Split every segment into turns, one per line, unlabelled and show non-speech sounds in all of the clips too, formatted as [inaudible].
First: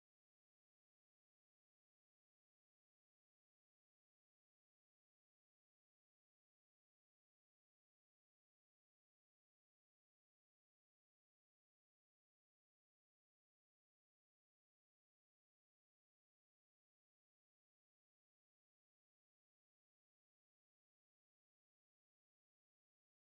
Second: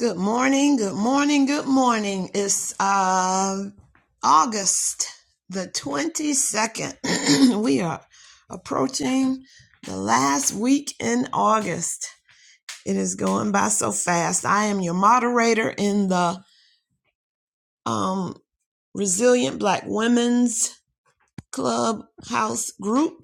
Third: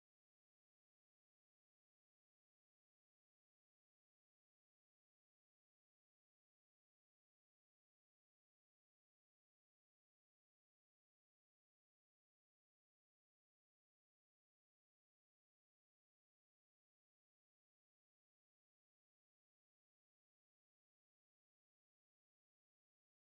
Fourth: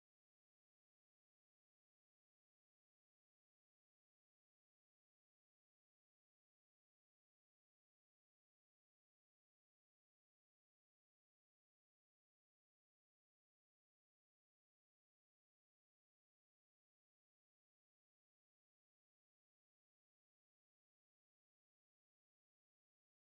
Good morning, good morning, good morning. It's uh, August the 22nd. [clears throat] we are approaching the last week in August. It is going by so fast. I am your moderator in the um, Resilient Black Women's Clubhouse group.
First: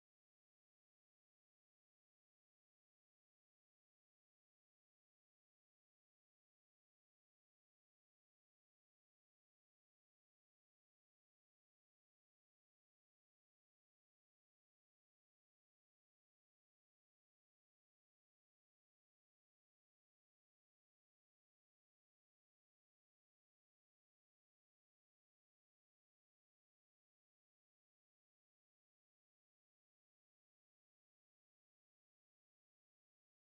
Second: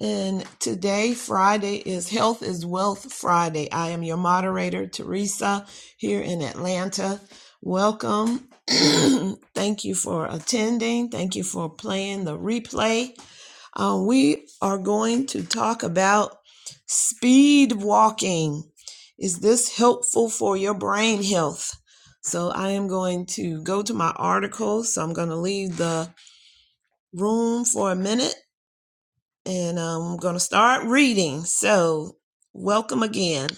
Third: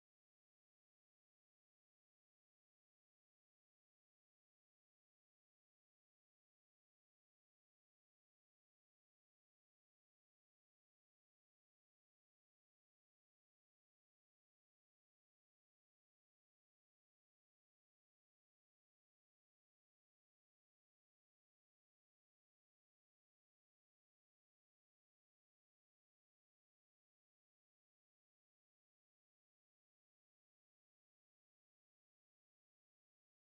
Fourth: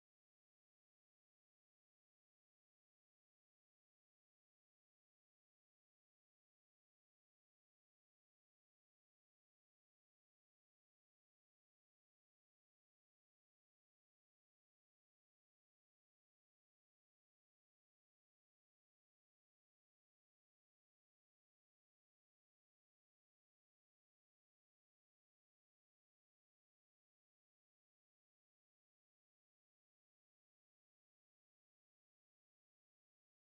And today, Friday, is Health is Wealth Friday. I am your moderator, Teresa, here in Atlanta. Welcome. [clears throat] Thank you for attending. Thank you for playing the replay. Uh, we are going to talk about speed walking. Is this helpful for your brain health? So, I am going to go to my article. So, I'm going to leave the room for a minute and um, I'm going to start reading. So, welcome again.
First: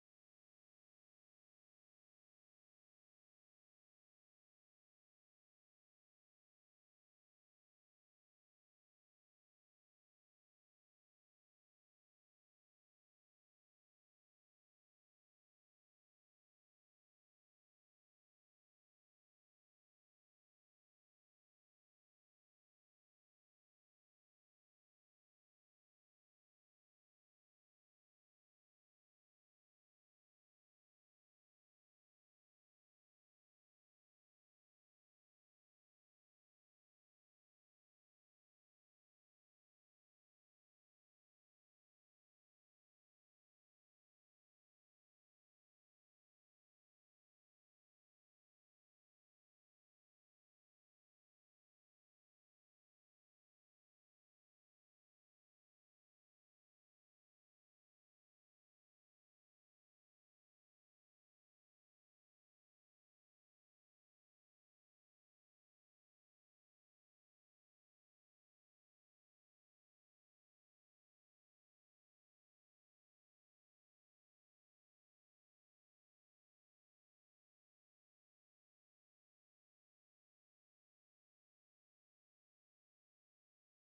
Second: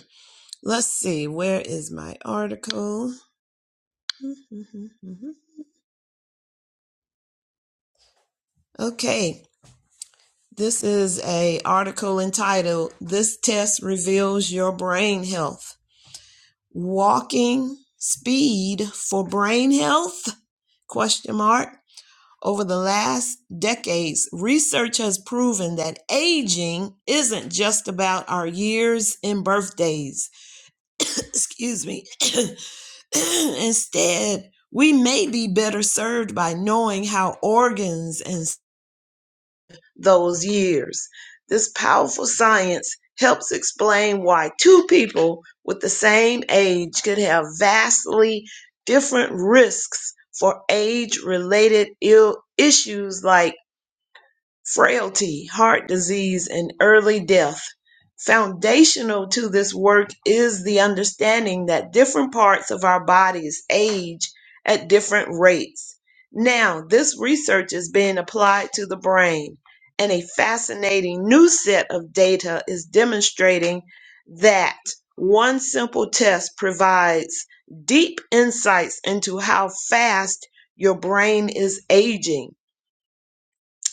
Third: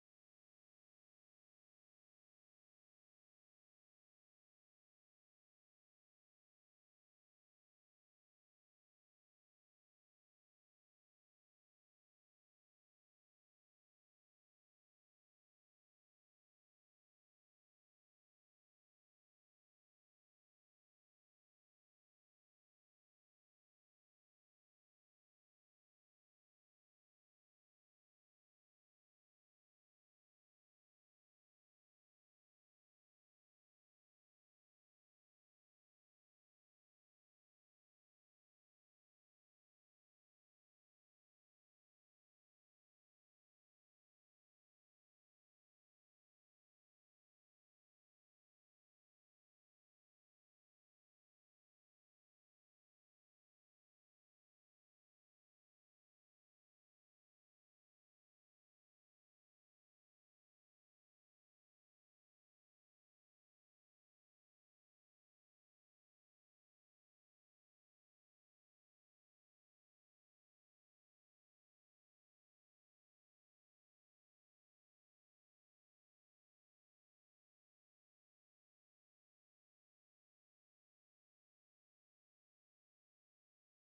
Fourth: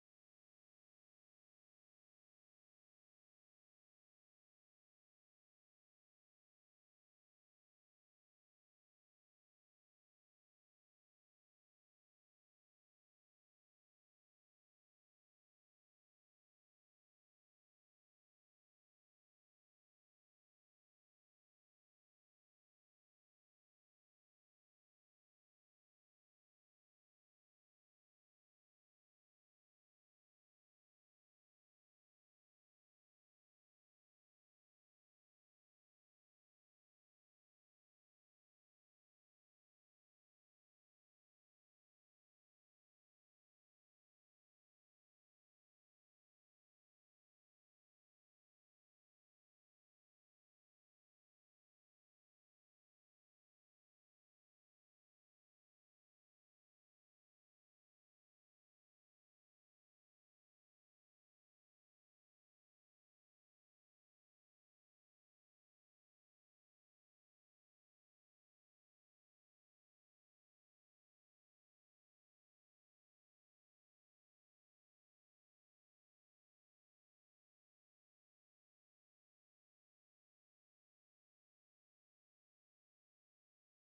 Let's see, where is my article? [laughs] Okay, this is a article entitled This Test Reveals Your Brain Health. Walking speed for brain health? Question mark. Over the last decades, research has proven that aging isn't just about our years and birthdays. [coughs] Excuse me. [coughs] Instead, we may be better served by knowing how organs and s- those years. This powerful science helps explain why two people with the same age could have vastly different risks for age related Ill- issues like frailty, heart disease, and early death. Foundational to this work is the understanding that different parts of our bodies age at different rates. Now, this research is being applied to the brain, and a fascinating new set of data is demonstrating that one simple test provides deep insights into how fast your brain is aging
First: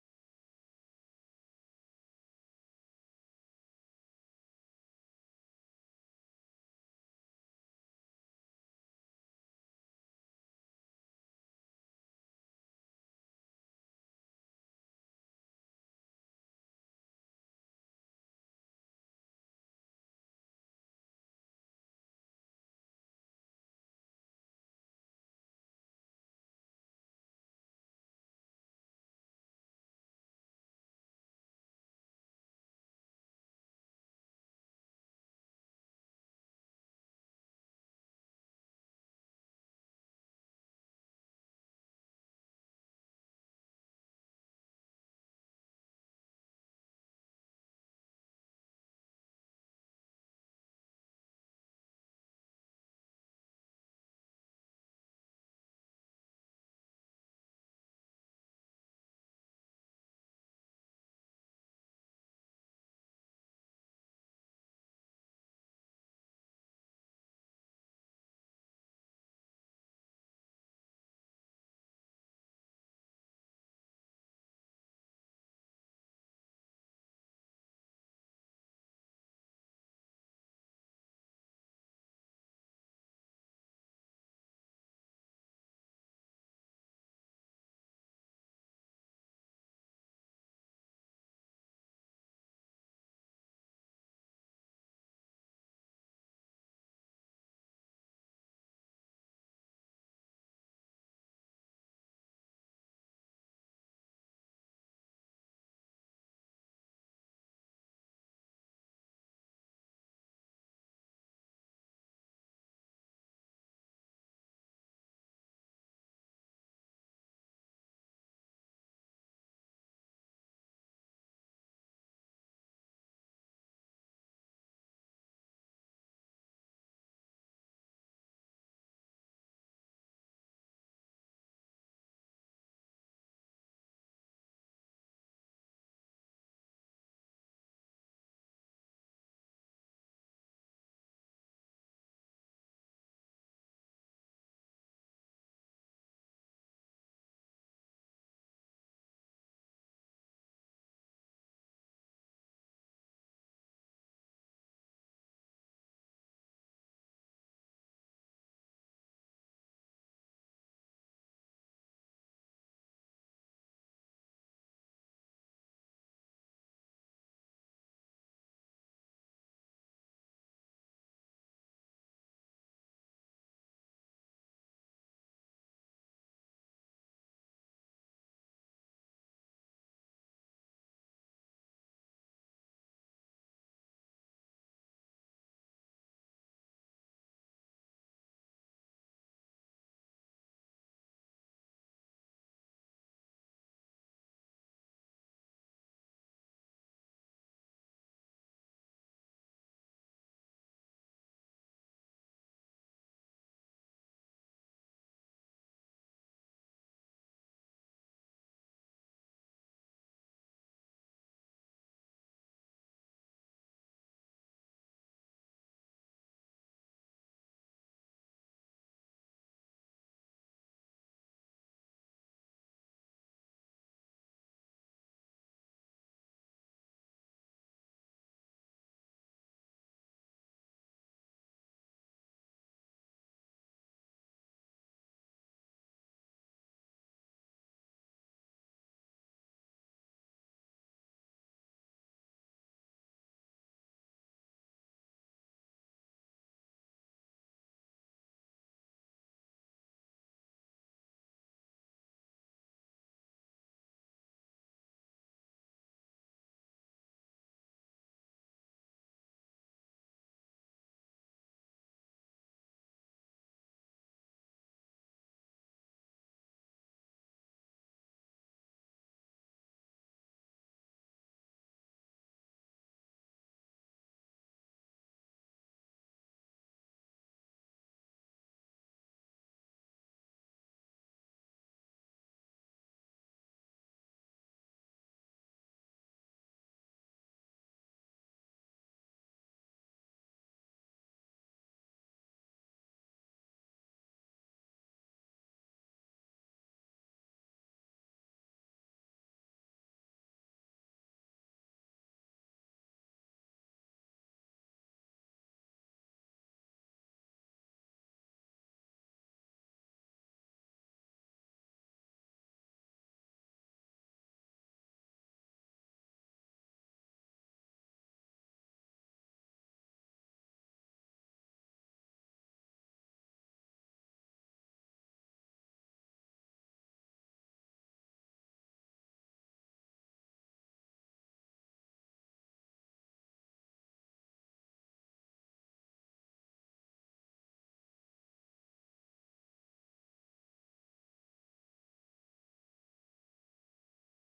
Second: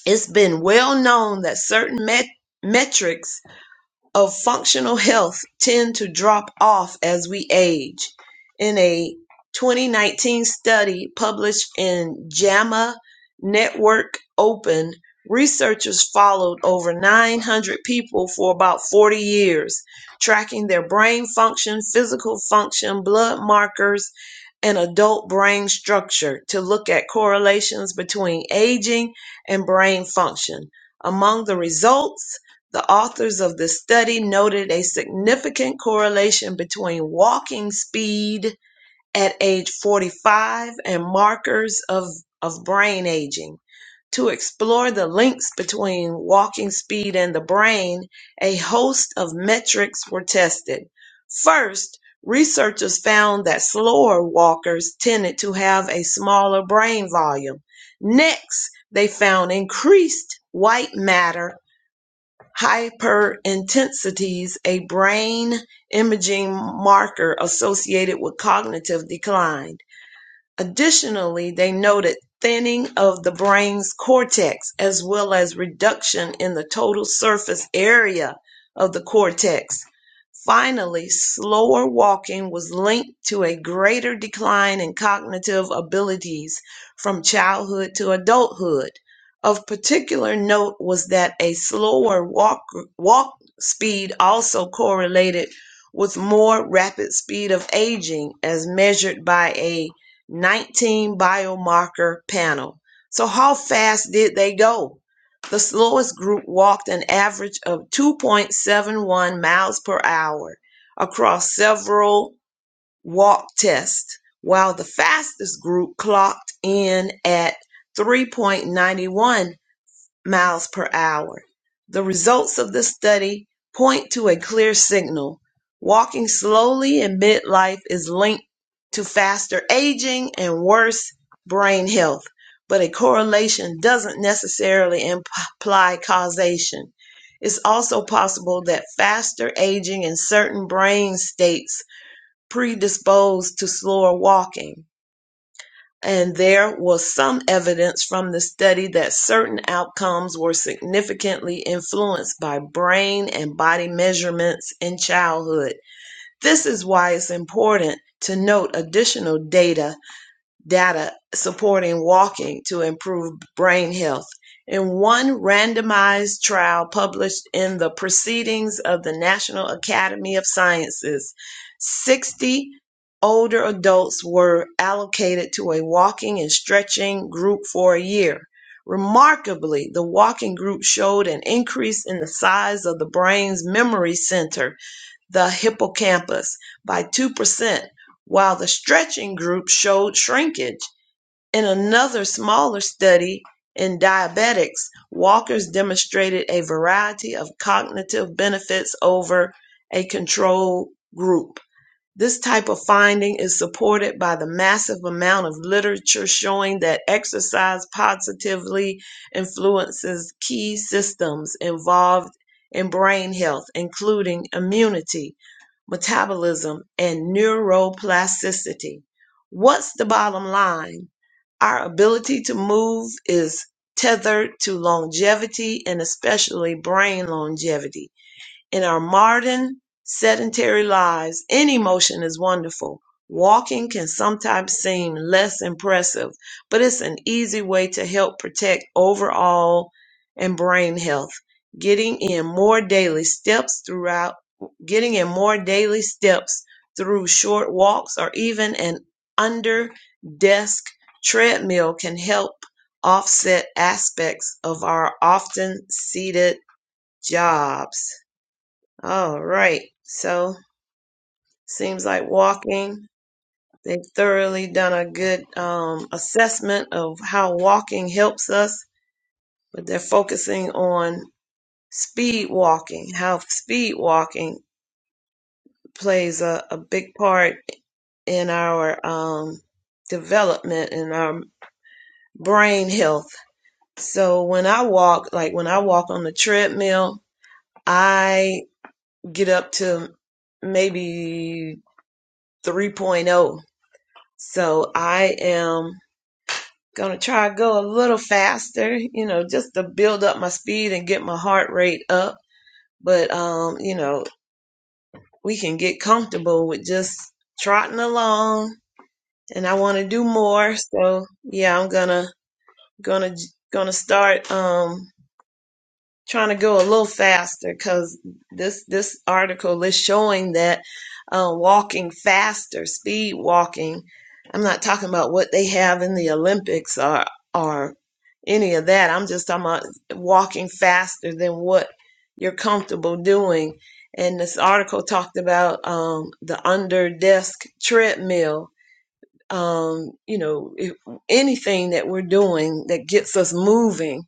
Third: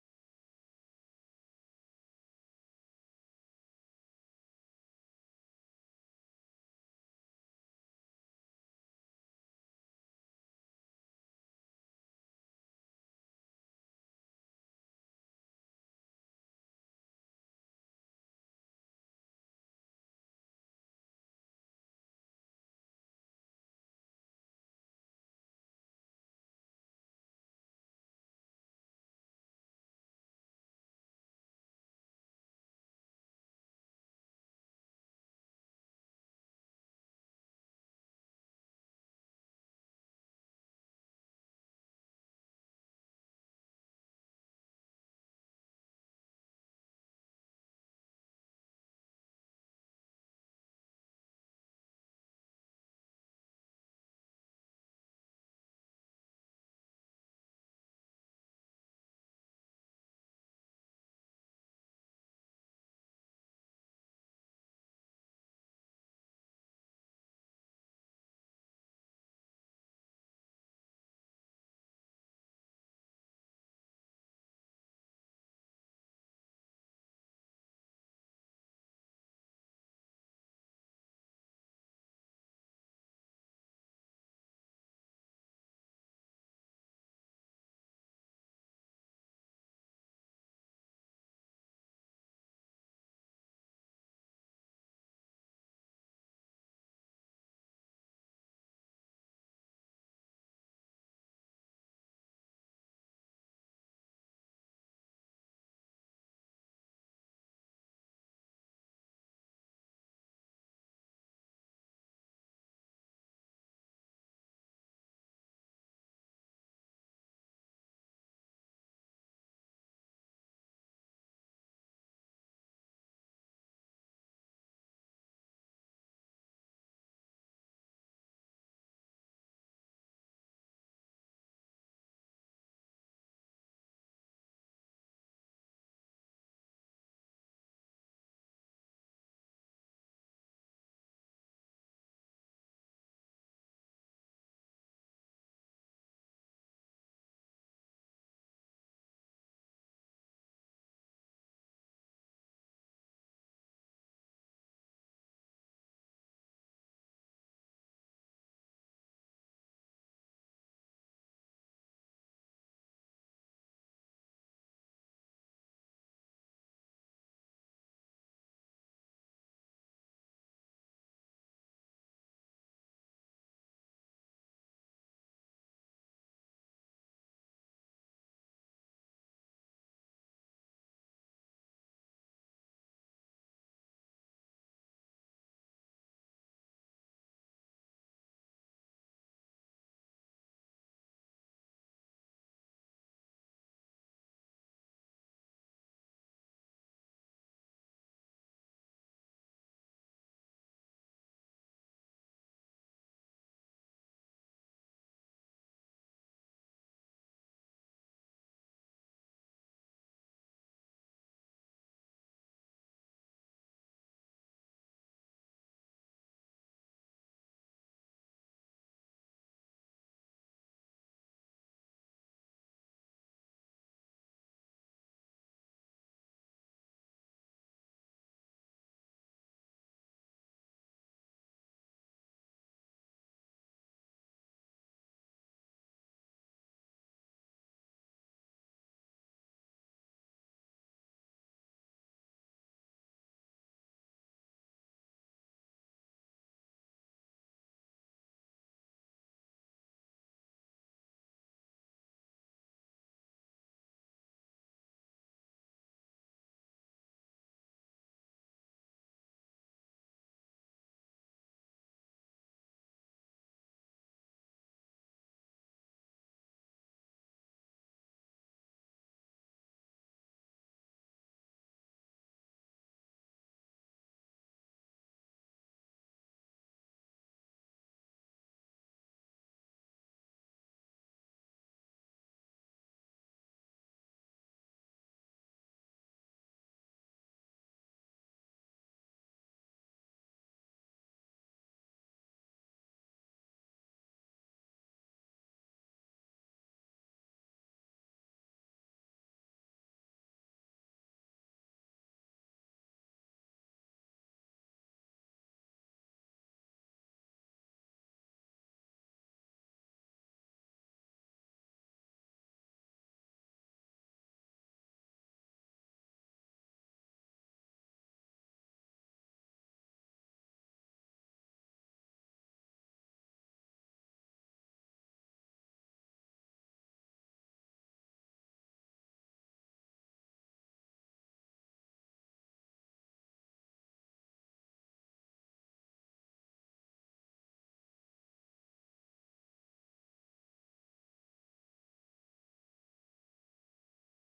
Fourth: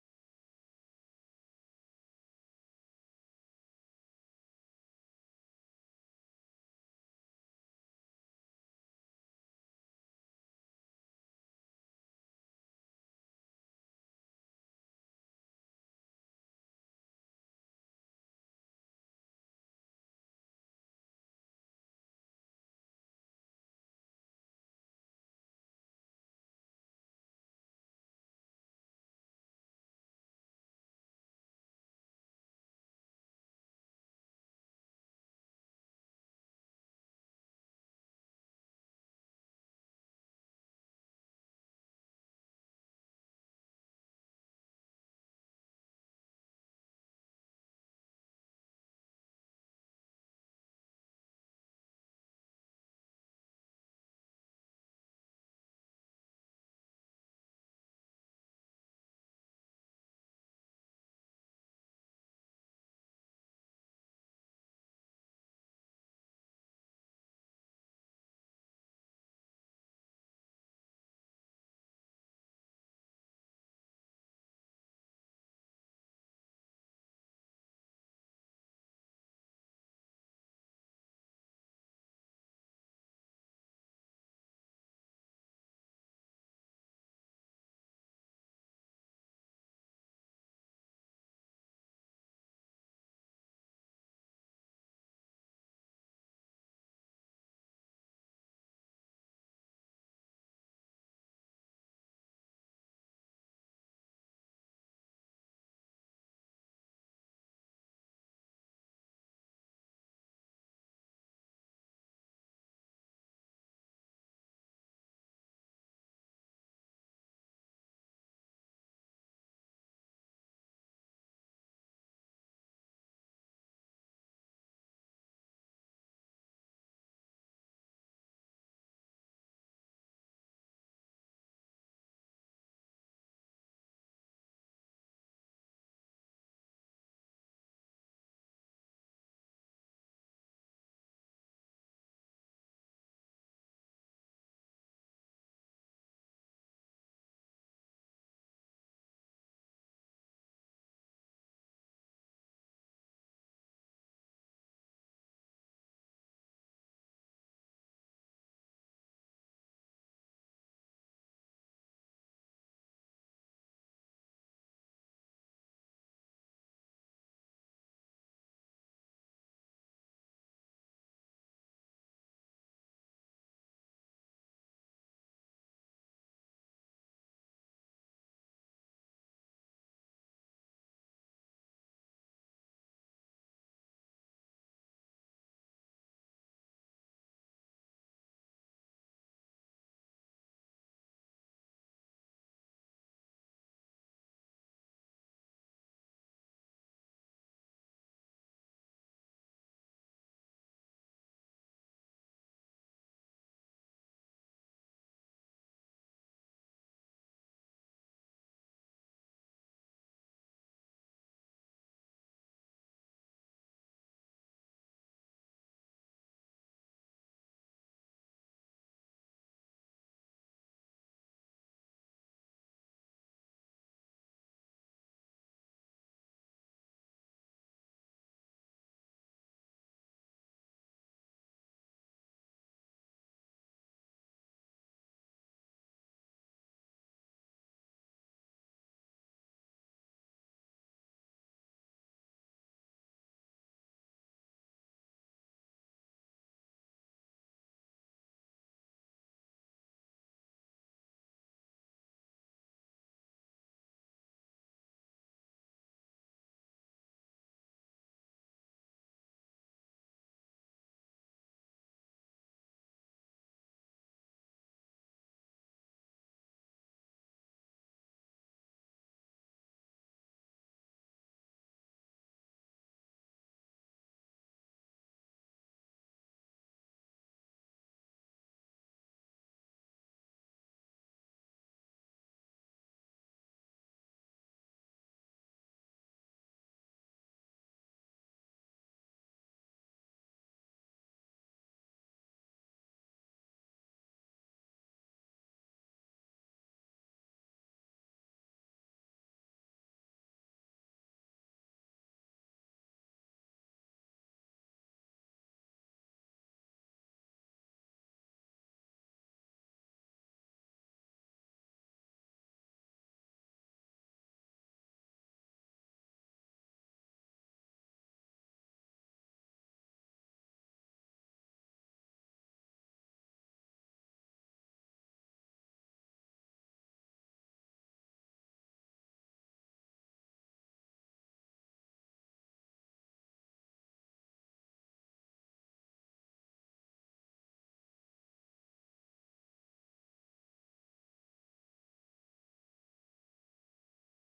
it's been well known that certain met- metrics of functional health tend to drop off as we age. In a 2019 study published in JAMA Network Open, researchers followed over 900 people for about 40 years, tracking their brain function, physical function, blood markers, and adult brain structure to look at correlations between aging and brain function. Among the results, the authors of the study noted a significant correlation between walking speed at age 45 and markers of, of brain aging. To explore the links between walking speed and the brain, a host of metrics were tested. First, researchers found that slower walkers tended to have a smaller brain volume. Next, they found increased white matter hyperintensities, a brain imaging marker associated with cognitive decline. Additionally, they noted thinning of the brain's cortex as well as reduction in the total surface area of the cortex. Finally, slower walking was linked to a greater decline in cognitive abilities from childhood to adulthood. Of particular note was that a slower walk, walk speed also correlated with more rapid speed of aging as measured by a 19 biomarker panel. So, how fast did they go? The slowest group walked an average of 2.71 miles per hour across several walk tests, while the fastest group clocked in at 3.91 miles per hour. The results of this study point to a clear signal. Walking slowly in midlife is linked to faster aging and worse brain health, but a correlation doesn't necessarily imply causation. It's also possible that faster aging and certain brain states predispose to slower walking and there was some evidence from the study that certain outcomes were significantly influenced by brain and body measurements in childhood. This is why it's important to note additional data data supporting walking to improve brain health in one randomized trial published in the Proceedings of the National Academy of Sciences. 60 older adults were allocated to a walking and stretching group for a year. Remarkably, the walking group showed an increase in the size of the brain's memory center, the hippocampus, by 2%, while the stretching group showed shrinkage. In another smaller study in diabetics, walkers demonstrated a variety of cognitive benefits over a control group. This type of finding is supported by the massive amount of literature showing that exercise positively influences key systems involved in brain health, including immunity, metabolism, and neuroplasticity. What's the bottom line? Our ability to move is tethered to longevity and especially brain longevity. In our modern, sedentary lives, any motion is wonderful. Walking can sometimes seem less impressive, but it's an easy way to help protect overall and brain health. Getting in more daily steps throughout, getting in more daily steps through short walks or even an under desk treadmill can help offset aspects of our often seated jobs. All right. So seems like walking. They've thoroughly done a good um, assessment of how walking helps us, but they're focusing on speed walking, how speed walking plays a, a big part in our um, development and our brain health. So when I walk, like when I walk on the treadmill, I get up to maybe 3.0 So I am going to try to go a little faster, you know, just to build up my speed and get my heart rate up. But, um, you know, we can get comfortable with just trotting along and I want to do more. So yeah, I'm going to, going to, going to start, um. trying to go a little faster because this this article is showing that uh, walking faster, speed walking. I'm not talking about what they have in the Olympics or or any of that. I'm just talking about walking faster than what you're comfortable doing. And this article talked about um, the under desk treadmill. Um, you know, if, anything that we're doing that gets us moving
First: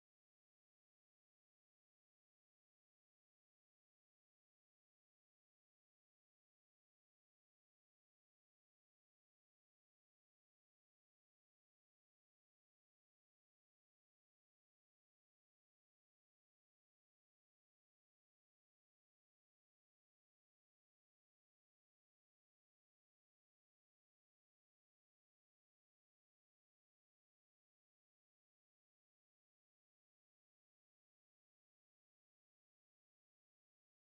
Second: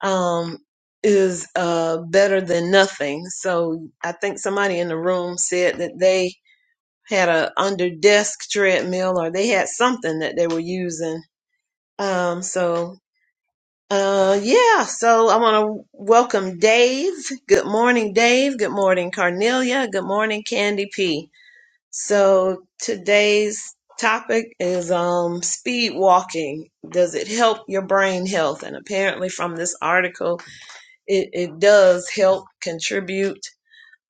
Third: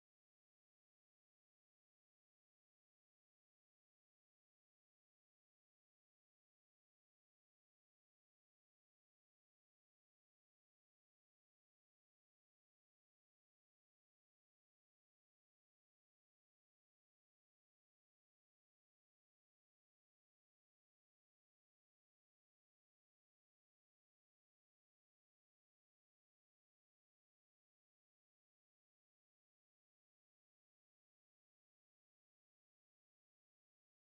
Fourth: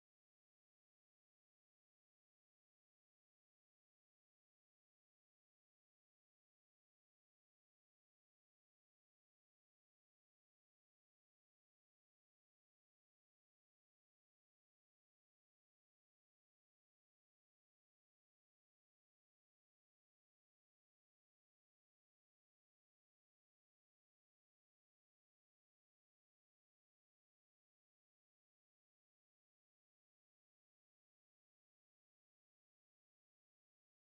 um, is uh, better than nothing. So I think somebody in the room said that they had a under desk treadmill or they had something that they were using. Um, so uh, yeah, so I want to welcome Dave. Good morning, Dave. Good morning, Carnelia. Good morning, Candy P. So today's topic is um, speed walking. Does it help your brain health? And apparently, from this article it, it does help contribute.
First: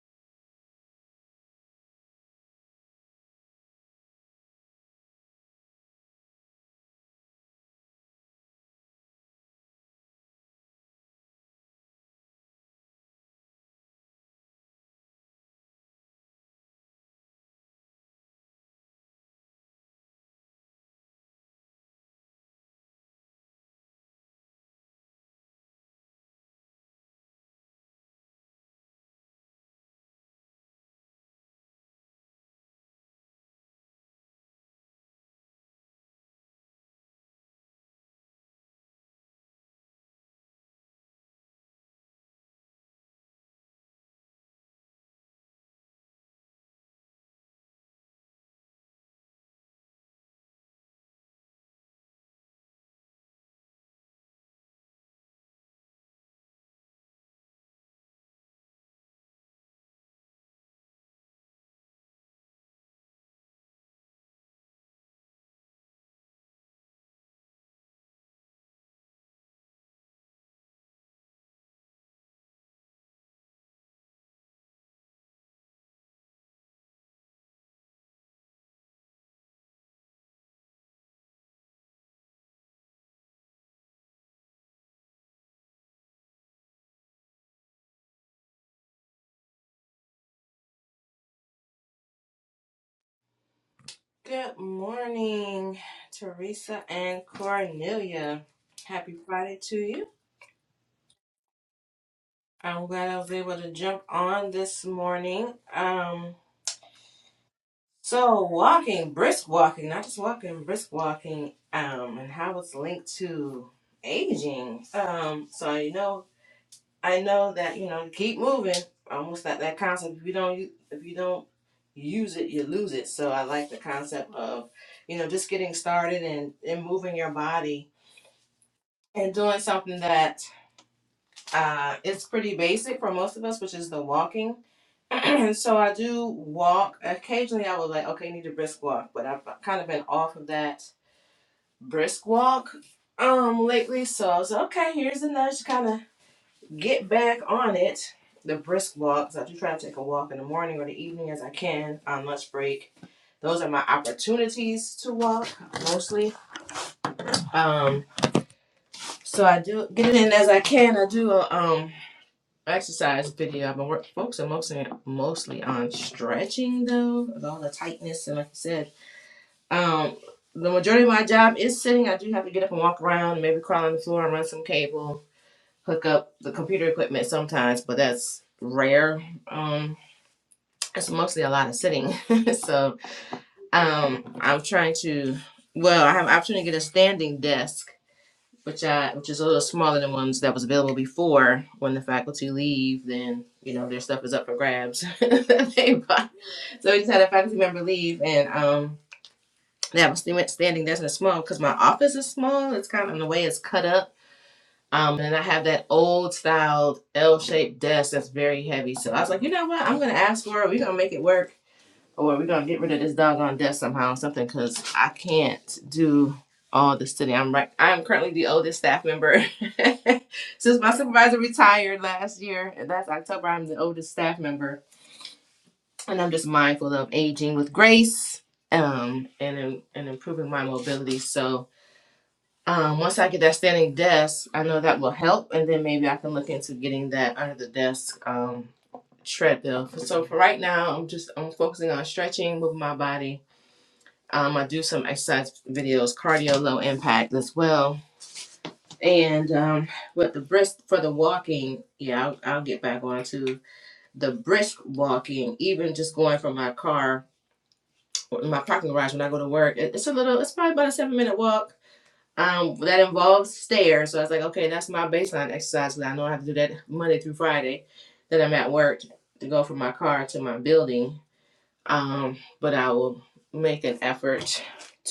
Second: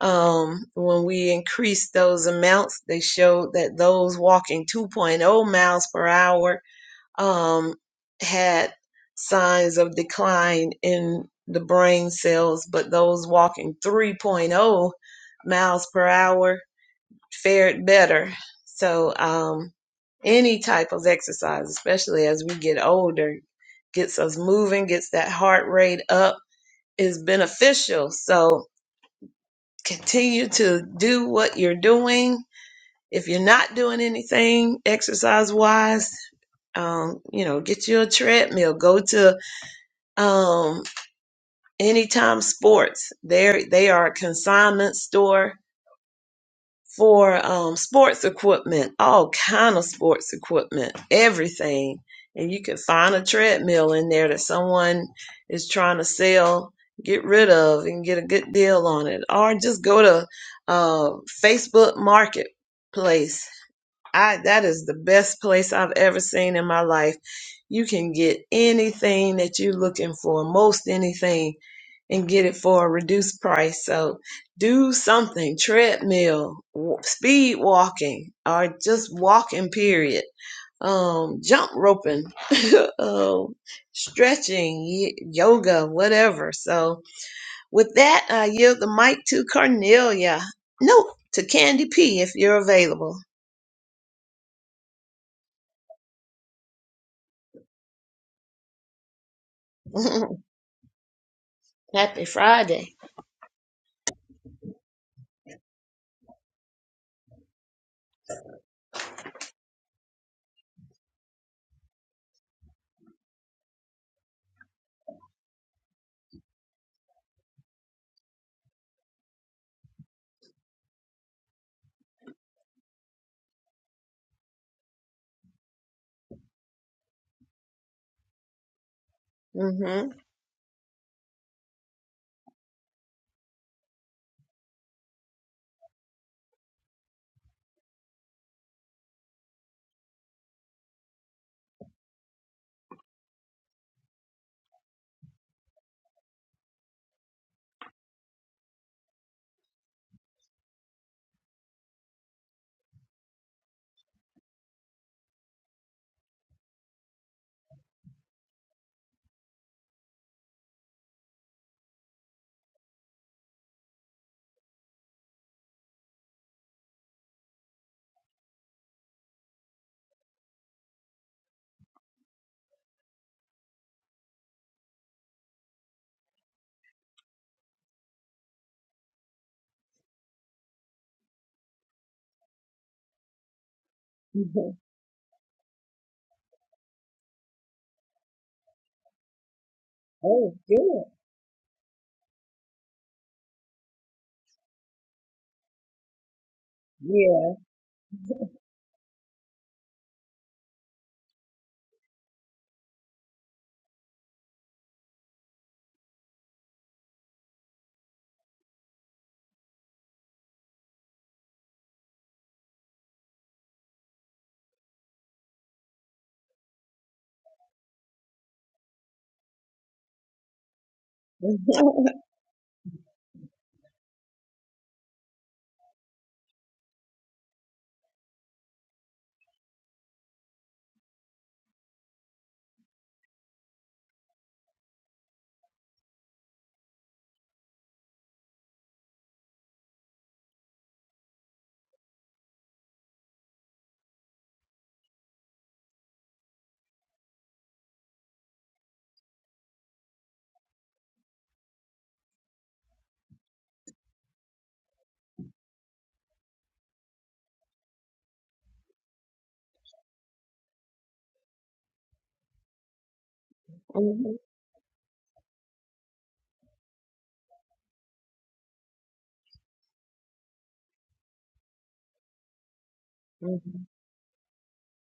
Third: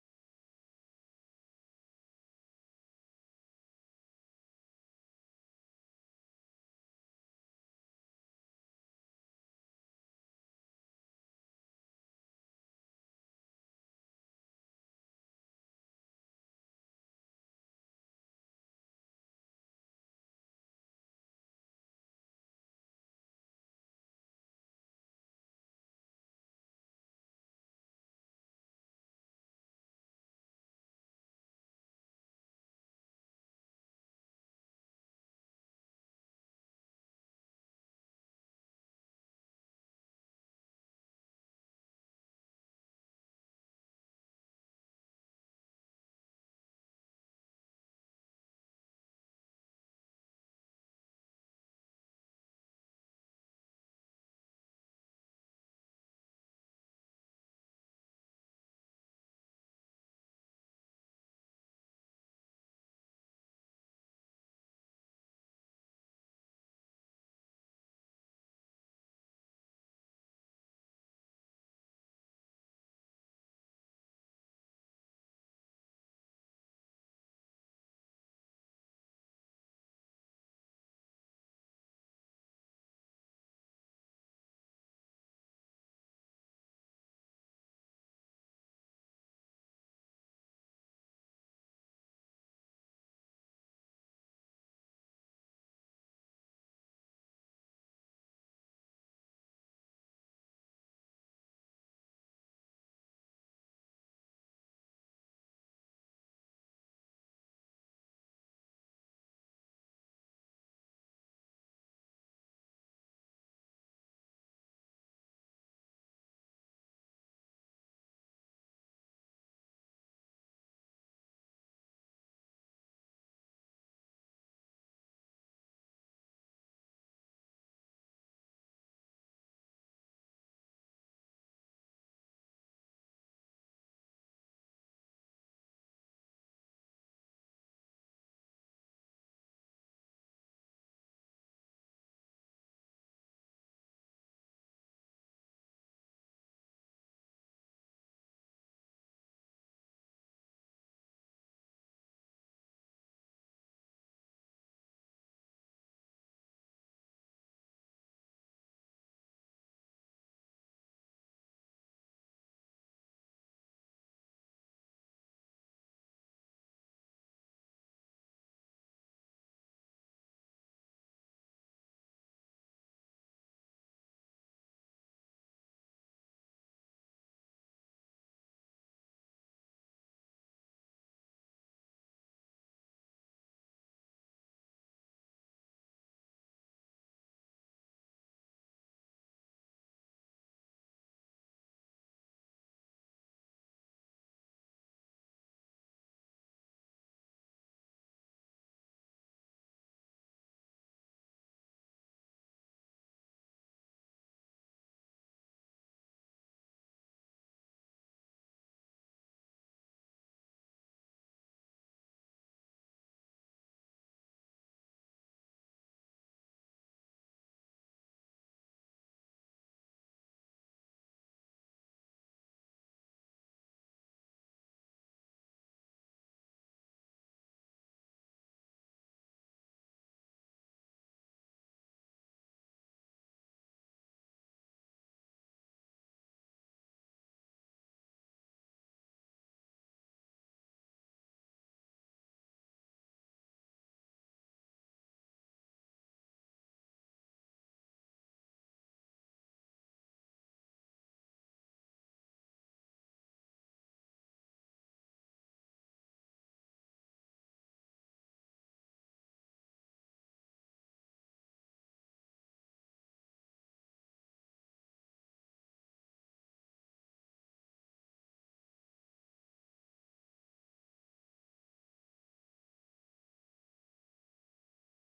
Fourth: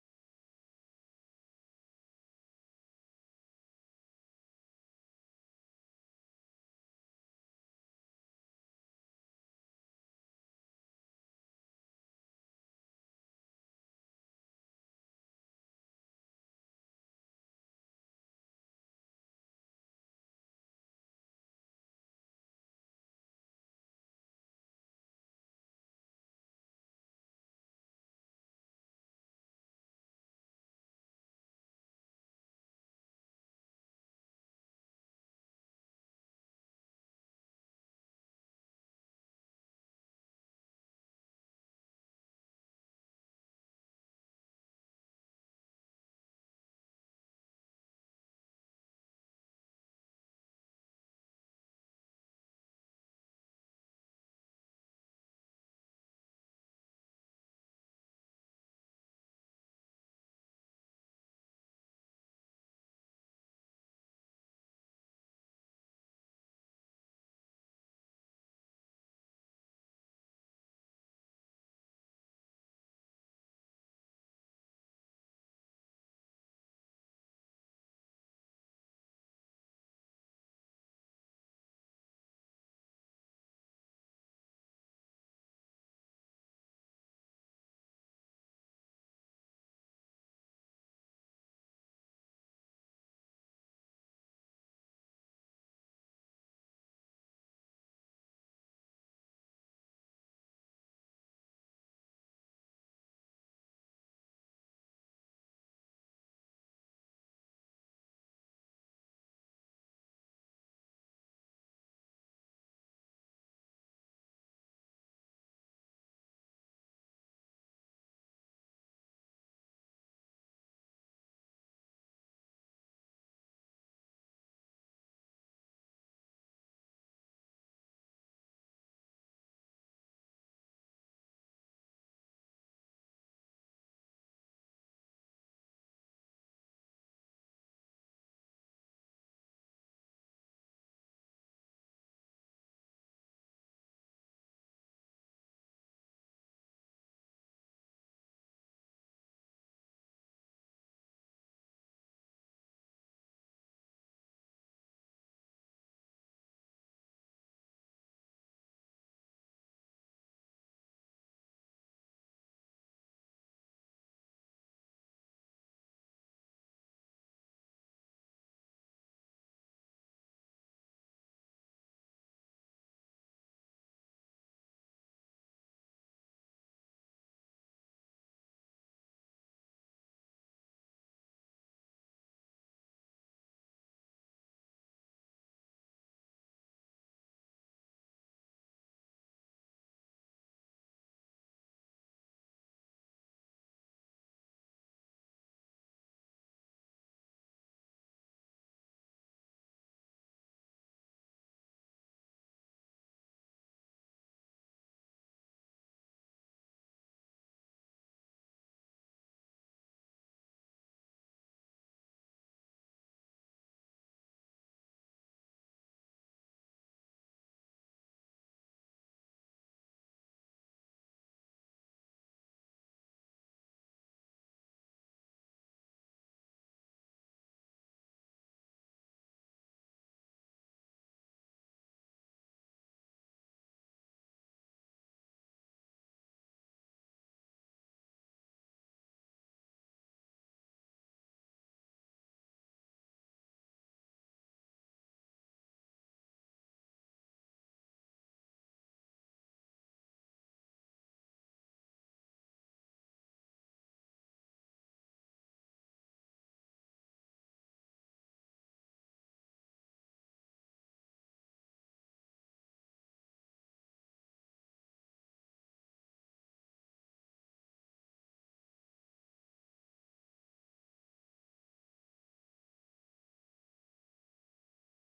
Um, when we increase those amounts, they showed that those walking 2.0 miles per hour um, had signs of decline in the brain cells, but those walking 3.0 miles per hour fared better. So, um, any type of exercise, especially as we get older, gets us moving, gets that heart rate up is beneficial. So continue to do what you're doing. If you're not doing anything exercise wise, um, you know, get you a treadmill. Go to um, Anytime Sports. There, they are a consignment store for um, sports equipment, all kind of sports equipment, everything. And you can find a treadmill in there that someone is trying to sell, get rid of, and get a good deal on it. Or just go to uh, Facebook Marketplace. I that is the best place I've ever seen in my life. You can get anything that you're looking for, most anything and get it for a reduced price. So do something, treadmill, w- speed walking, or just walking, period. Um, jump roping, [laughs] um, stretching, y- yoga, whatever. So with that, I yield the mic to Cornelia. Nope, to Candy P if you're available.
Good morning, Teresa and Cornelia. Happy Friday to you.
[laughs] Happy
I'm
Friday.
glad I was able to jump on this morning. Um, so walking, brisk walking, not just walking, brisk walking, um, and how it's linked to aging. Um, so you know, I know that you know, keep moving. Almost that that concept. If you don't, u- if you don't use it, you lose it. So I like the concept of, you know, just getting started and and moving your body and doing something
hmm
that uh, is pretty basic for most of us, which is the walking. [clears throat] And so I do walk. Occasionally, I was like, okay, I need a brisk walk, but I've kind of been off of that brisk walk um lately. So I was like, okay, here's a nudge to kind of get back on it. The brisk walks. I do try to take a walk in the morning or the evening as I can on lunch break. Those are my opportunities to walk mostly. Um, so I do get it in as I can. I do a um exercise video. I've been work- focusing mostly mostly on stretching though, with all the tightness and like I said, um, the majority of my job is sitting. I do have to get up and walk around, and maybe crawl on the floor and run some cable, hook up the computer equipment sometimes, but that's rare. Um, it's mostly a lot of sitting. [laughs] so um, I'm trying to. Well, I have an opportunity to get a standing desk which I, which is a little smaller than ones that was available before. When the faculty leave, then you know their stuff is up for grabs. [laughs] that They buy- so we just had a faculty member leave, and um, they have a student standing desk and it's small because my office is small. It's kind of in the way it's cut up. Um, and I have that old styled L shaped desk that's very heavy. So I was like, you know what? I'm gonna ask for it. We're gonna make it work or we're gonna get rid of this doggone desk somehow or something because I can't do all this today. I'm right. I am currently the oldest staff member [laughs] since my supervisor retired last year. and Last October, I'm the oldest staff member, and I'm just mindful of aging with grace, um, and and improving my mobility. So. Um, once I get that standing desk, I know that will help, and then maybe I can look into getting that under the desk um, treadmill. So for right now, I'm just I'm focusing on stretching, moving my body, um, I do some exercise videos, cardio, low impact as well. And um, with the brisk for the walking, yeah, I'll, I'll get back on to the brisk walking. Even just going from my car, my parking garage when I go to work, it- it's a little. It's probably about a seven minute walk. Um, that involves stairs. So I was
hmm
like, okay, that's my baseline exercise because I know I have to do that Monday through Friday. That I'm at work to go from my car to my building. Um, but I will make an effort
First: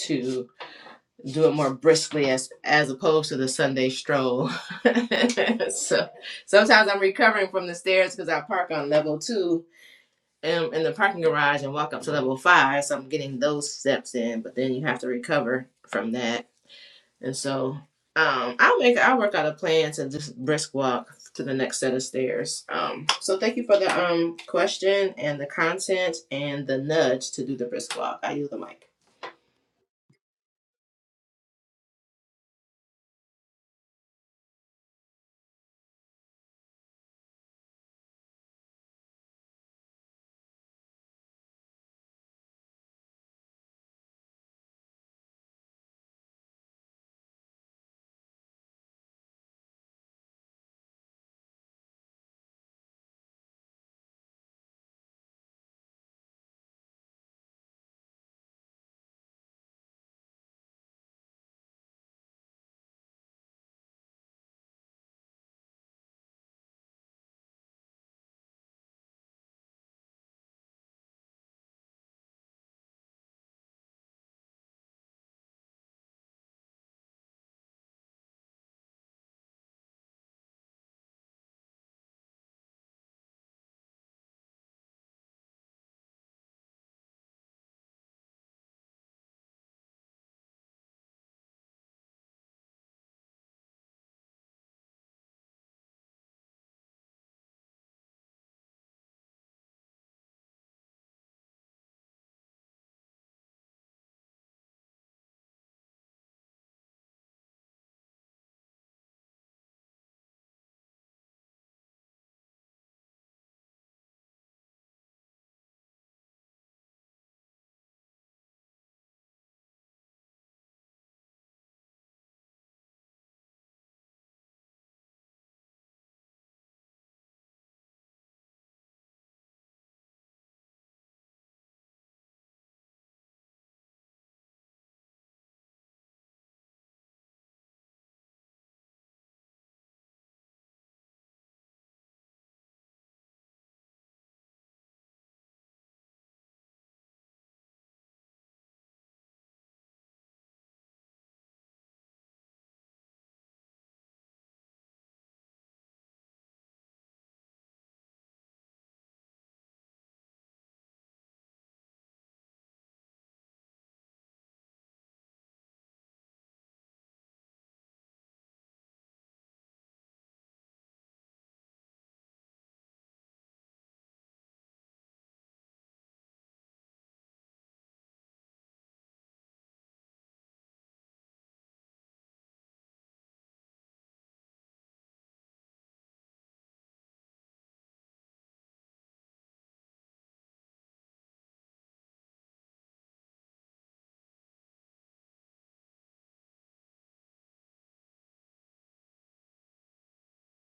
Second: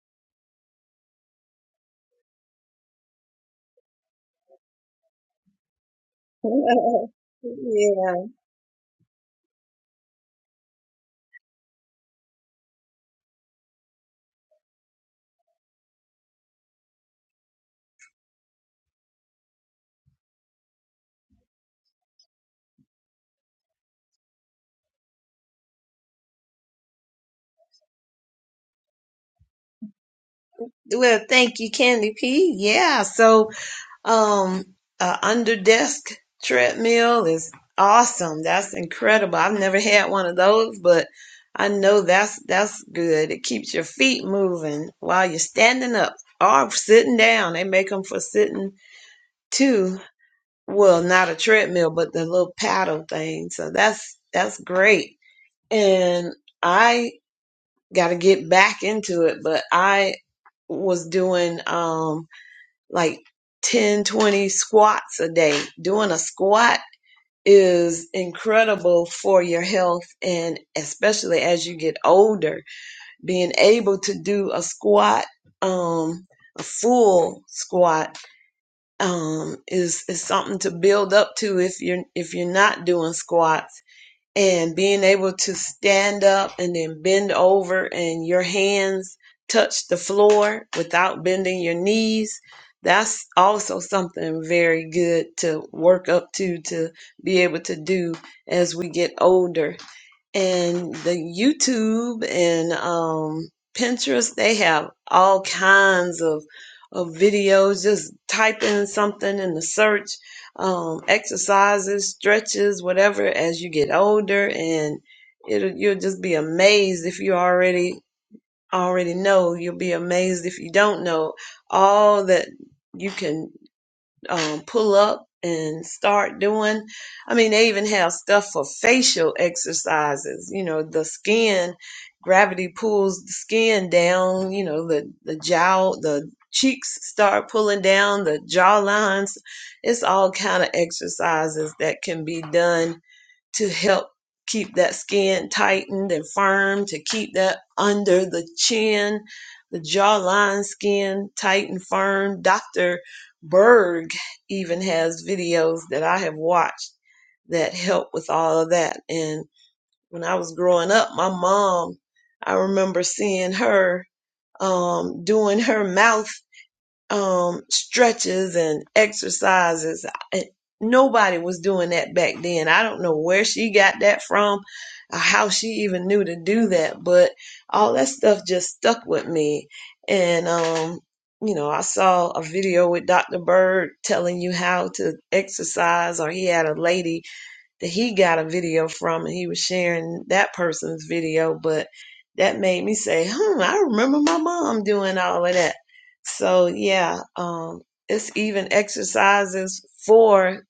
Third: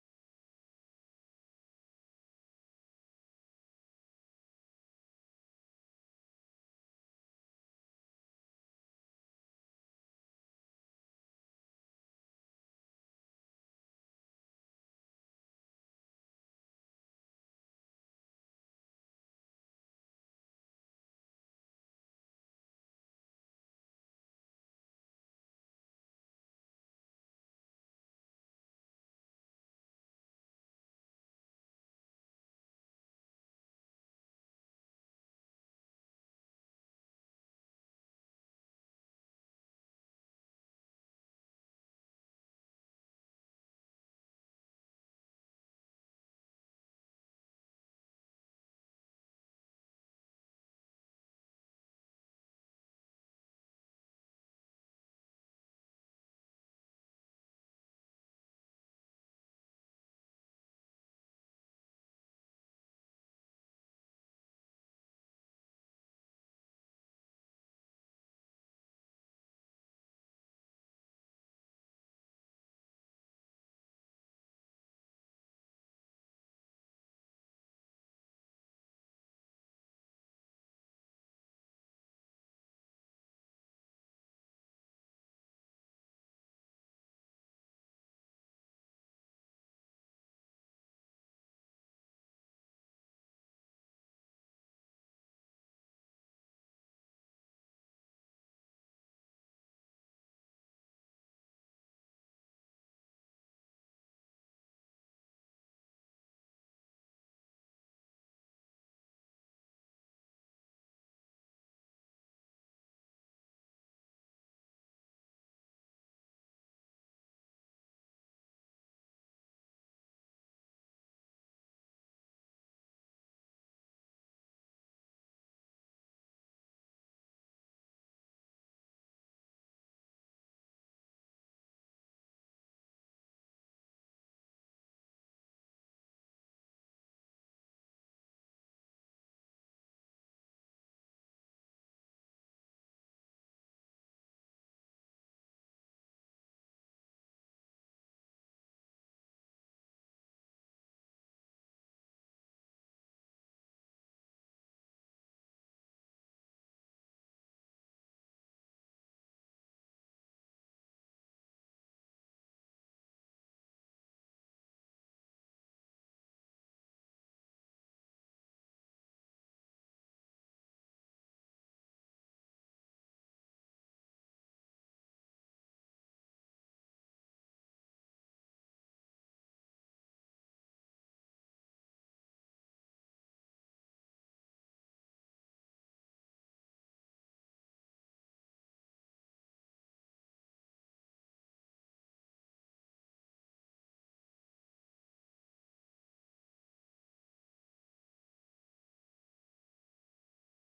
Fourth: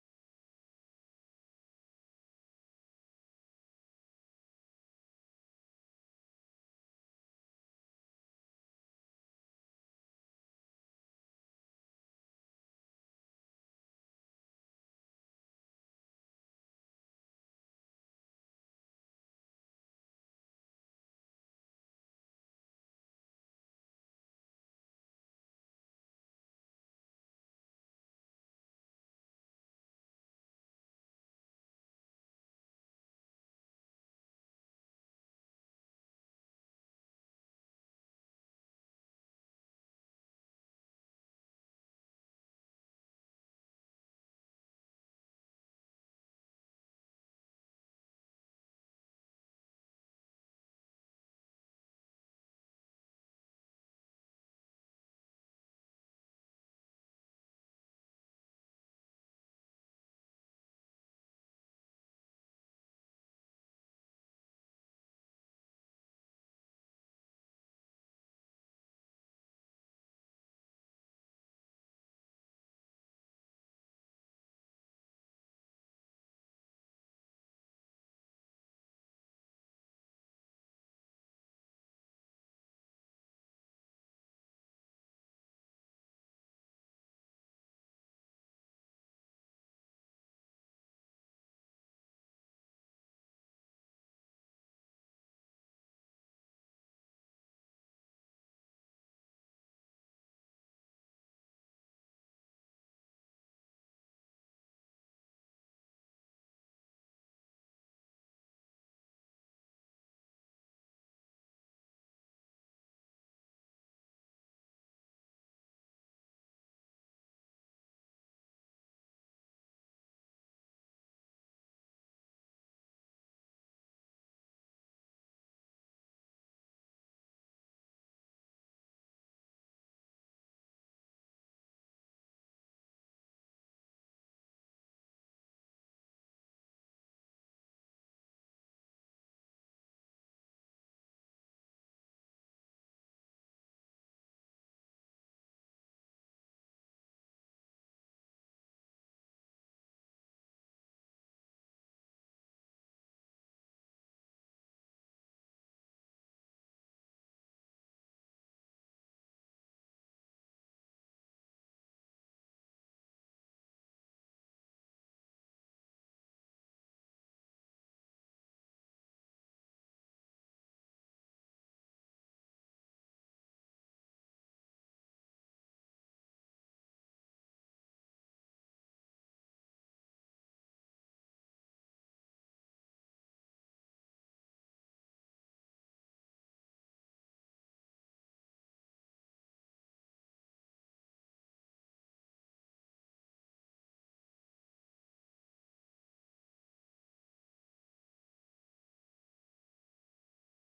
to. do it more briskly as as opposed to the Sunday stroll. [laughs] so
[laughs] hmm
sometimes I'm recovering from the
yeah.
stairs because I park on level two um, in the parking garage and walk up to level five. So I'm getting those steps in, but then you have to recover from that. And so um, I'll make I'll work out a plan to just brisk walk to the next set of stairs. Um, so thank you for the um question and the content and the nudge to do the brisk walk. I use the mic.
Well, thank you, Candy P. Yeah, so um, uh, under desk treadmill is awesome. That's incredible. I've never had one of those, but I know that's that's good. It keeps your feet moving while you're standing up or sitting down. They make them for sitting too. Well, not a treadmill, but the little paddle thing. So that's that's great. And I got to get back into it, but I was doing um like 10, 20 squats a day. Doing a squat is incredible for your health and especially as you get older, being able to do a squat, um, a full squat um, is is something to build up to if you're if you're not doing squats and being able to stand up and then bend over and your hands touch the floor without bending your knees that's also something very good to work up to to be able to do as we get older and the YouTube and um, Pinterest, they have all kinds of of videos. Just type in something in the search, um, exercises, stretches, whatever. As you get older, and it'll you'll just be amazed if you already already know. You'll be amazed if you don't know all that you can um, pull up and start doing. I mean, they even have stuff for facial exercises. You know, the skin gravity pulls the skin down. You know, the the jowl, the cheeks start pulling down, the jaw lines. It's all kind of exercises that can be done to help keep that skin tightened and firm, to keep that under the chin, the jawline skin tight and firm. Dr. Berg even has videos that I have watched that help with all of that. And when I was growing up, my mom, I remember seeing her um, doing her mouth um, stretches and exercises. And nobody was doing that back then. I don't know where she got that from, or how she even knew to do that, but all that stuff just stuck with me. And, um, you know, I saw a video with Dr. Bird telling you how to exercise, or he had a lady that he got a video from and he was sharing that person's video, but that made me say, hmm, I remember my mom doing all of that. So yeah, um, it's even exercises for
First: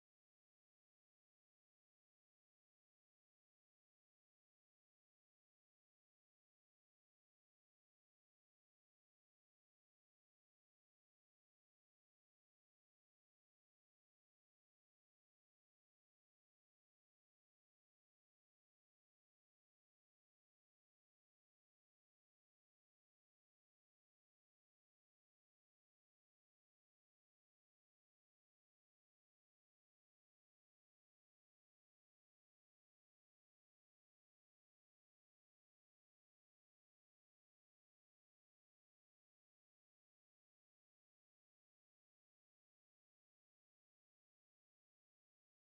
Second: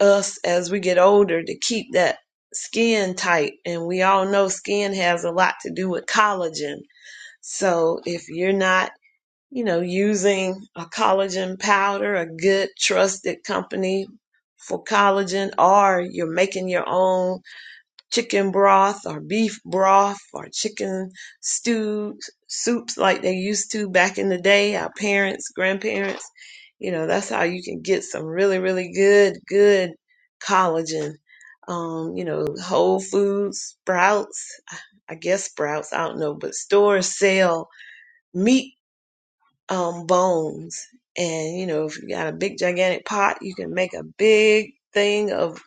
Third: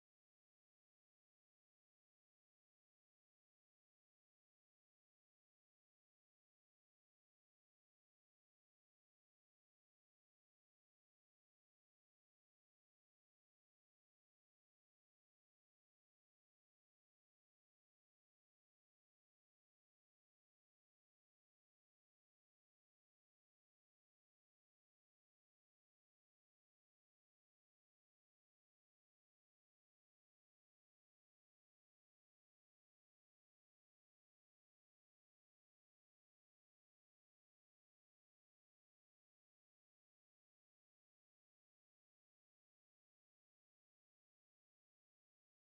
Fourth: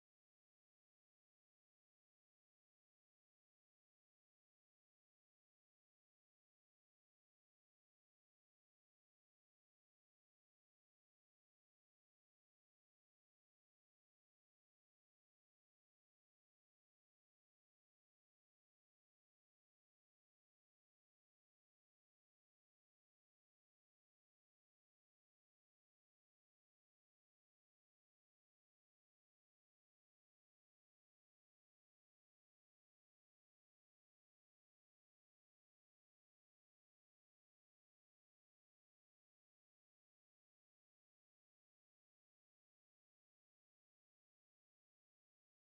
us as we get older to keep that skin tight. And we all know skin has a lot to do with collagen. So if you're not, you know, using a collagen powder, a good trusted company for collagen, or you're making your own chicken broth or beef broth or chicken stew soups like they used to back in the day, our parents, grandparents. You know, that's how you can get some really, really good, good collagen. Um, you know, Whole Foods, Sprouts, I guess Sprouts, I don't know, but stores sell meat um, bones. And, you know, if you got a big, gigantic pot, you can make a big thing of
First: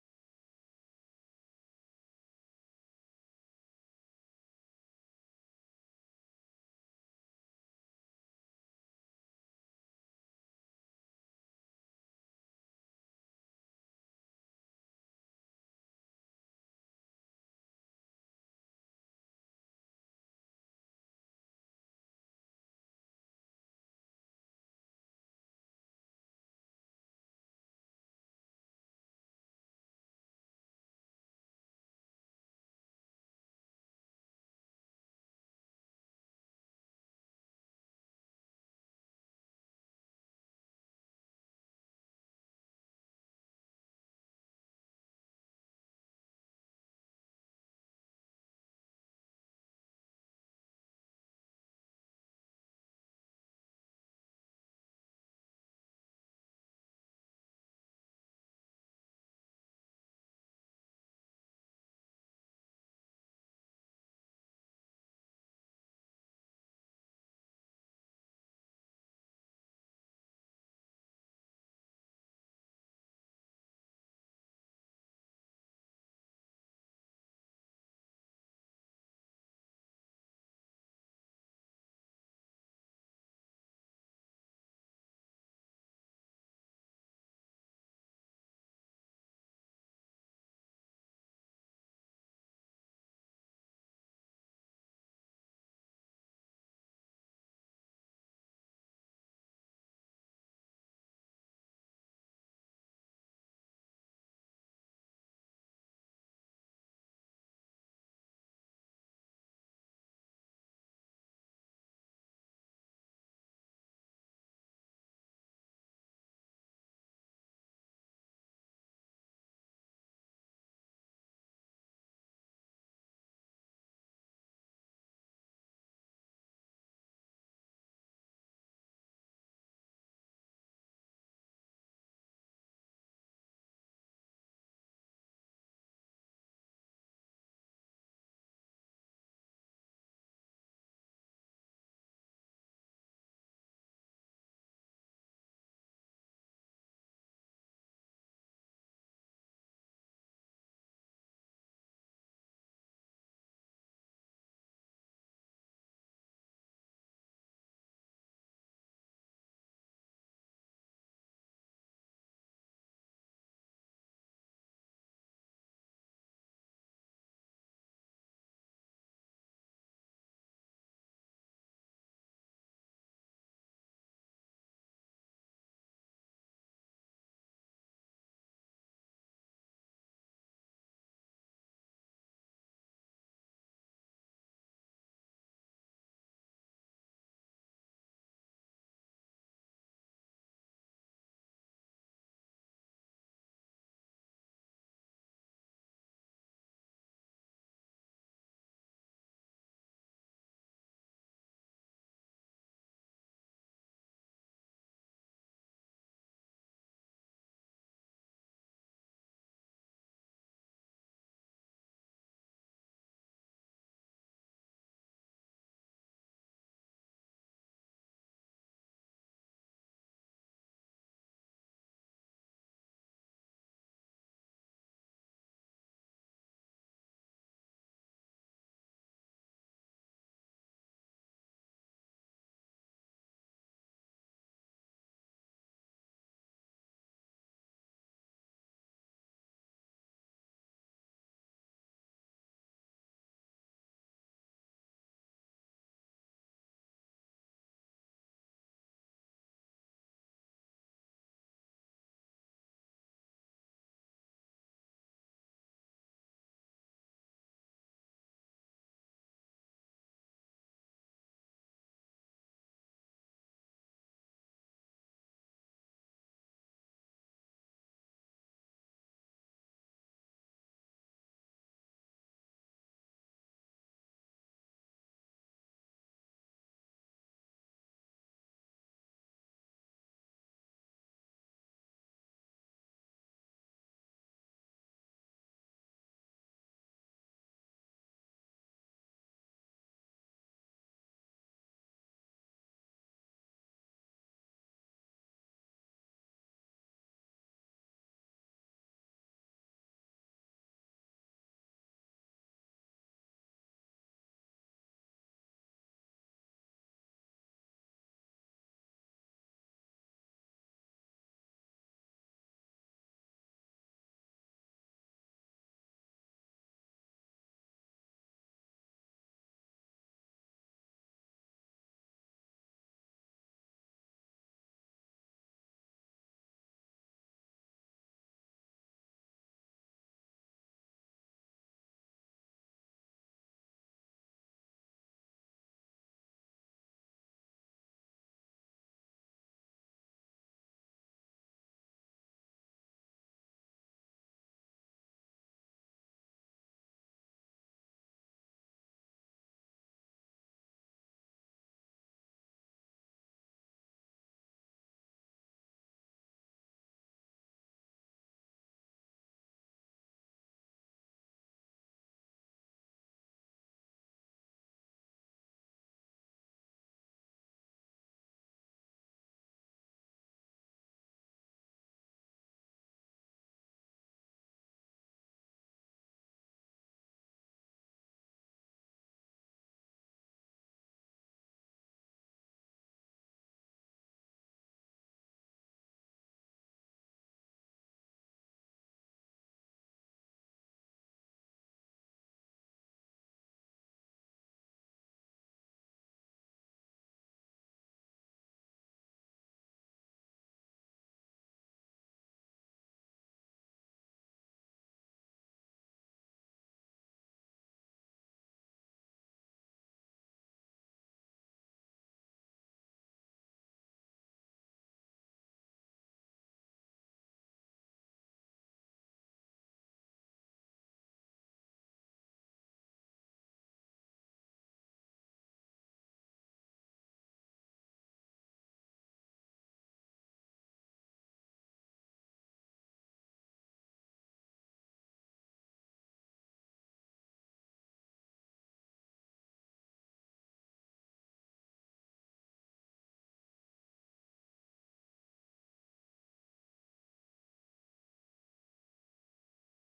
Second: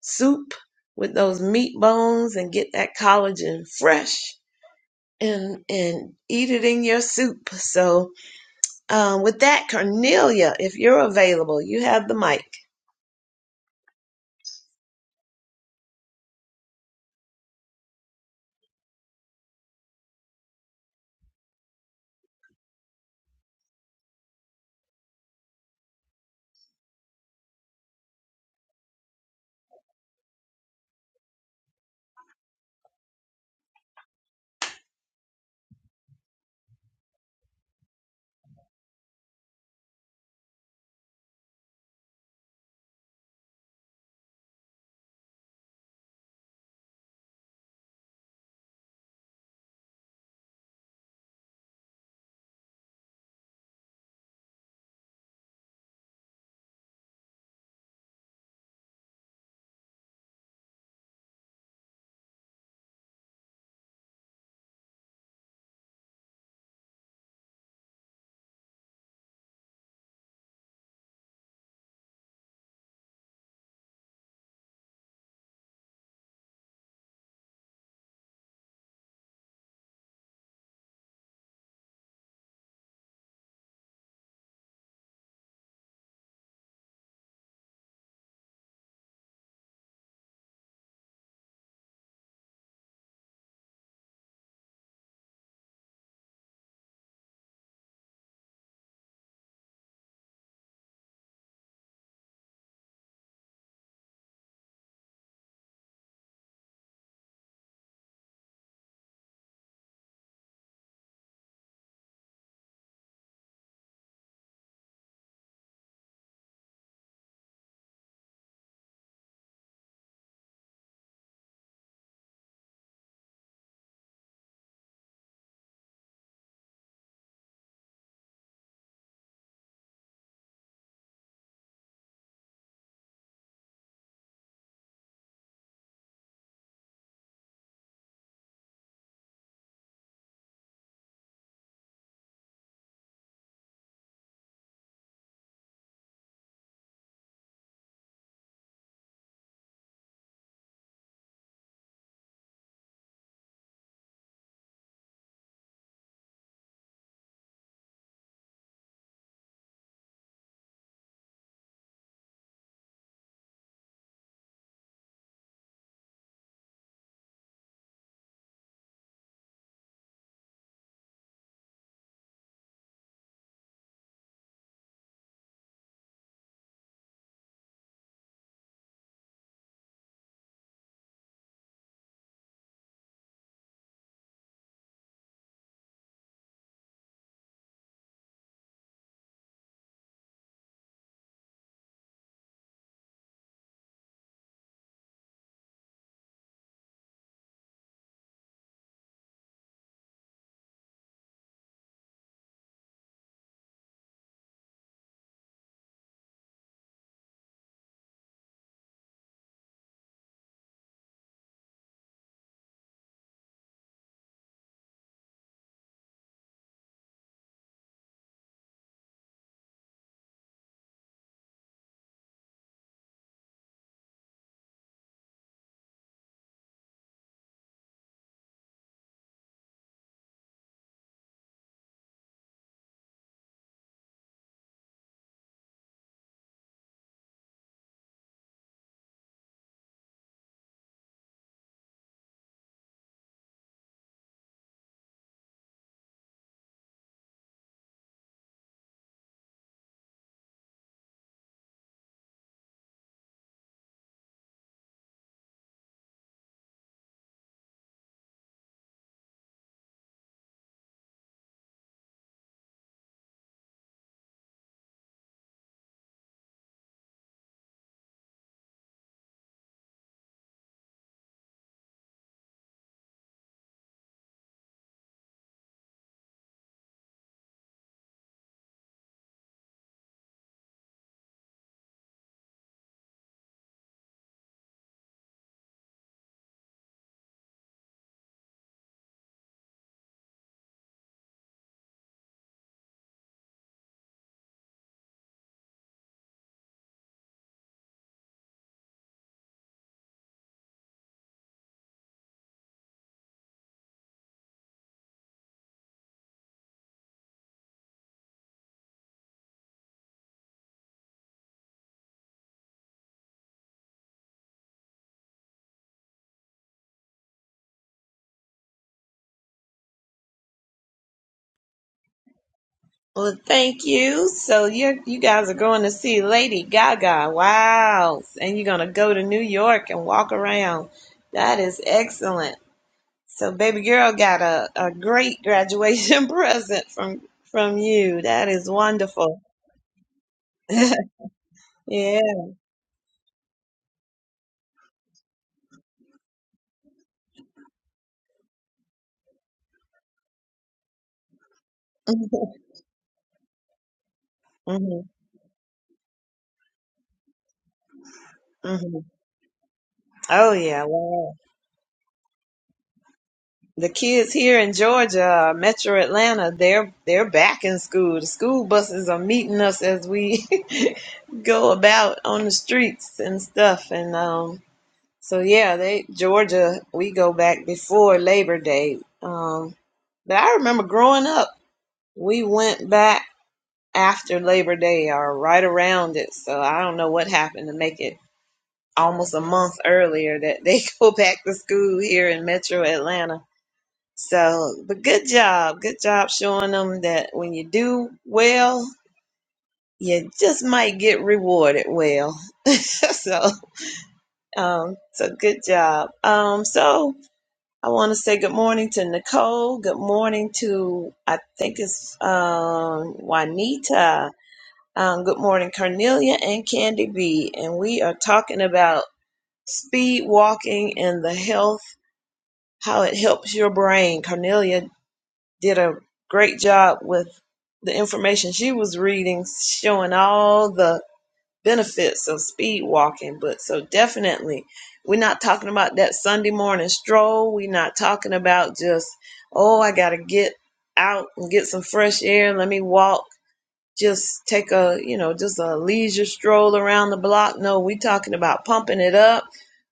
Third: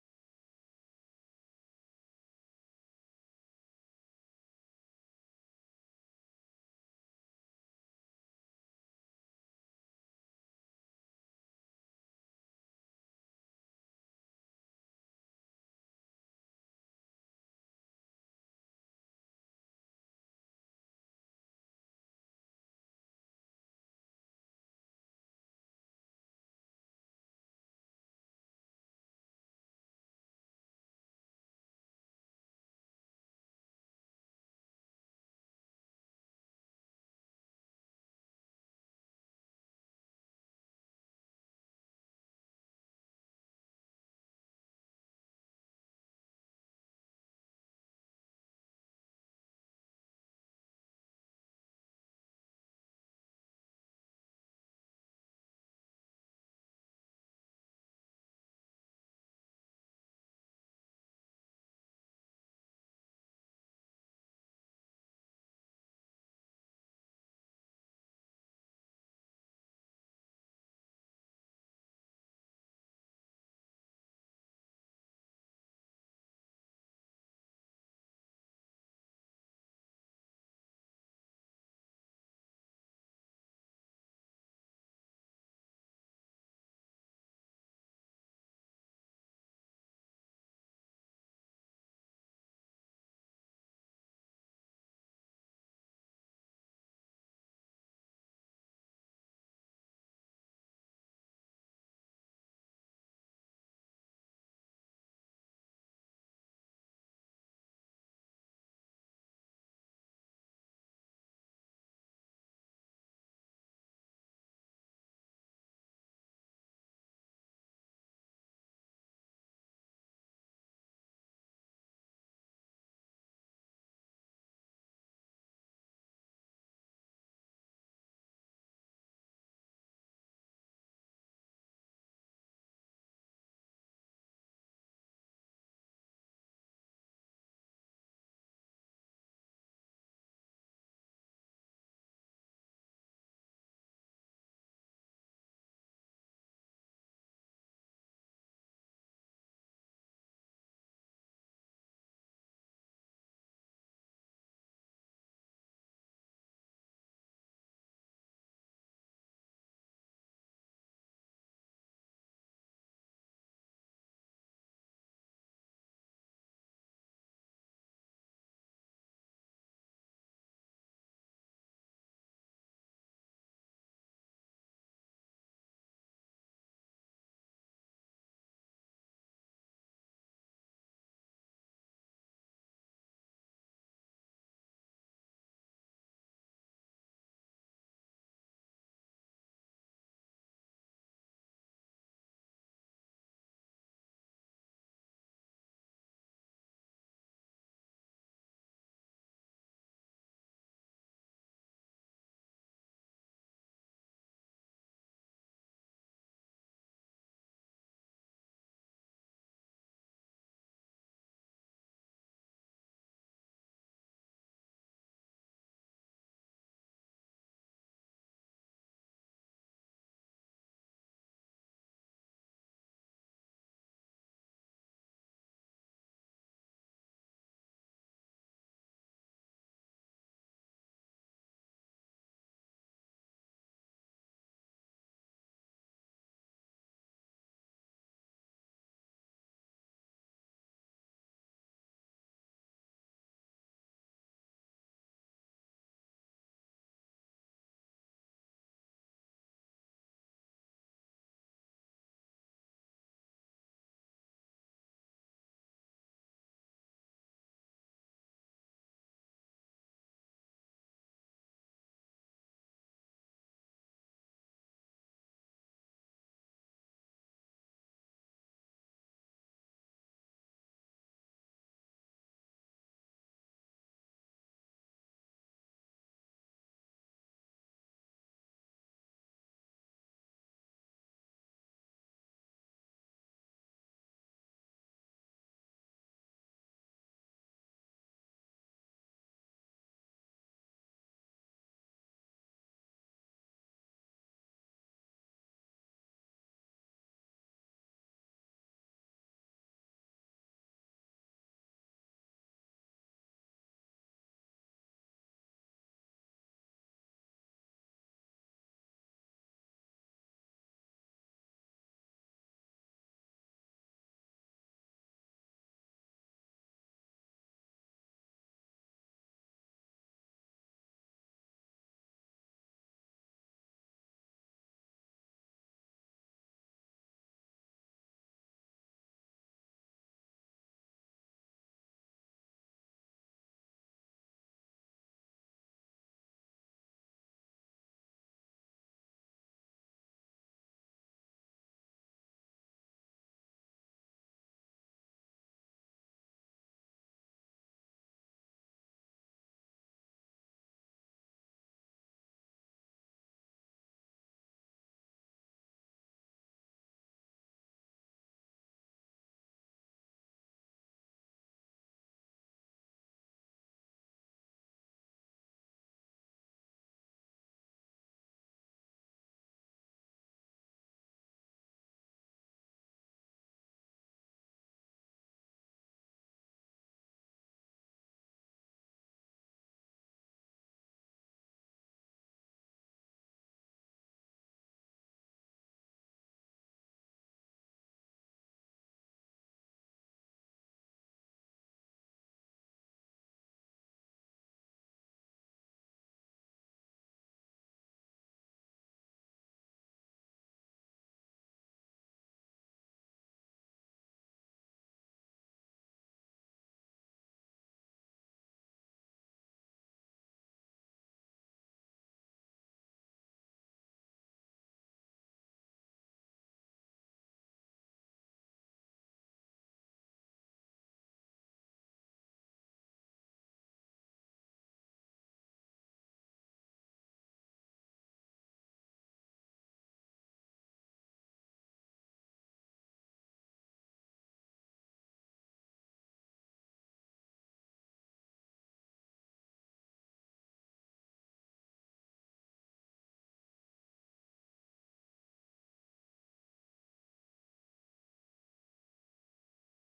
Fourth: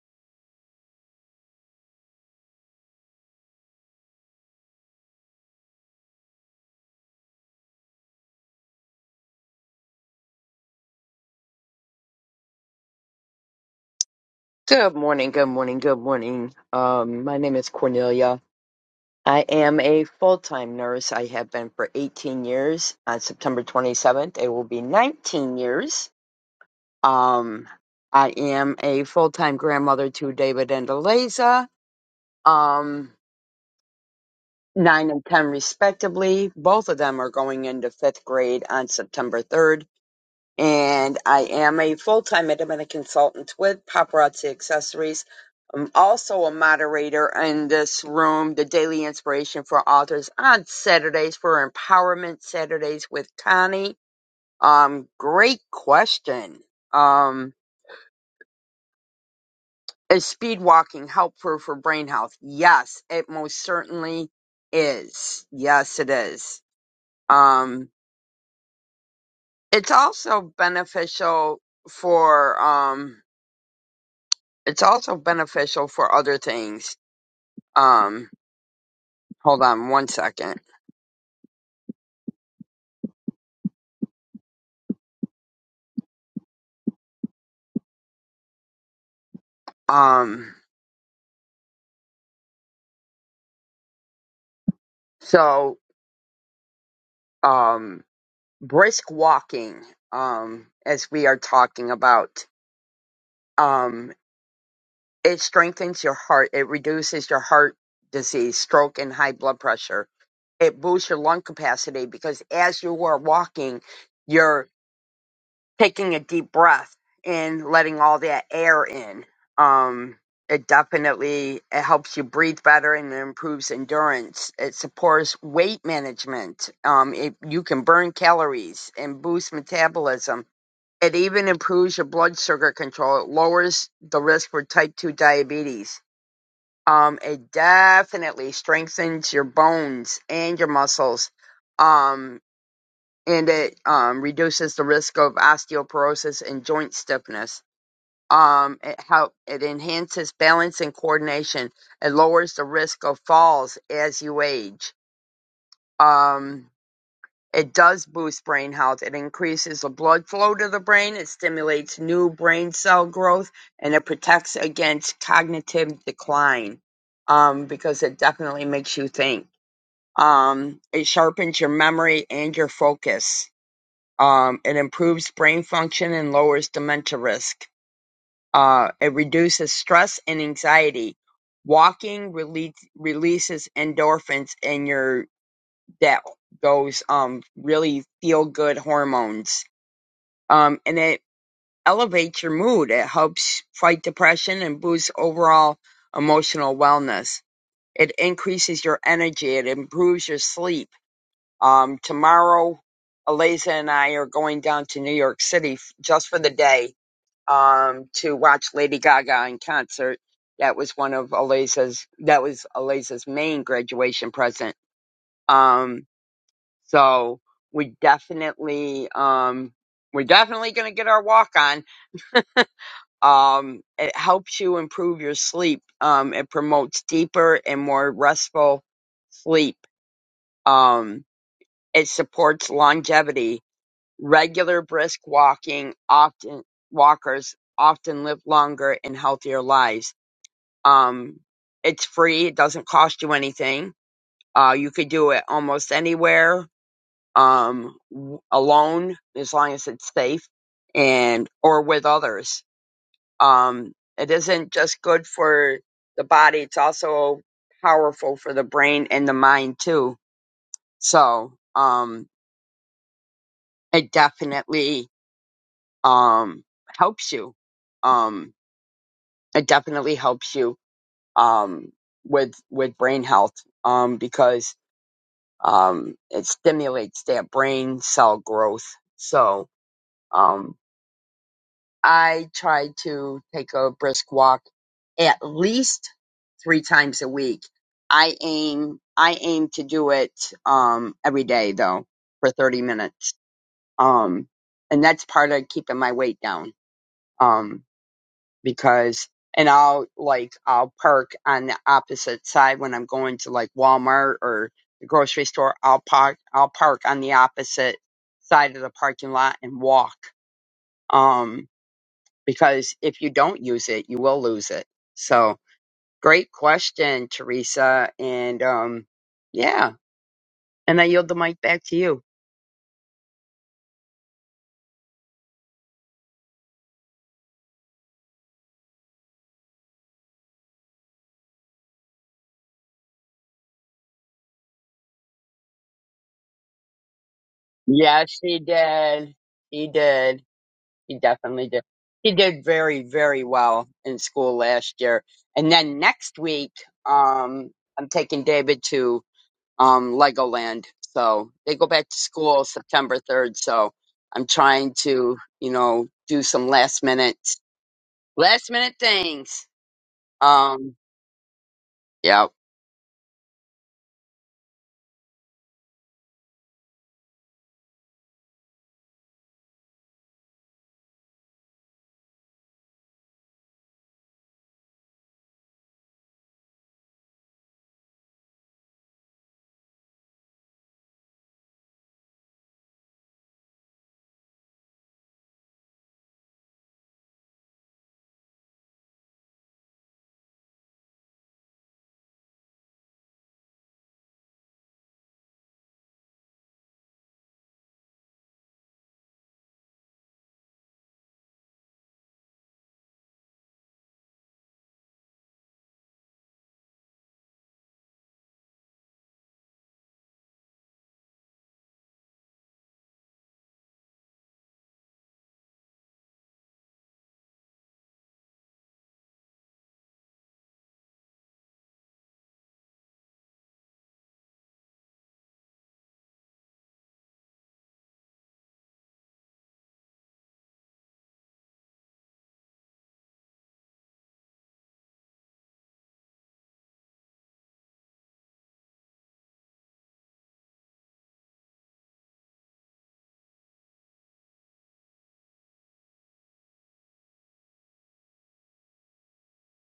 soup with those meat bones and get that collagen fresh and, and eat it in your soup. So, um, with that, Cornelia, if you're available, you have the mic.
Good morning, good morning, good morning. Um, my name is Cornelia. I am a full time nurse. I have been for 18 years. On September 27th, it will be 19 years. Um, I am a full time grandmother to David and Eliza, um, 9 and 10 respectively. Both of them are going into fifth grade on September 3rd. and I am a full-time independent consultant with Paparazzi Accessories. I'm also a moderator in this room, the Daily Inspiration for Authors on Saturdays for Empowerment Saturdays with Connie. Um, great question. Um, is speed walking helpful for brain health? Yes, it most certainly is. Yes, it is. Um, it's also beneficial for um it's also beneficial for other things. Um, hold on one second. Um, so, um, brisk walking, um, as we are talking about, um, it strengthens your heart. It reduces your heart disease, stroke, and high blood pressure. It boosts your lung capacity because as you are walking, you're. taking a deep breath and letting all that air in. Um, it definitely it helps you breathe better and it improves endurance. It supports weight management. Um, it, you can burn calories and boost metabolism. It even improves your blood sugar control. It lowers the risk for type two diabetes. Um, it definitely strengthens your bones and your muscles. Um and it um, reduces the risk of osteoporosis and joint stiffness. Um, it help it enhances balance and coordination. It lowers the risk of falls as you age. Um, it does boost brain health. It increases the blood flow to the brain. It stimulates new brain cell growth, and it protects against cognitive decline um, because it definitely makes you think. Um, it sharpens your memory and your focus um, it improves brain function and lowers dementia risk. Uh, it reduces stress and anxiety. Walking rele- releases endorphins in your that those um really feel good hormones. Um, and it elevates your mood. It helps fight depression and boosts overall emotional wellness. It increases your energy. It improves your sleep um, tomorrow, Eliza and I are going down to New York City f- just for the day um, to watch Lady Gaga in concert. That was one of Eliza's. That was Eliza's main graduation present. Um, so we definitely, um, we're definitely going to get our walk on. Um, it helps you improve your sleep. Um, it promotes deeper and more restful sleep. Um, it supports longevity Regular brisk walking often walkers often live longer and healthier lives. Um, it's free. It doesn't cost you anything. Uh, you could do it almost anywhere, um, w- alone as long as it's safe and or with others. Um, it isn't just good for the body. It's also powerful for the brain and the mind too. So, um, it definitely um, helps you. Um, it definitely helps you um, with with brain health um, because um, it stimulates that brain cell growth. So um, I try to take a brisk walk at least three times a week. I aim I aim to do it um, every day though for 30 minutes, um, and that's part of keeping my weight down. Um, because and I'll like I'll park on the opposite side when I'm going to like Walmart or the grocery store. I'll park I'll park on the opposite side of the parking lot and walk. Um because if you don't use it, you will lose it. So great question, Teresa. And um yeah. And I yield the mic back to you.
Well, thank you. So you you guys are going to see Lady Gaga. Wow. And you're going to go to New York and walk around. That is excellent. So baby girl got a, a great graduation [laughs] present from from you.
Yes,
That
he
is
did.
wonderful.
He did.
[laughs] yeah.
He definitely did.
[laughs]
He did very, very well in school last year. And then next week, um, I'm taking David to um, Legoland. So they go back to school September 3rd. So I'm trying
hmm
to, you know, do some last minute, last minute
hmm
things.
Oh yeah.
Um,
Wow.
yeah,
The kids here in Georgia, uh, Metro Atlanta, they're they're back in school. The school buses are meeting us as we [laughs] go about on the streets and stuff. And um, so yeah, they Georgia, we go back before Labor Day. Um, but I remember growing up, we went back. after Labor Day or right around it. So I don't know what happened to make it almost a month earlier that they [laughs] go back to school here in Metro Atlanta. So, but good job. Good job showing them that when you do well, you just might get rewarded well. [laughs] so, um, so good job. Um, so I want to say good morning to Nicole. Good morning to, I think it's, um, Juanita. Um, good morning, Cornelia and Candy B. And we are talking about speed walking and the health, how it helps your brain. Cornelia did a great job with the information she was reading, showing all the benefits of speed walking. But so definitely, we're not talking about that Sunday morning stroll. We're not talking about just, oh, I got to get out and get some fresh air. Let me walk just take a you know just a leisure stroll around the block no we talking about pumping it up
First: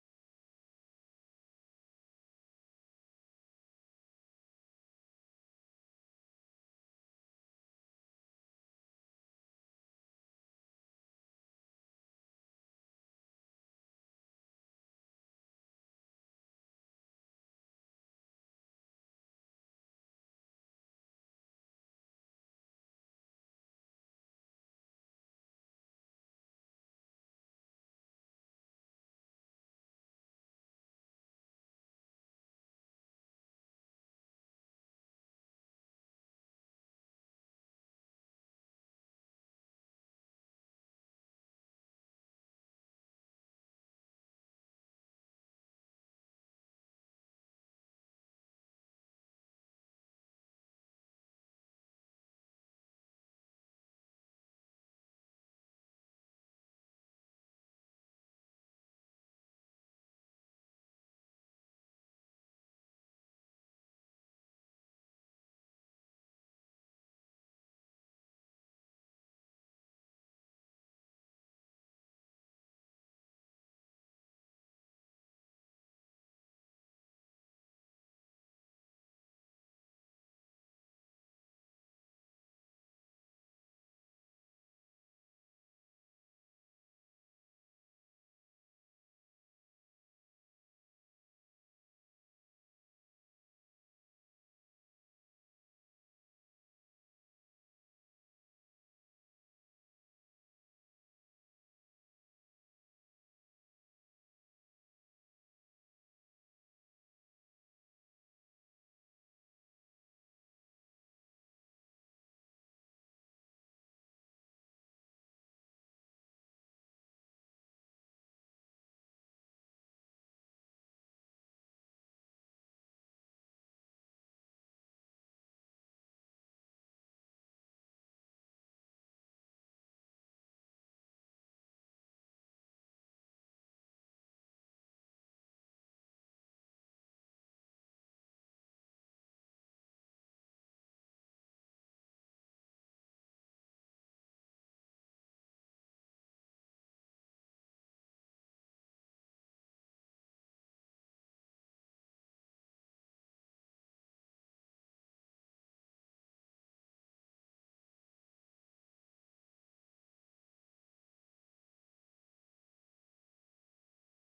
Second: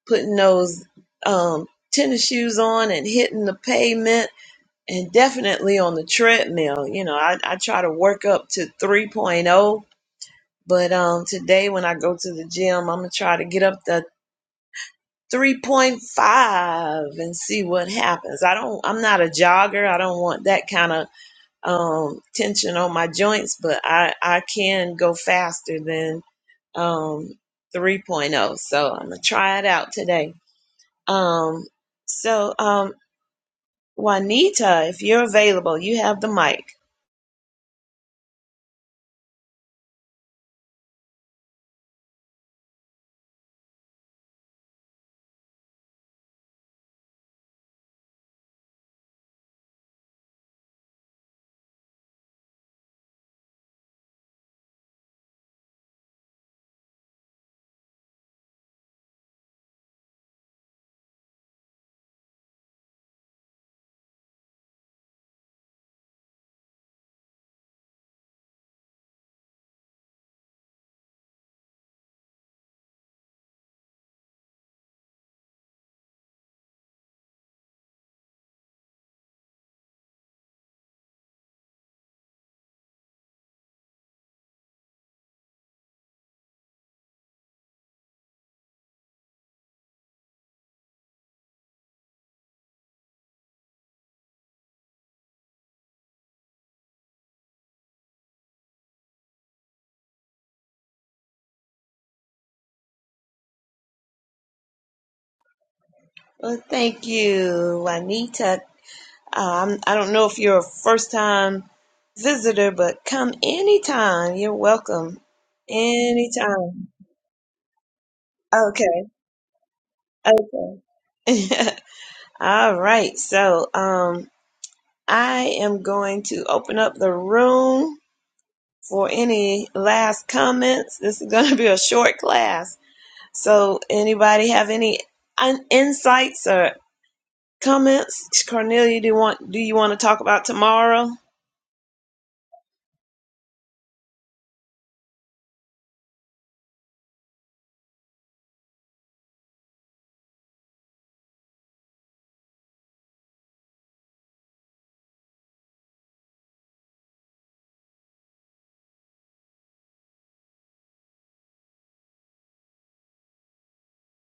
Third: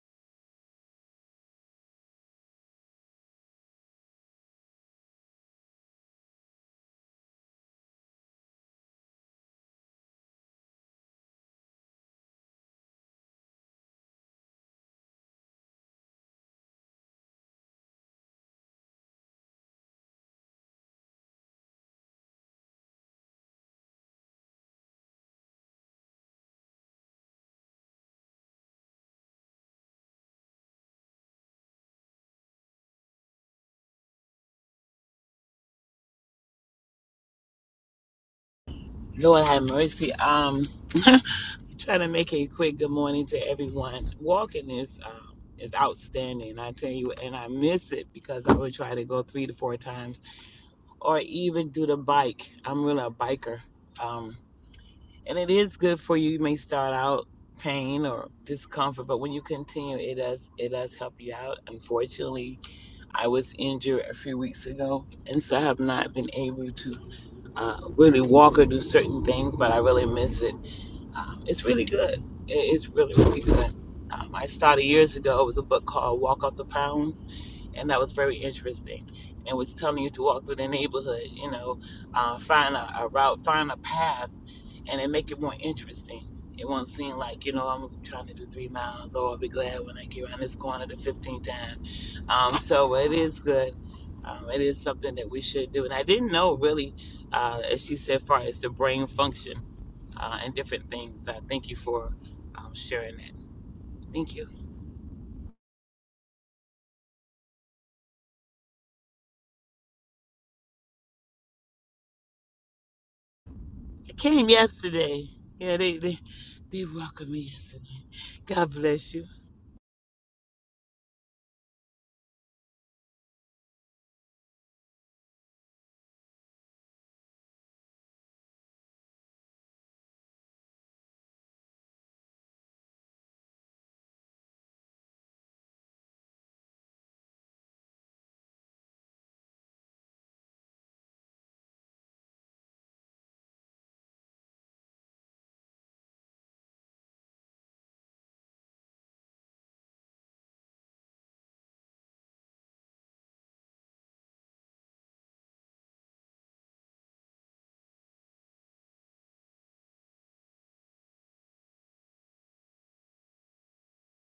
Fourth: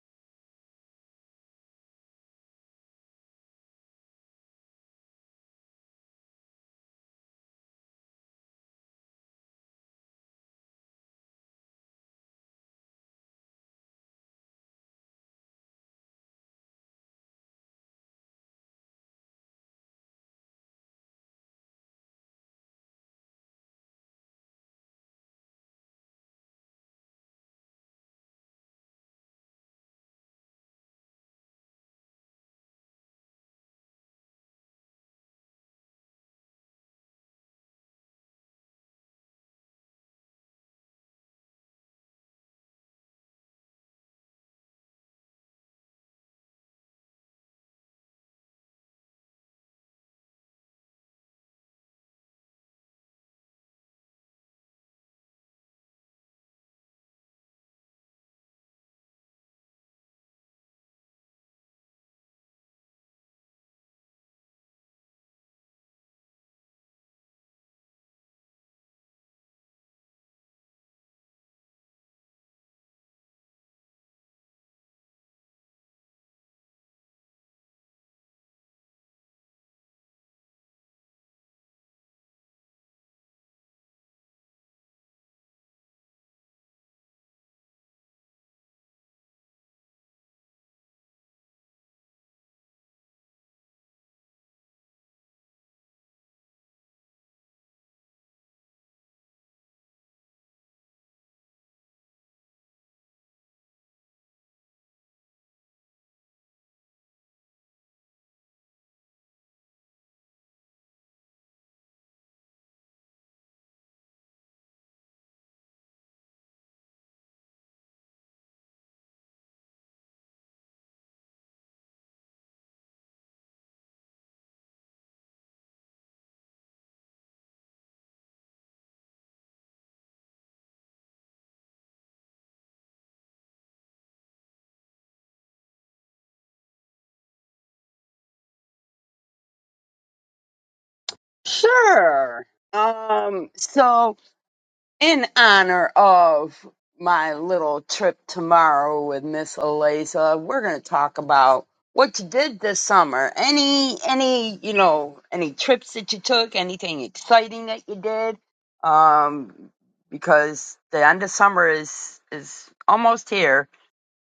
putting those um, tennis shoes on and hitting the pavement and definitely on the treadmill you know i, I try to work up to 3.0 but um, today when i go to the gym i'm gonna try to get up to 3.5 and see what happens i don't i'm not a jogger i don't want that kind of um, tension on my joints, but I, I can go faster than um, 3.0. So I'm going to try it out today. Um, so, um, Juanita, if you're available, you have the mic.
Lord have mercy. Um, [laughs] trying to make a quick good morning to everyone. Walking is um, is outstanding, I tell you, and I miss it because I would try to go three to four times, or even do the bike. I'm really a biker, um, and it is good for you. You may start out pain or discomfort, but when you continue, it does it does help you out. Unfortunately, I was injured a few weeks ago, and so I have not been able to uh, really walk or do certain things, but I really miss it. Um, it's really good. It's really, really good. Um, I started years ago. It was a book called Walk Off the Pounds, and that was very interesting. And it was telling you to walk through the neighborhood, you know, uh, find a, a route, find a path, and then make it more interesting. It won't seem like, you know, I'm trying to do three miles, or I'll be glad when I get around this corner the 15th time. Um, so it is good. Um, it is something that we should do. And I didn't know really, uh, as she said, far as the brain function uh, and different things. Uh, thank you for um, sharing that. Thank you.
Well, thank you, Juanita. Um, I don't know if you're a first time visitor, but come
I
anytime.
came
You're welcome.
yesterday. Yeah, they, they, they
Anytime.
welcomed me yesterday. God
Okay.
bless you.
Okay. [laughs] All right. So, um, I am going to open up the room for any last comments. This is going to [laughs] be a short class. So, anybody have any un- insights or comments? Cornelia, do you want do you want to talk about tomorrow?
sure. Um, so in honor of my little trip tomorrow with Miss Eliza, we're going to talk about what you did this summer. Any, any, you know, any trips that you took, anything exciting that you did. Um, because the end of summer is, is almost here.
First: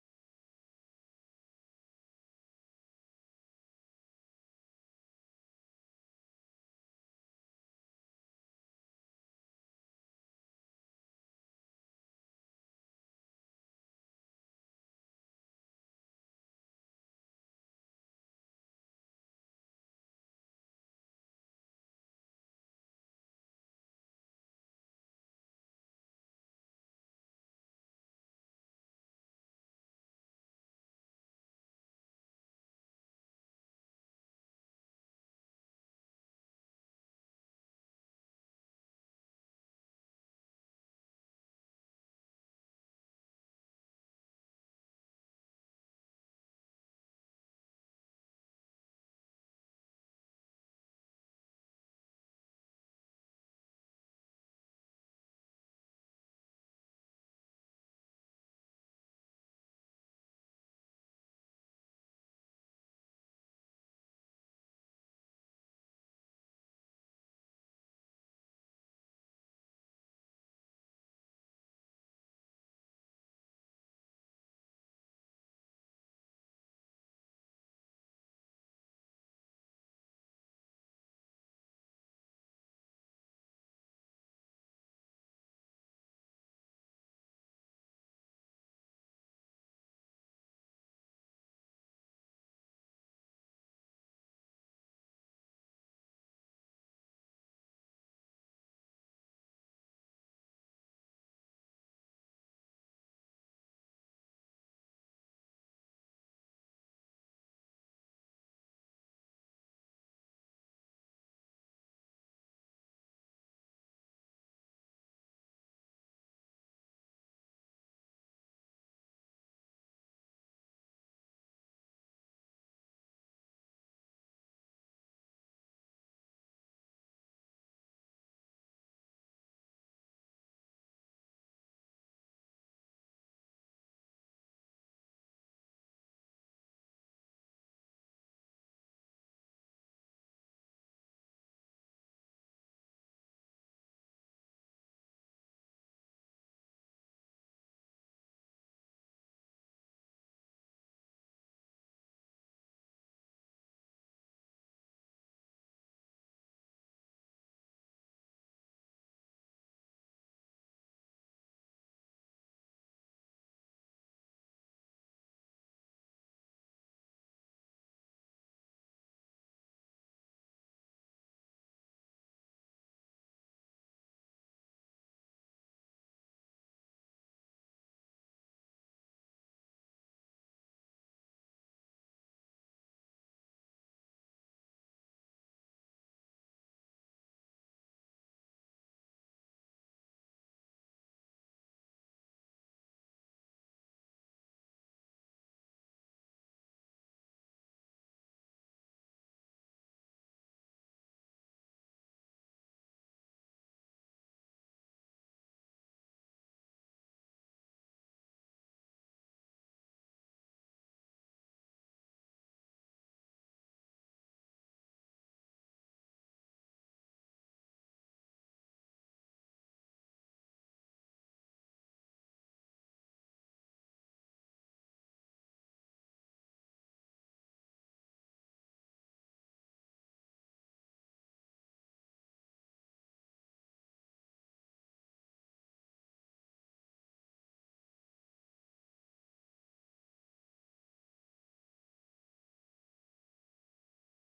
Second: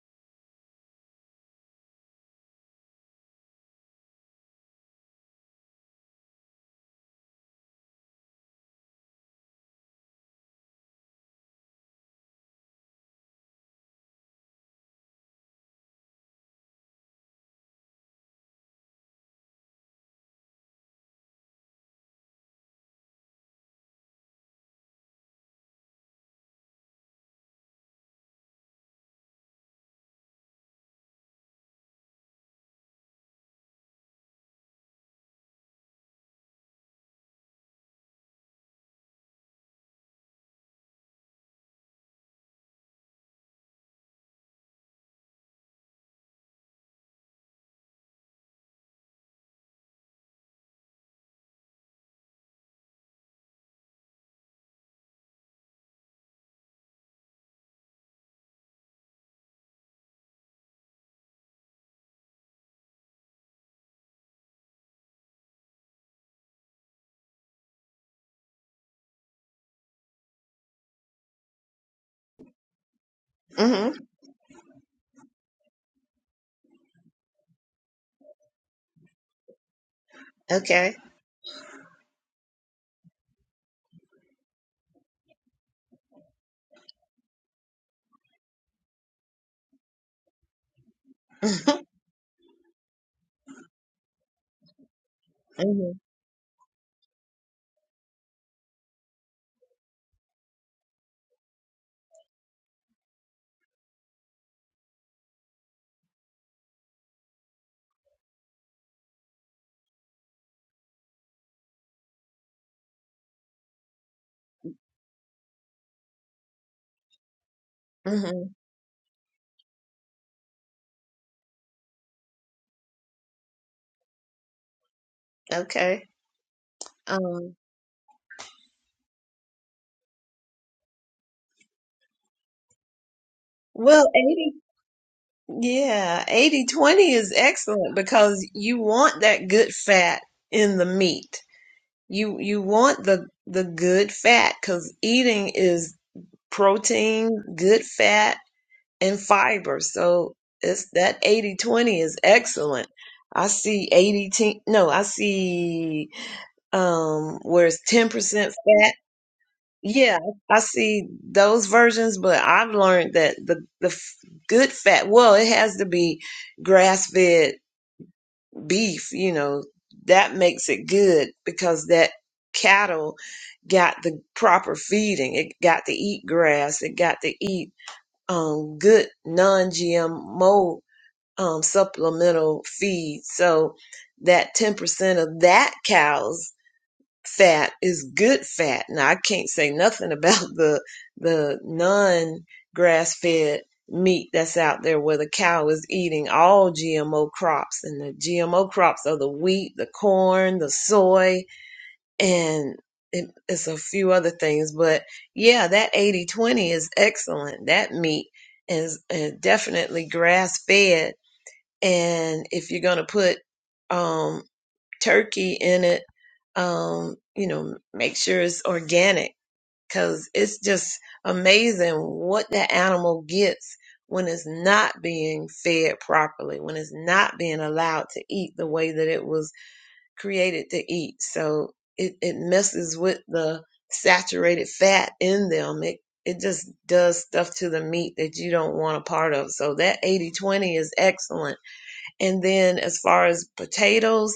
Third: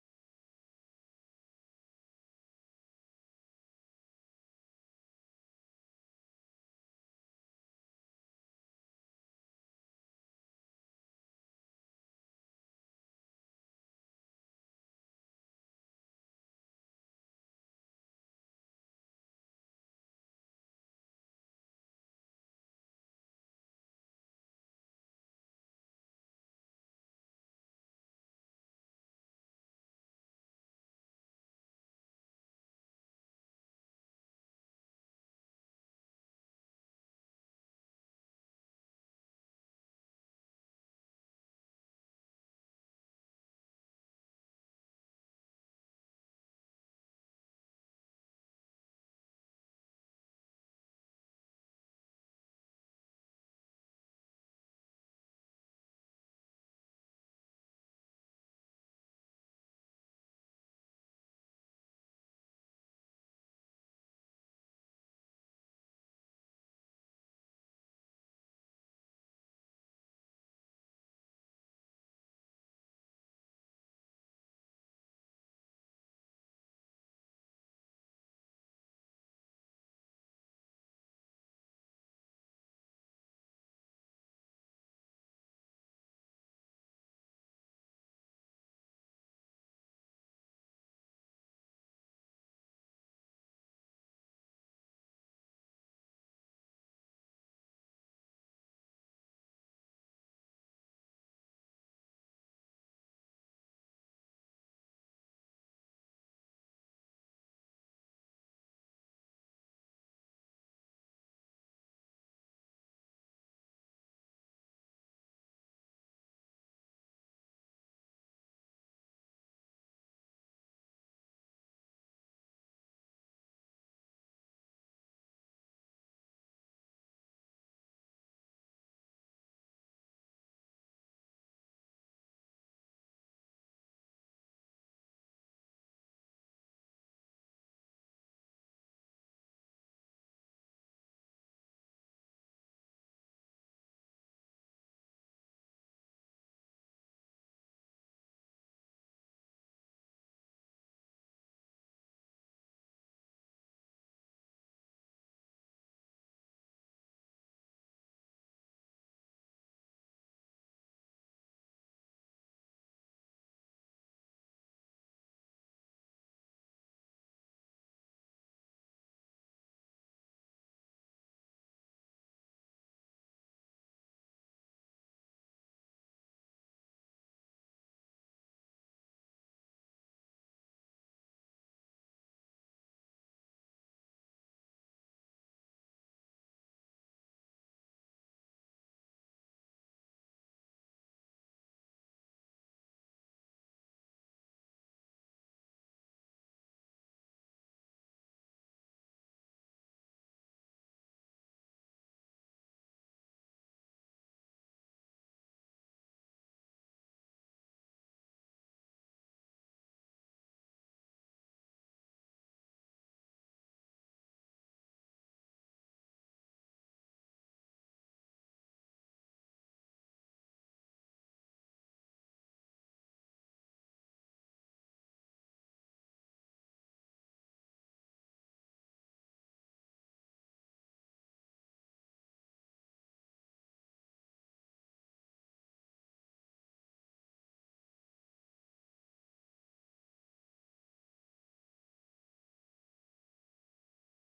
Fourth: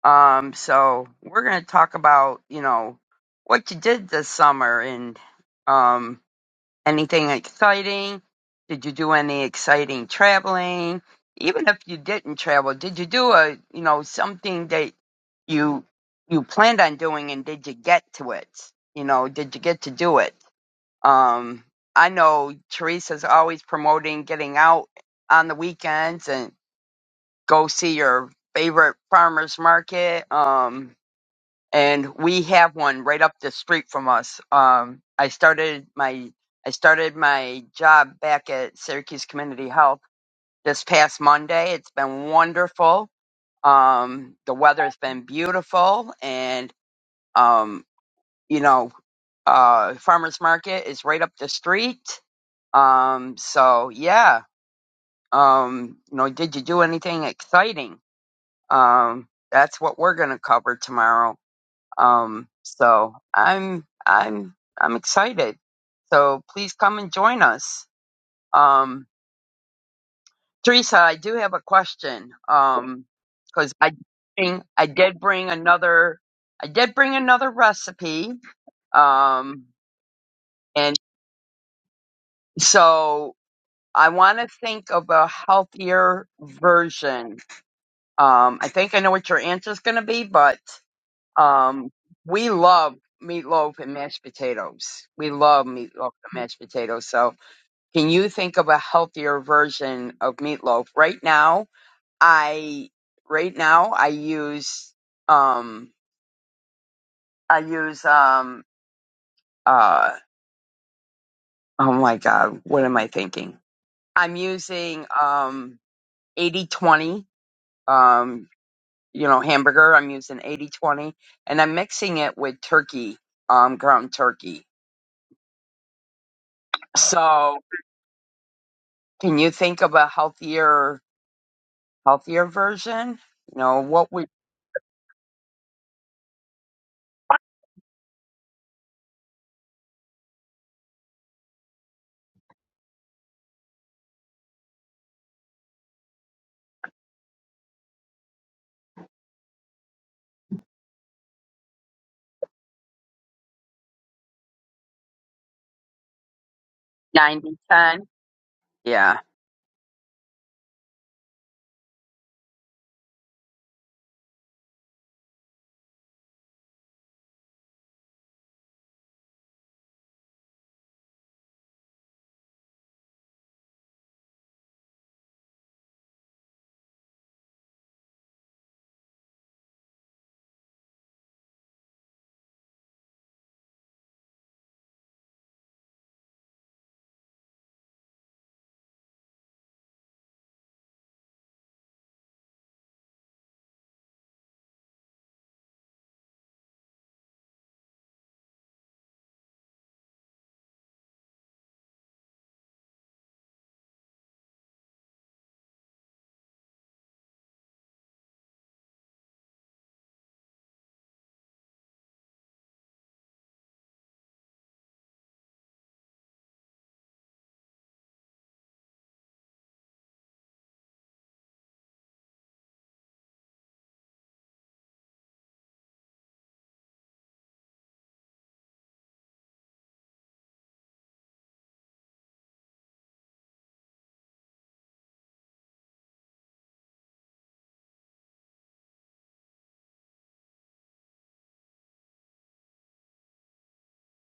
Um, so we're going to talk about, you know, what you did this summer and, um, Anything exciting? Did you do any exciting traveling? Even if you didn't travel, did you do a, you know, something that you you planned on doing and did you get to it? You know, did you get to do it? Um, I know Teresa's always promoting getting out on the weekends and go see your favorite farmers market. Um, and we have one right up the street from us. Um, I started my I started my job back at Syracuse Community Health this past Monday. It's been wonderful. Um, the weather's been beautiful, and um, you know, uh, farmers market is right up the street. Um, so yeah, um, you know, did you do anything exciting? Um, that's what we're gonna cover tomorrow. Um, so I'm I'm I'm excited. So please come and join us. Um, Teresa, I do have a question. Um, because
Mm-hmm.
I bring, I did bring another I did bring another recipe. Um,
Okay.
and so I want to think of a healthier version. Um, I think I know what your answer's going to be, but
[laughs]
Um, we love meatloaf and mashed potatoes. We love
hmm
meatloaf and mashed potatoes. So, can you think of a healthier version of meatloaf? Right now, I right now I use um I use um uh oh my god, what am I thinking? I'm using um eighty twenty
hmm
um you know hamburger. I'm using eighty twenty, and I'm mixing it with turkey um ground turkey.
Okay.
So,
Um,
Can you think of a healthier, healthier version? You know,
well,
what would
80, yeah, eighty twenty is excellent because you want that good fat in the meat. You you want the the good fat because eating is protein, good fat. and fiber. So it's that 80 20 is excellent. I see 80 te- no, I see um
90
where it's
10?
10% fat.
Yeah.
Yeah, I see those versions, but I've learned that the the f- good fat, well, it has to be grass-fed beef, you know, that makes it good because that cattle got the proper feeding. It got to eat grass, it got to eat um, good non-GMO um, supplemental feed. So that 10% of that cow's fat is good fat. Now I can't say nothing [laughs] about the the non-grass-fed meat that's out there where the cow is eating all GMO crops and the GMO crops are the wheat, the corn, the soy, and it, it's a few other things but yeah that eighty twenty is excellent that meat is uh, definitely grass fed and if you're going to put um, turkey in it um, you know make sure it's organic because it's just amazing what the animal gets when it's not being fed properly when it's not being allowed to eat the way that it was created to eat. So it, it messes with the saturated fat in them. It it just does stuff to the meat that you don't want a part of. So that eighty twenty is excellent. And then as far as potatoes,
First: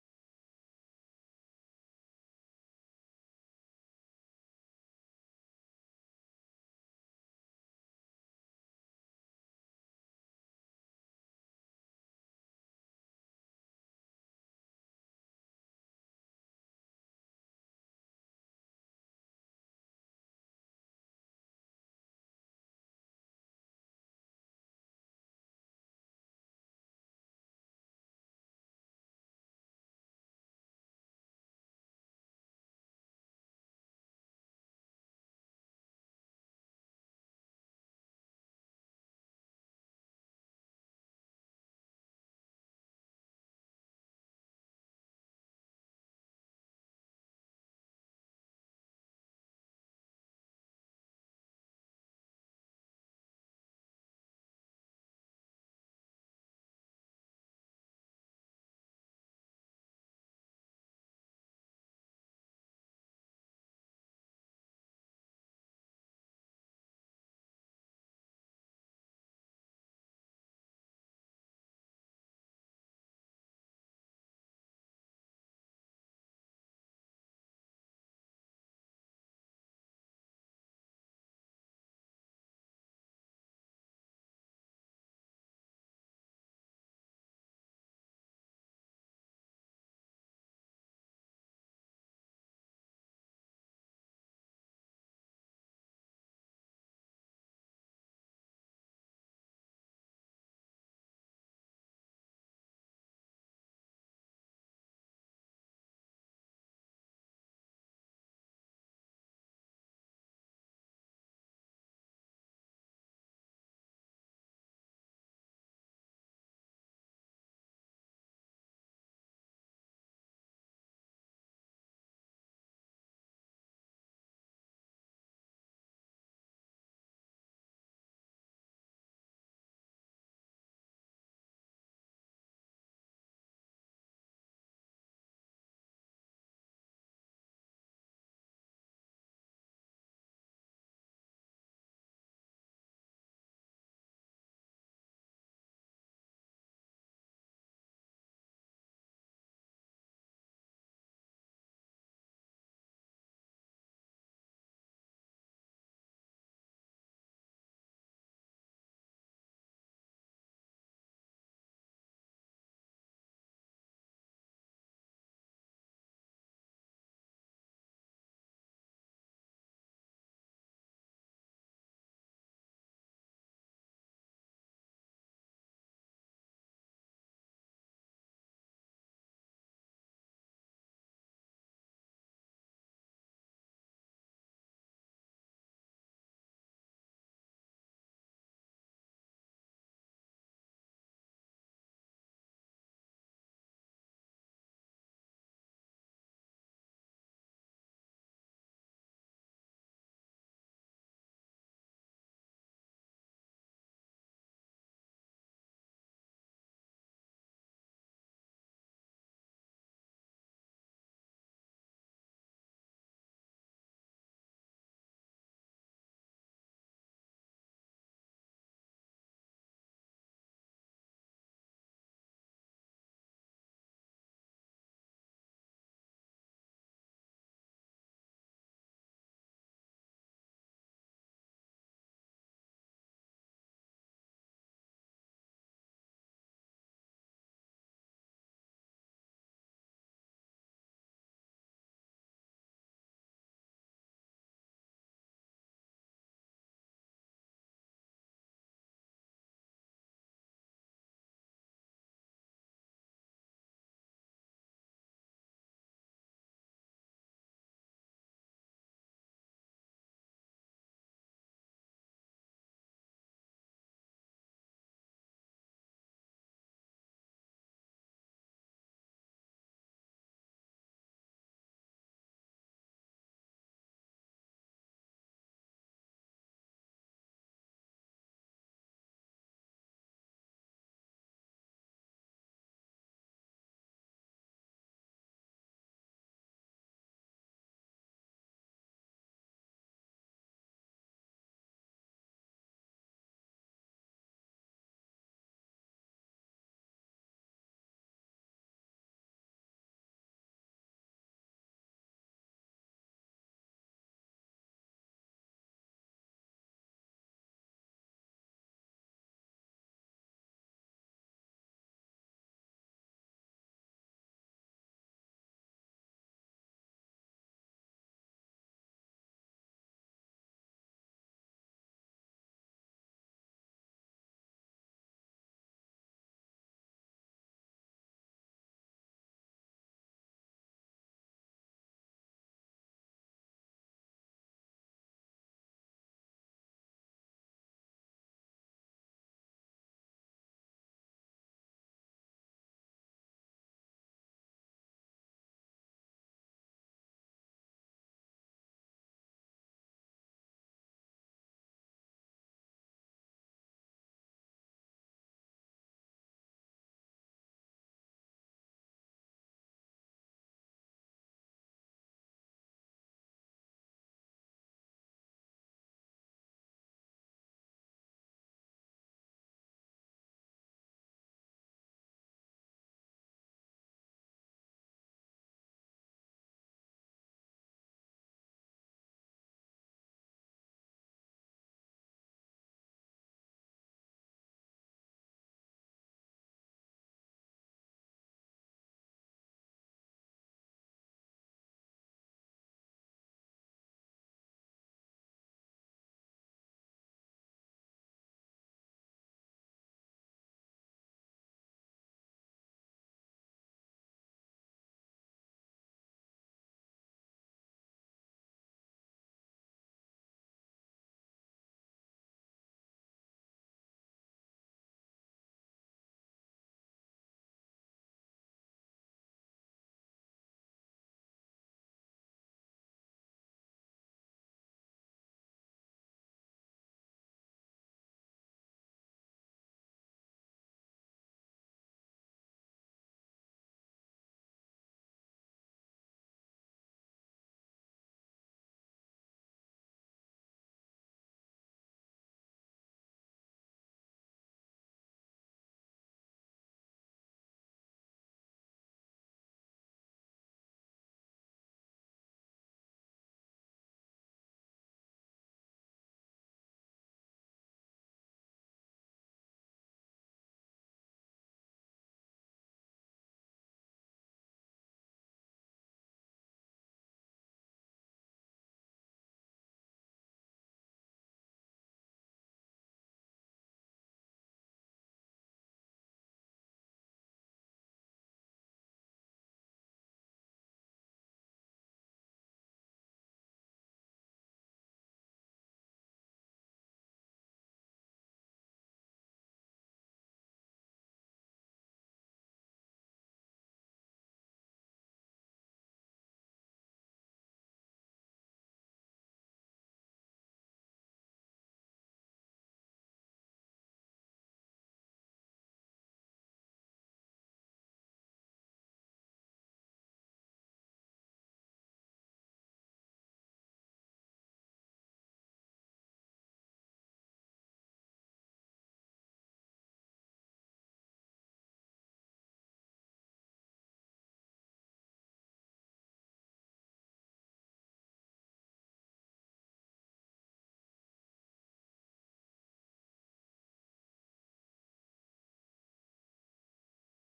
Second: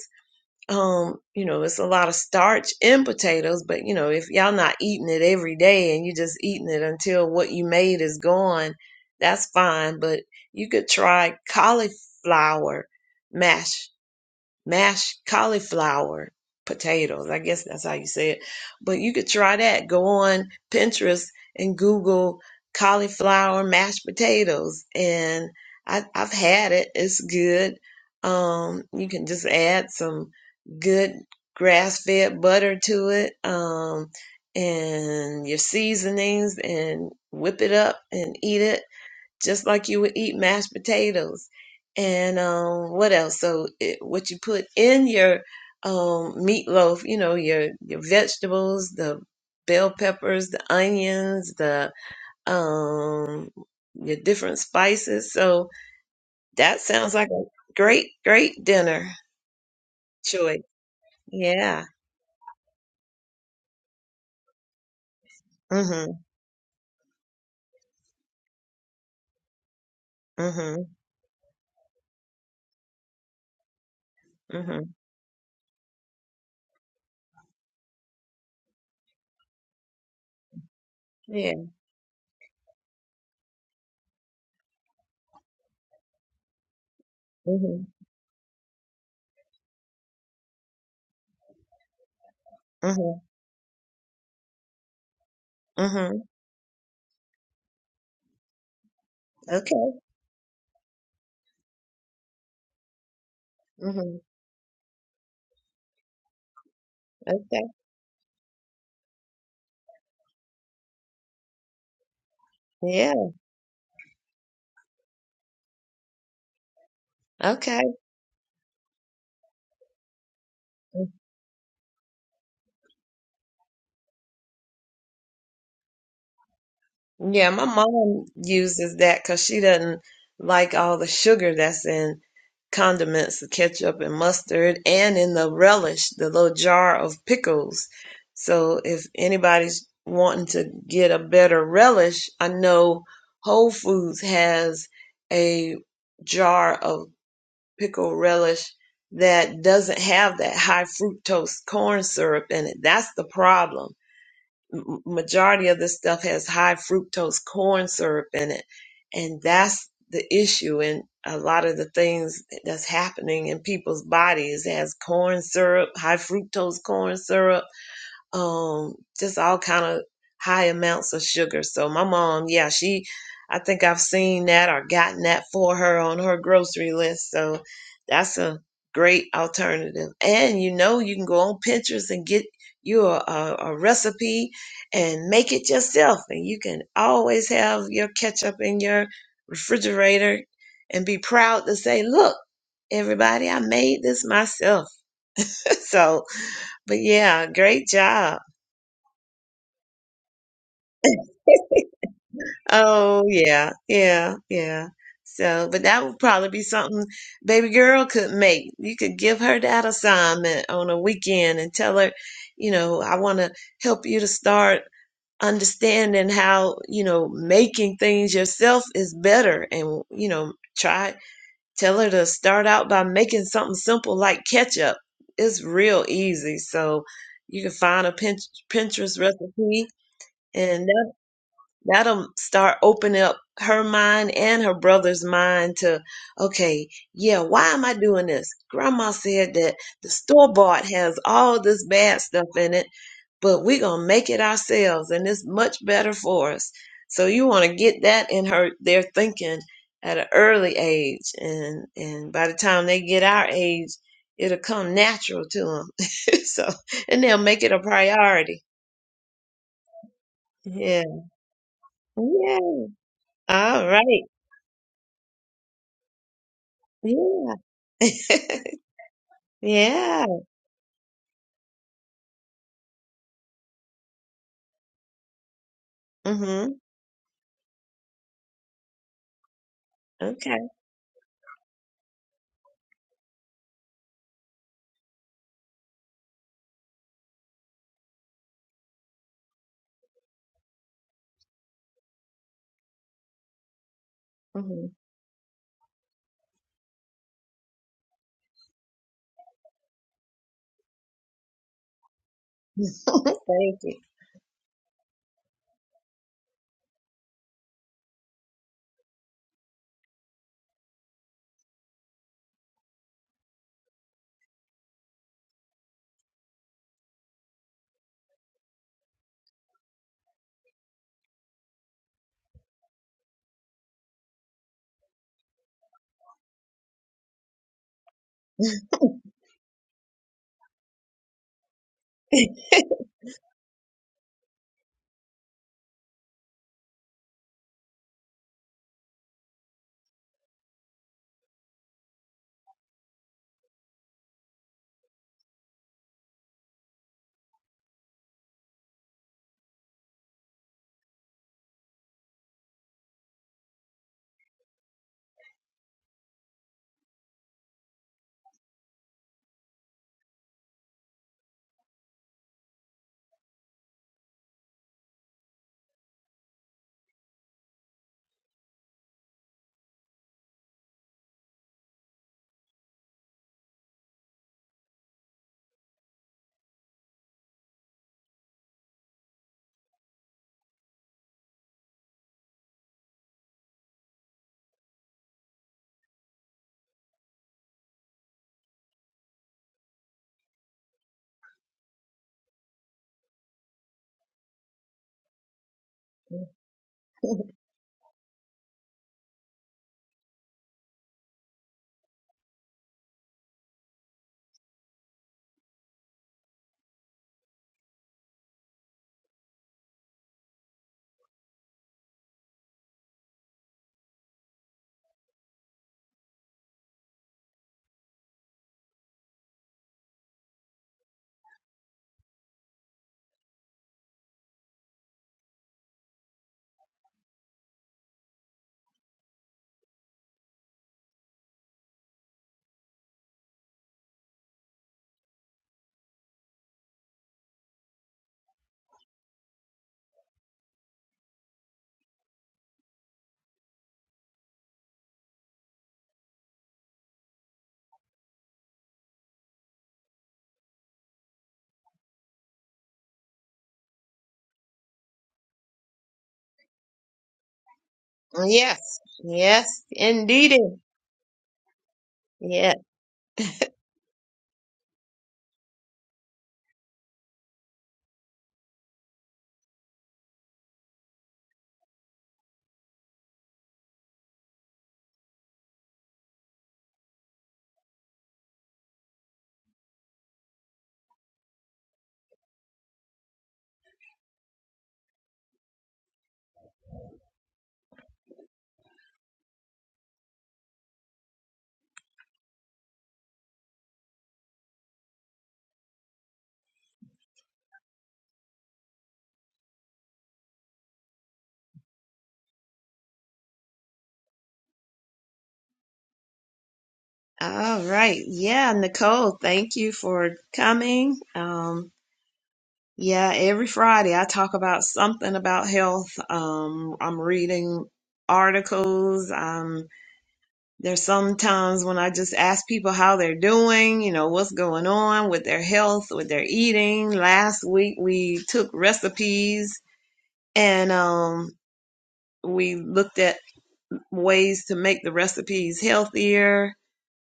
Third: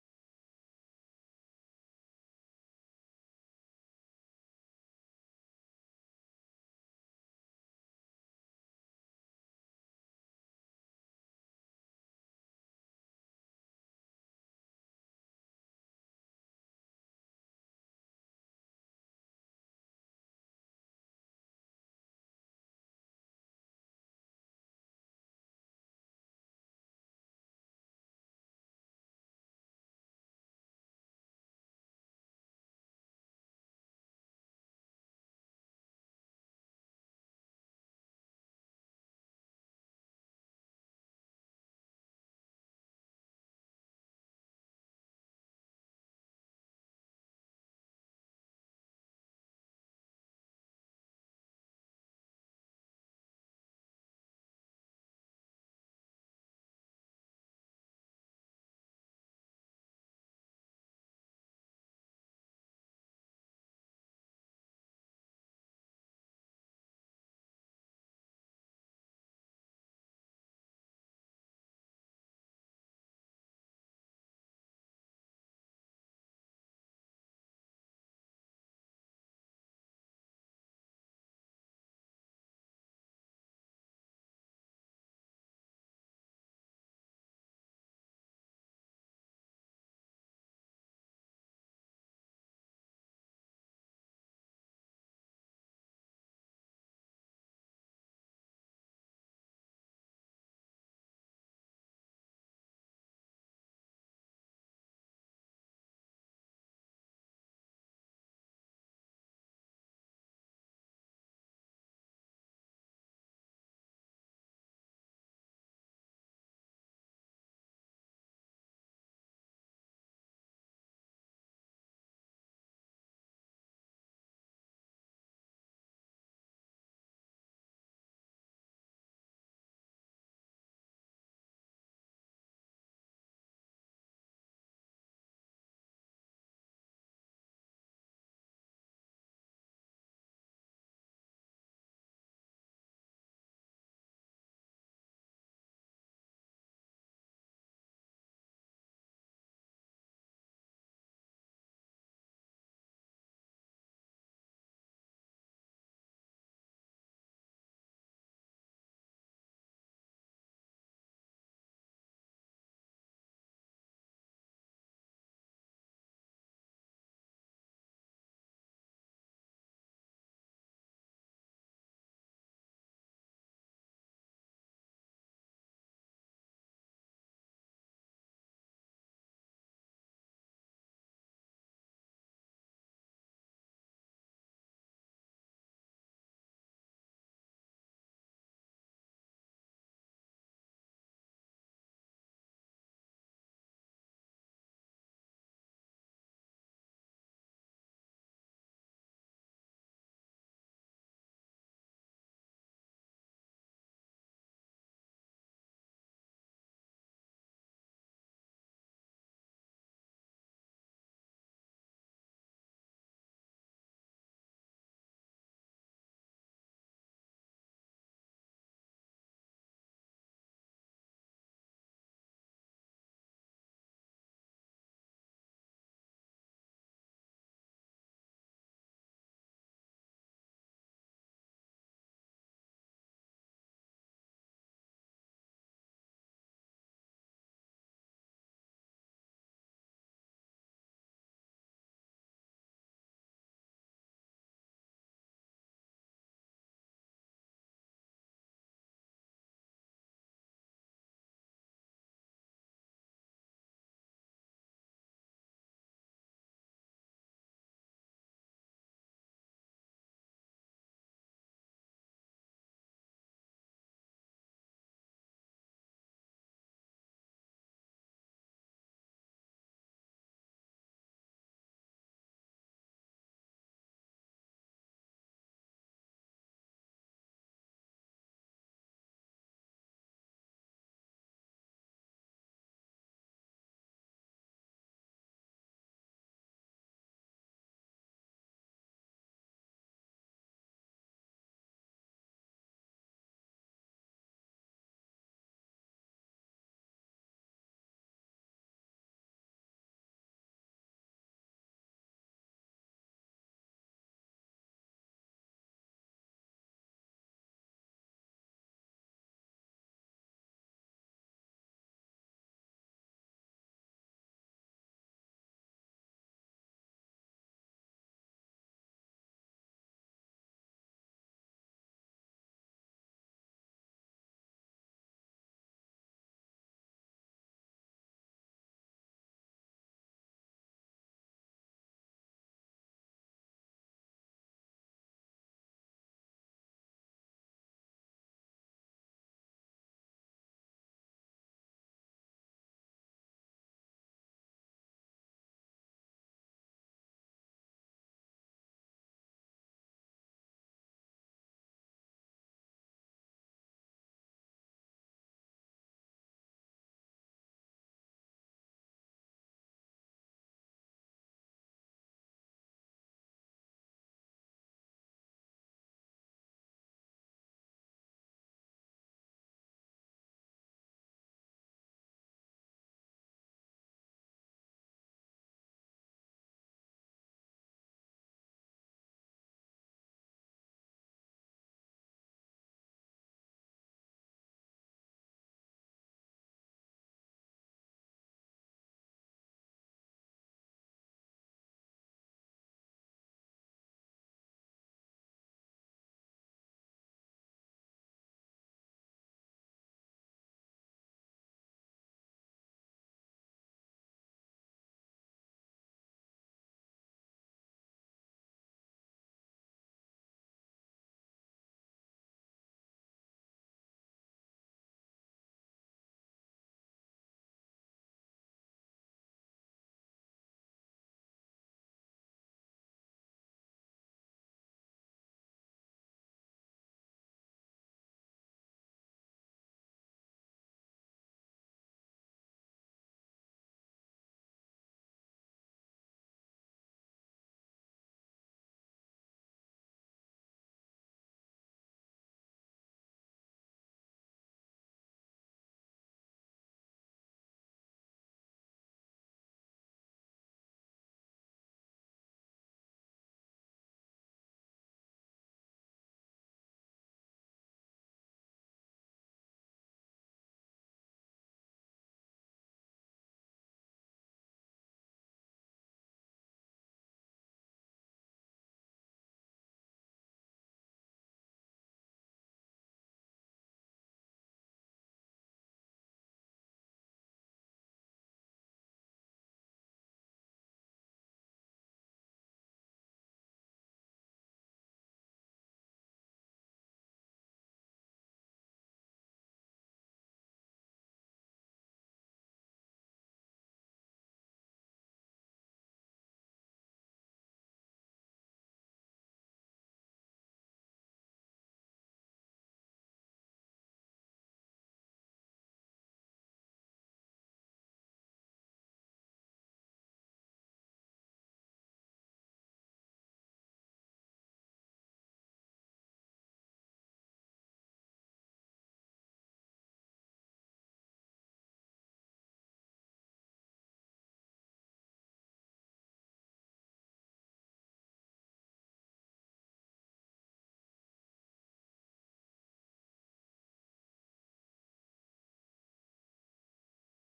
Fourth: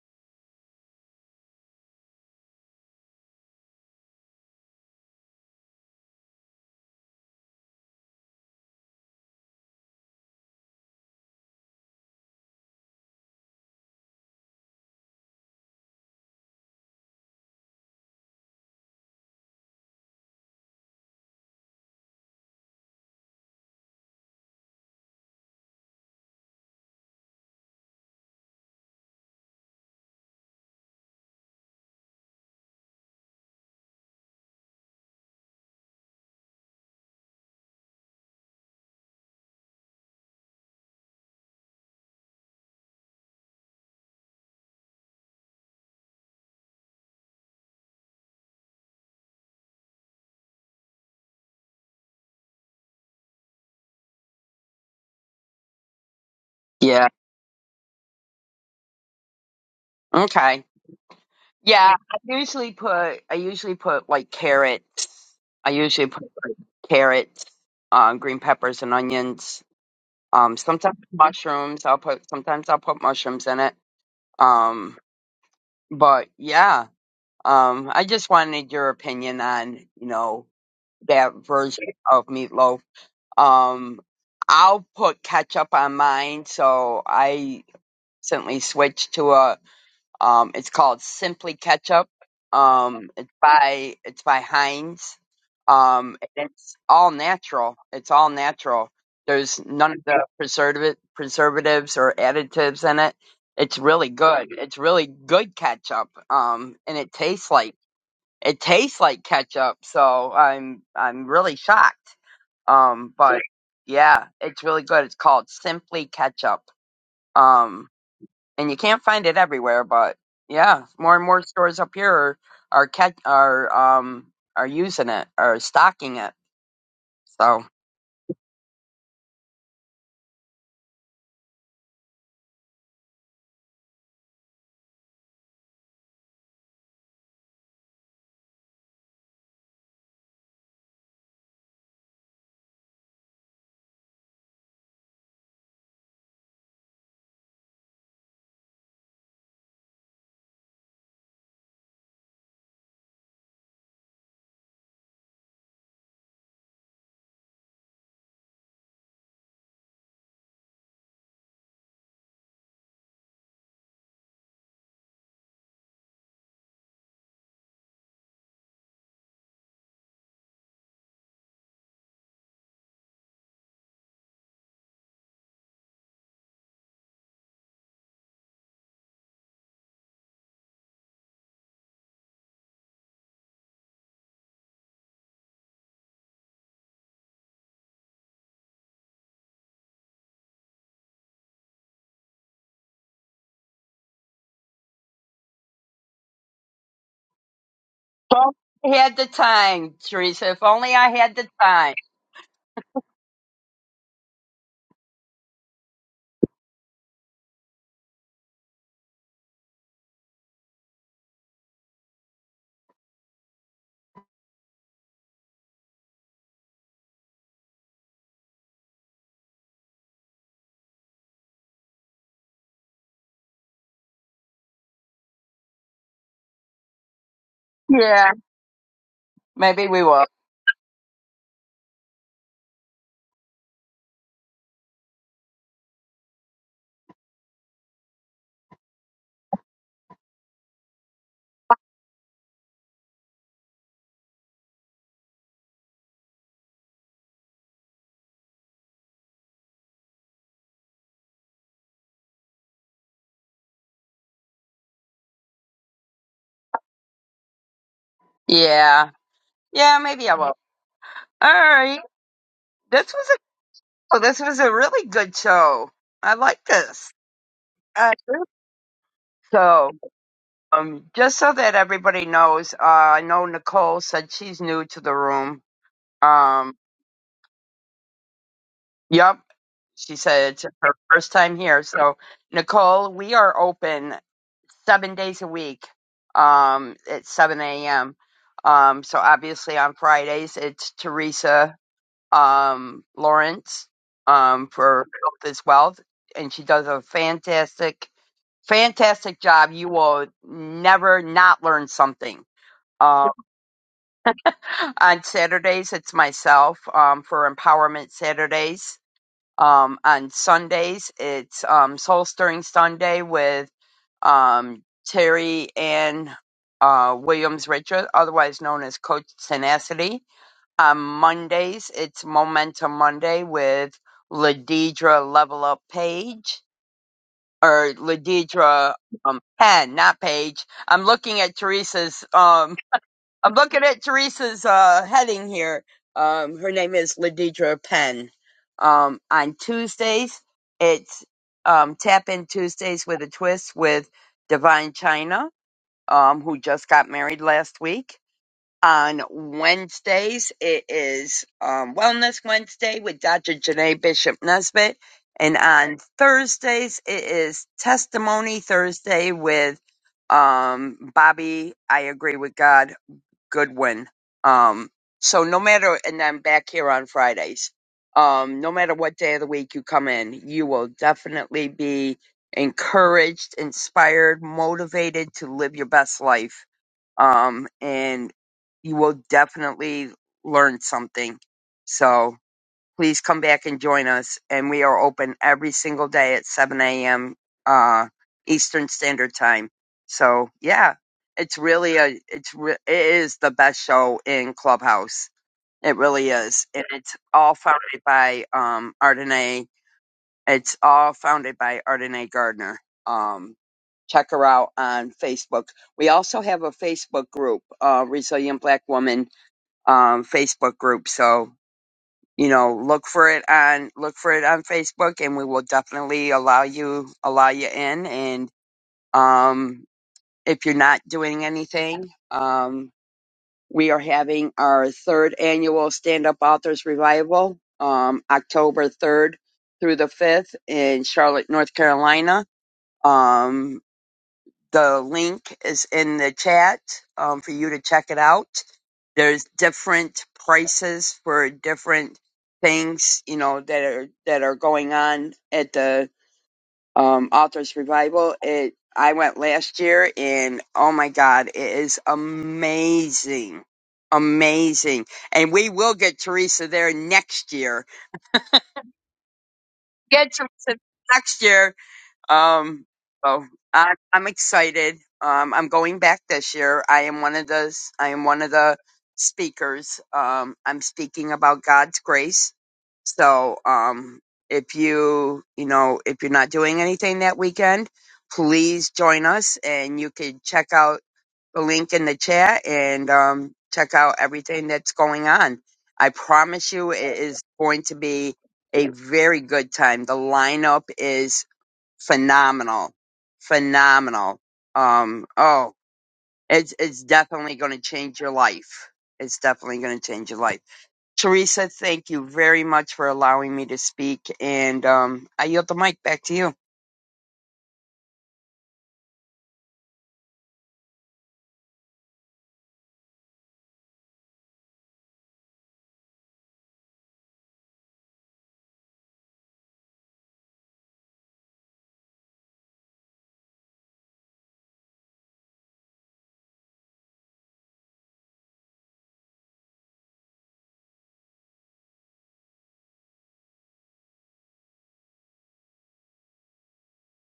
um, you know, it's a lot of starch in potatoes, but you know, if y'all not eating it every day and you just eating it until what you made is gone, that's fine. But you could try cauliflower mash mashed cauliflower potatoes. I guess that's how you say it. But you could try that. Go on Pinterest and Google cauliflower mashed potatoes. And I, I've had it. It's good. Um, you can just add some good grass fed butter to it. Um, and your seasonings and whip it up and eat it just like you would eat mashed potatoes and um, what else? So it, what you put in your um, meatloaf, you know, your your vegetables, the bell peppers, the onions, the um, your different spices. So that
Yeah.
sounds like a great great dinner choice.
Okay.
Yeah.
Yeah. I usually put, I usually put like carrots. I usually
Mhm.
put like carrots, um, green peppers and onions. Um,
Mhm.
sometimes mushrooms. I'll put, sometimes I'll put mushrooms in it.
Mhm.
Um, but yeah. Um, I just wanted your opinion on, you know, that
Yeah.
version of meatloaf Um, I'll put ketchup on mine, so I
Mhm.
recently switched to a. Um, it's called Simply Ketchup. Um,
Mhm.
it's by it's by Heinz. Um,
Mhm.
and it's all natural. It's all natural. There's none
Okay.
of the preservative preservatives or additives in it. It's really
Mhm.
good. It's really good ketchup. Um, and it tastes
Okay.
like it tastes like ketchup. So I'm I'm really shocked.
Yeah.
Um, but yeah, it's really good. It's called Simply Ketchup.
Okay.
Um, and you can't find it everywhere, but yeah, more and more stores up here are are catch are um are using it are stocking it.
Yeah,
So
my mom uses that because she doesn't like all the sugar that's in condiments, the ketchup and mustard, and in the relish, the little jar of pickles. So if anybody's wanting to get a better relish, I know Whole Foods has a jar of pickle relish that doesn't have that high fructose corn syrup in it. That's the problem m- majority of this stuff has high fructose corn syrup in it and that's the issue and a lot of the things that's happening in people's bodies has corn syrup high fructose corn syrup um, just all kind of high amounts of sugar. So my mom, yeah, she, I think I've seen that or gotten that for her on her grocery list. So that's a great alternative. And you know, you can go on Pinterest and get you a, a, a recipe and make it yourself. And you can always have your ketchup in your refrigerator and be proud to say, look, everybody, I made this myself. [laughs] so, but yeah, great job
Well, I had the time, Teresa. If only I had the time.
Oh yeah, yeah, yeah. So, but that would probably be something baby girl could make. You could give her that assignment on a weekend and tell her, you know, I want to help you to start understanding how, you know, making things yourself is better and, you know, try tell her to start out by making something simple like ketchup. It's real easy. So, you can find a
Yeah,
Pin- Pinterest recipe
maybe we will.
and. That'll start opening up her mind and her brother's mind to, okay, yeah, why am I doing this? Grandma said that the store bought has all this bad stuff in it, but we're gonna make it ourselves and it's much better for us. So you wanna get that in her their thinking at an early age and and by the time they get our age, it'll come natural to them. [laughs] so and they'll make it a priority.
Yeah, yeah, maybe I will.
Yeah.
All right,
Yeah.
this was a
All right.
oh, this was a really good show. I like this.
Yeah.
I do.
[laughs]
So.
Yeah.
Um, just so that everybody knows, uh, I know Nicole said she's new to the room.
Mm-hmm.
Um, yep, she said
Okay.
it's her first time here. So, Nicole, we are open seven days a week um, at 7 a.m. Um, so, obviously, on Fridays, it's Teresa um, Lawrence um,
Mm-hmm.
for Health is Wealth, and she does a fantastic, fantastic job. You will never not learn something. Um,
[laughs] Thank
on Saturdays, it's myself um, for Empowerment Saturdays. Um, on Sundays, it's um, Soul Stirring Sunday with um, Terry Ann uh, Williams Richard, otherwise known as Coach Tenacity. On Mondays, it's Momentum Monday with Ladidra Level Up Page. Or Ladidra um, Penn, not Page. I'm looking at Teresa's
you. [laughs]
um, I'm looking at Teresa's uh, heading here. Um, her name is Ladidra Penn. Um, on Tuesdays, it's um, Tap In Tuesdays with a Twist with Divine China, um, who just got married last week. On Wednesdays, it is um, Wellness Wednesday with Dr. Janae Bishop Nesbitt. And on Thursdays, it is Testimony Thursday with um, Bobby, I Agree with God Goodwin. Um, so no matter, and I'm back here on Fridays. Um, no matter what day of the week you come in, you will definitely be encouraged, inspired, motivated to live your best life. Um, and you will definitely learn something. So, please come back and join us. And we are open every single day at 7 a.m. Uh, Eastern Standard Time. So yeah, it's really a it's re- it is the best show in Clubhouse. It really is, and it's all founded by um Ardenae. It's all founded by Ardenae Gardner. Um, check her out on Facebook. We also have a Facebook group, uh, Resilient Black Woman um, Facebook group. So you know, look for it on look for it on Facebook, and we will definitely allow you allow you in. And um, if you're not doing anything, um, we are having our third annual Stand Up Authors Revival, um, October third through the fifth in Charlotte, North Carolina. Um, the link is in the chat um, for you to check it out. There's different prices for different things, you know, that are that are going on at the um, Authors Revival. It I went last year, and oh my God, it is amazing, amazing. And we will get Teresa there next year.
Yes. Yes, indeed.
Next year,
Yeah.
Um, oh, I, I'm excited. Um, I'm going back this year. I am one of the I am one of the speakers. Um, I'm speaking about God's grace. So, um, if you you know if you're not doing anything that weekend, please join us, and you can check out the link in the chat and um, check out everything that's going on. I promise you, it is going to be a very good time. The lineup is phenomenal, phenomenal. Um, oh, it's it's definitely going to change your life. It's definitely going to change your life. Teresa, thank you very much for allowing me to speak, and um, I yield the mic back to you.
All right. Yeah, Nicole, thank you for coming. Um, yeah, every Friday I talk about something about health. Um, I'm reading articles. There's sometimes when I just ask people how they're doing, you know, what's going on with their health, with their eating. Last week we took recipes and um, we looked at ways to make the recipes healthier.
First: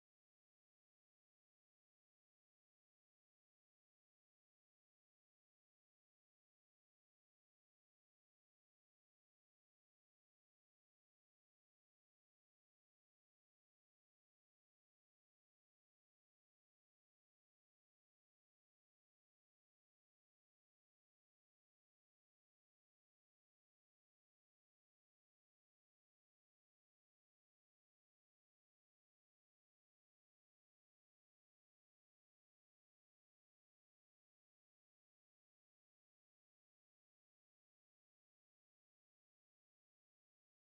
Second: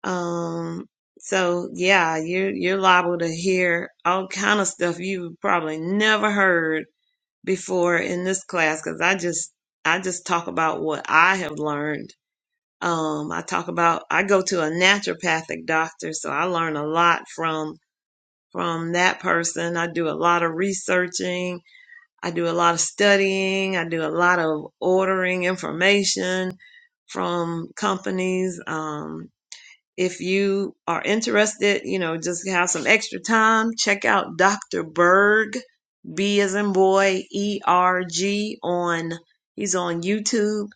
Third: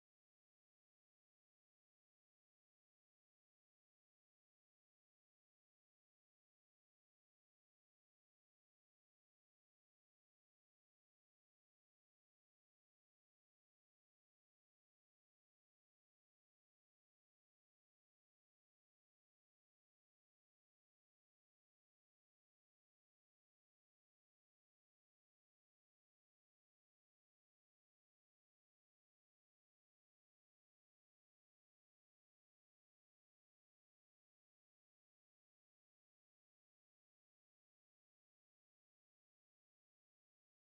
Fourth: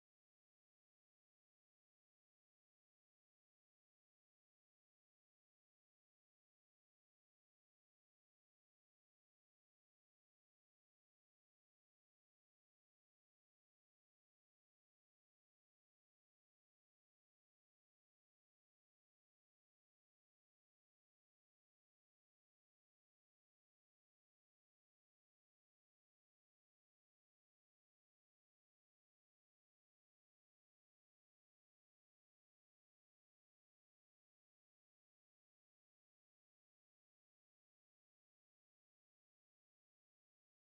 Um, so yeah, you're you're liable to hear all kind of stuff you've probably never heard before in this class because I just I just talk about what I have learned um, I talk about I go to a naturopathic doctor, so I learn a lot from from that person. I do a lot of researching, I do a lot of studying, I do a lot of ordering information from companies. Um, if you are interested, you know, just have some extra time, check out Dr. Berg, B as in boy, E R G on he's on YouTube